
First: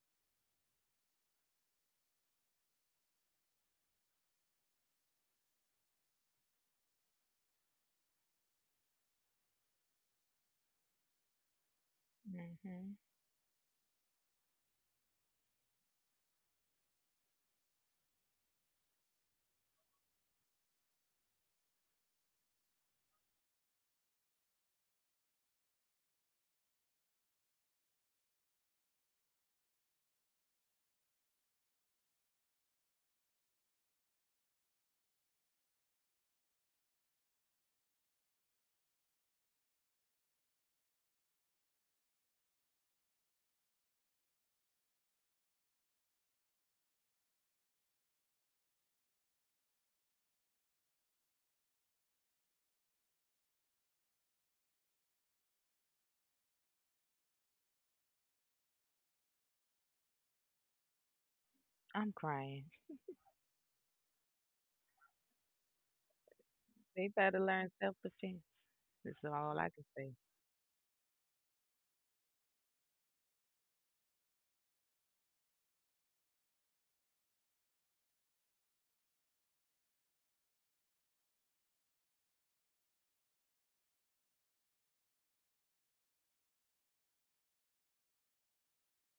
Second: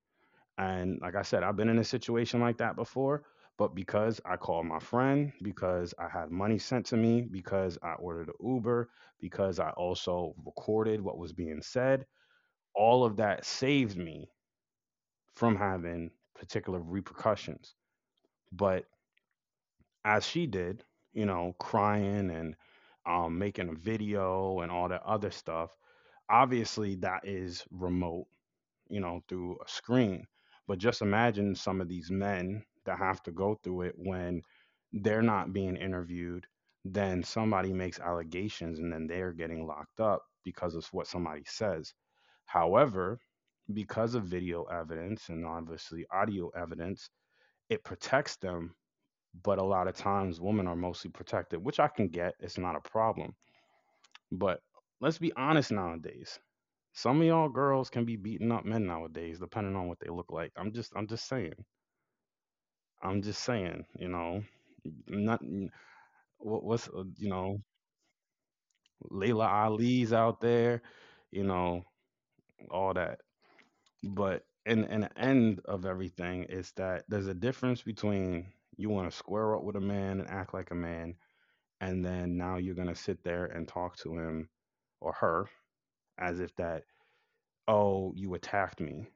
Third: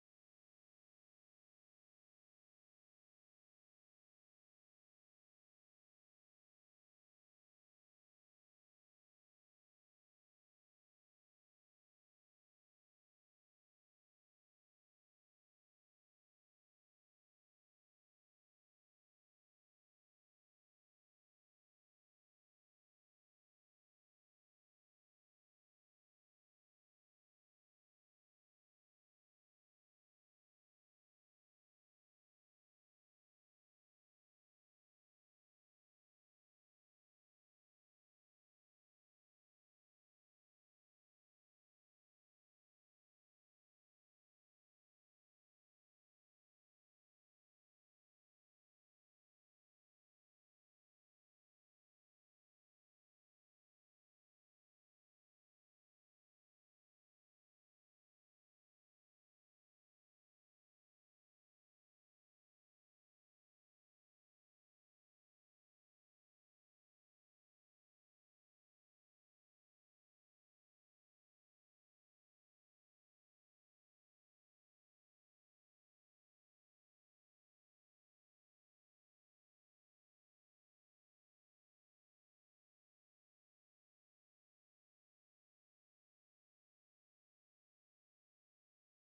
S1: And like I said, I've been in a situation like that before, but because I called my friend, because I had money sent to me, because I ordered an Uber, because I also recorded what was being said,
S2: Hmm.
S1: all of that saved me from having particular repercussions. But as she did, you know, crying and making a video and all that other stuff. Obviously, that is remote, you know, through a screen. But just imagine some of these men that have to go through it when they're not being interviewed. Then somebody makes allegations and then they're getting locked up because of what somebody says. However, because of video evidence and obviously audio evidence, it protects them, but a lot of times women are mostly protected, which I can get. It's not a problem. But let's be honest nowadays. Some of y'all girls can be beating up men nowadays, depending on what they look like. I'm just saying.
S2: I'm crying.
S1: I'm just saying. You know, not what's
S2: They
S1: you
S2: better learn
S1: know,
S2: self defense. This is
S1: Layla
S2: all I can say.
S1: Ali's out there. You know, all that. But in the end of everything is that there's a difference between you want to square up with a man and act like a man, and then now you're going to sit there and talk to him or her as if that, oh, you attacked me,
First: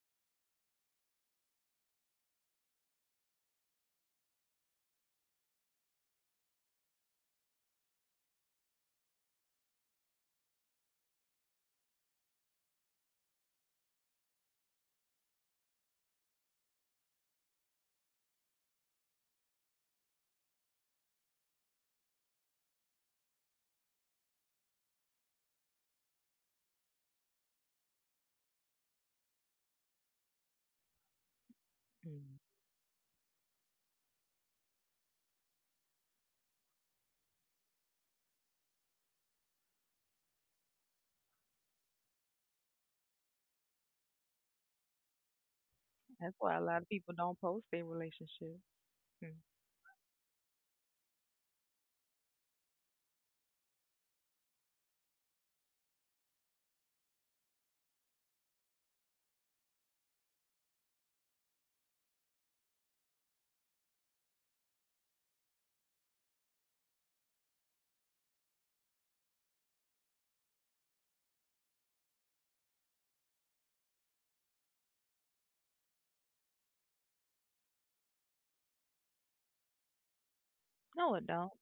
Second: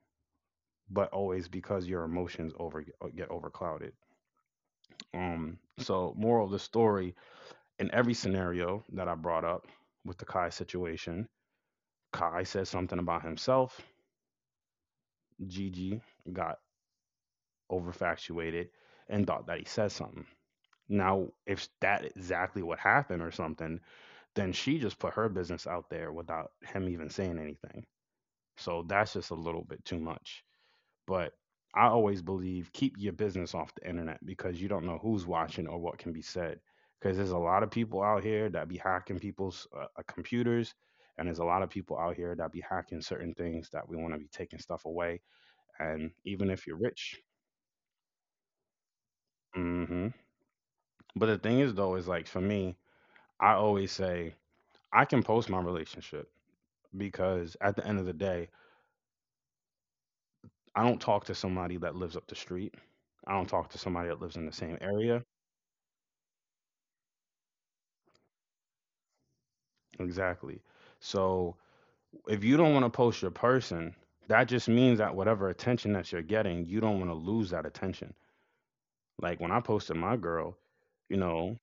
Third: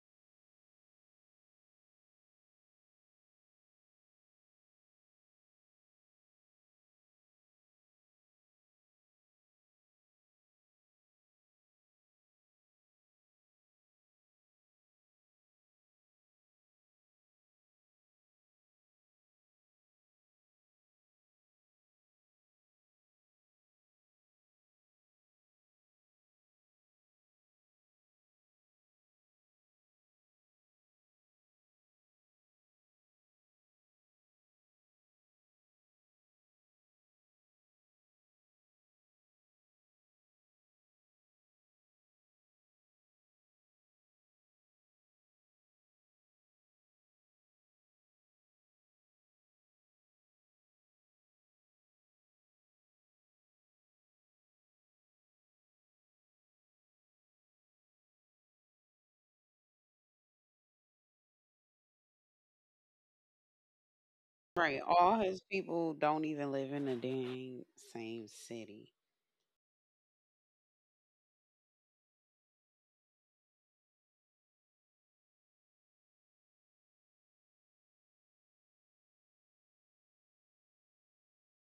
S1: but always because your emotions over get overclouded. So moral of the story, in every scenario that I brought up with the Kai situation, Kai said something about himself, Gigi got overfactuated and thought that he said something. Now if that exactly what happened or something, then she just put her business out there without him even saying anything. So that's just a little bit too much. But I always
S2: Mm-hmm.
S1: believe keep your business off the internet because you don't know who's watching or what can be said. Because there's a lot of people out here that be hacking people's computers, and there's a lot of people out here that be hacking certain things that we want to be taking stuff away. And
S2: That's why
S1: even
S2: a
S1: if
S2: lot
S1: you're
S2: of people
S1: rich,
S2: don't post their relationship. Hmm.
S1: hmm, but the thing is though is like for me, I always say I can post my relationship because at the end of the day, I don't talk to somebody that lives up the street. I don't talk to somebody that lives in the
S3: Right.
S1: same
S3: All
S1: area.
S3: his people don't even live in the dang same city.
S1: Exactly. So if you don't want to post your person, that just means that whatever attention that you're getting, you don't want to lose that attention. Like when I posted my girl,
S2: No,
S1: you
S2: it don't.
S1: know,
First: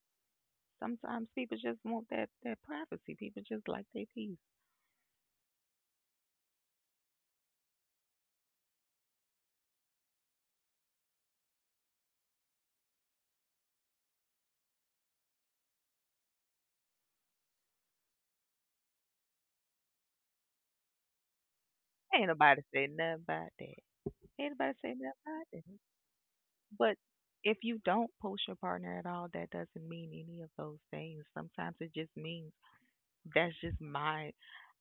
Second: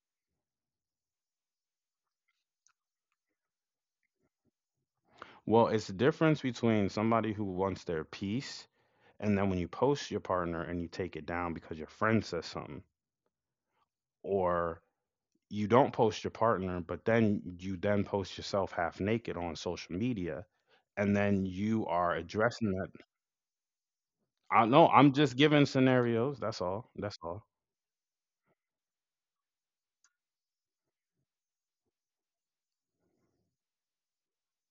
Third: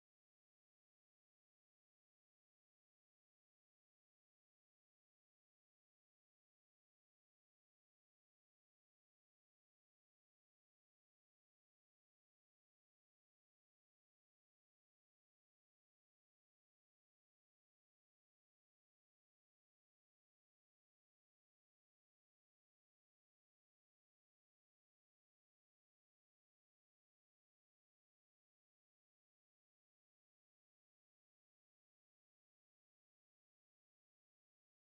S2: Sometimes people just want that privacy. People just like their peace.
S1: well, it's the difference between somebody who wants their peace and then when you post your partner and you take it down because your friend says something, or you don't post your partner, but then you then post yourself half naked on social media, and then you are
S2: Ain't nobody
S1: addressing
S2: say
S1: that.
S2: nothing about that. Ain't
S1: I
S2: nobody say
S1: know
S2: nothing
S1: I'm
S2: about
S1: just giving
S2: that.
S1: scenarios. That's
S2: But
S1: all. That's all.
S2: if you don't post your partner at all, that doesn't mean any of those things. Sometimes it just means that's just my.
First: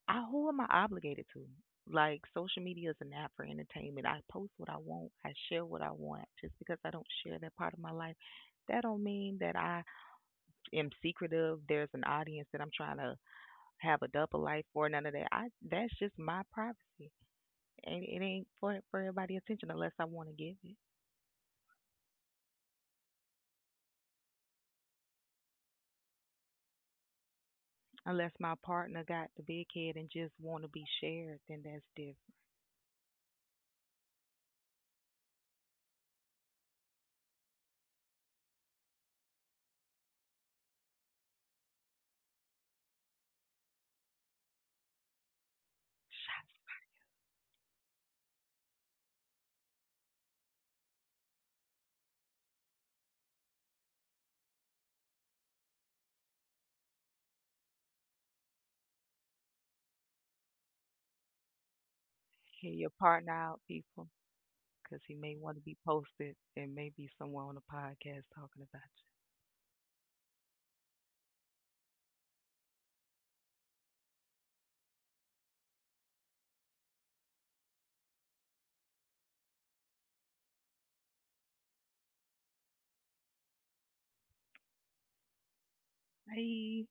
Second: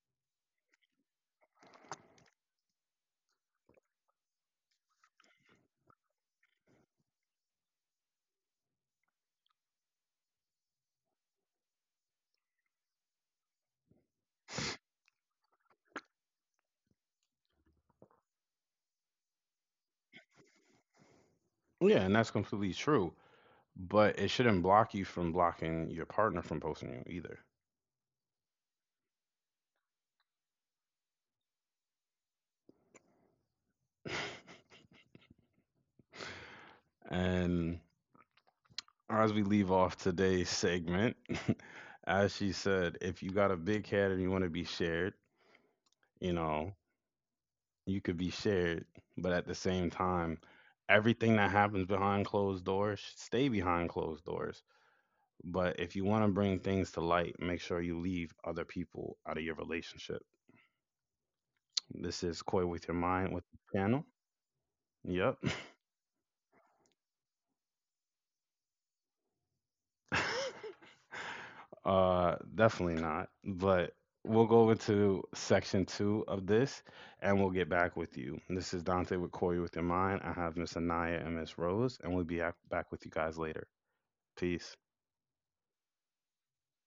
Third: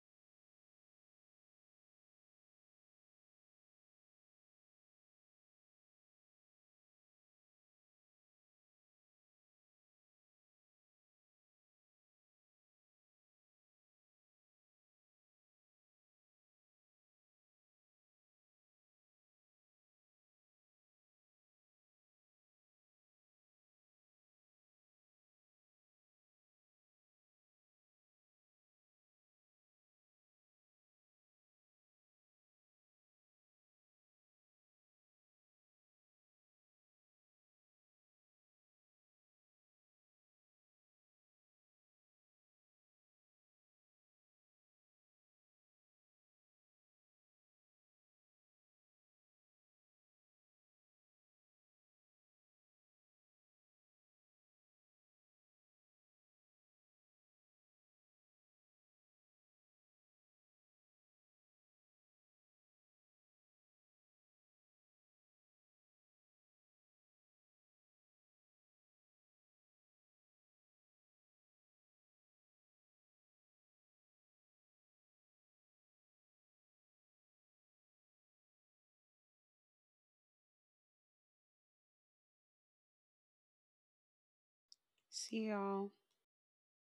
S2: I who am I obligated to? Like social media is an app for entertainment. I post what I want. I share what I want. Just because I don't share that part of my life, that don't mean that I am secretive, there's an audience that I'm trying to have a double life for, none of that. I that's just my privacy. And it ain't for everybody's attention unless I want to give it.
S1: Yeah, and that's completely true. But it shouldn't block you from blocking your partner from posting you either.
S2: Unless my partner got the big head and just want to be shared, then that's different.
S1: And as we leave off today's segment, as she said, if you got a big head and you want to be shared, you
S2: Shout-
S1: know, you could be shared, but at the same time, everything that happens behind closed doors should stay behind closed doors. But if you want to bring things to light, make sure you leave other people out of your relationship. This is Koi
S2: Hear
S1: with
S2: your
S1: your
S2: partner
S1: mind with
S2: out,
S1: the channel.
S2: people, because he may
S1: Yep.
S2: want to be posted and maybe someone on the podcast talking about
S1: Definitely not. But we'll go into section two of this, and we'll get back with you. This is Dante with Koi with your mind. I have Miss Anaya and Miss Rose, and we'll be back with you guys later. Peace.
S3: See y'all.
S2: you. Bye.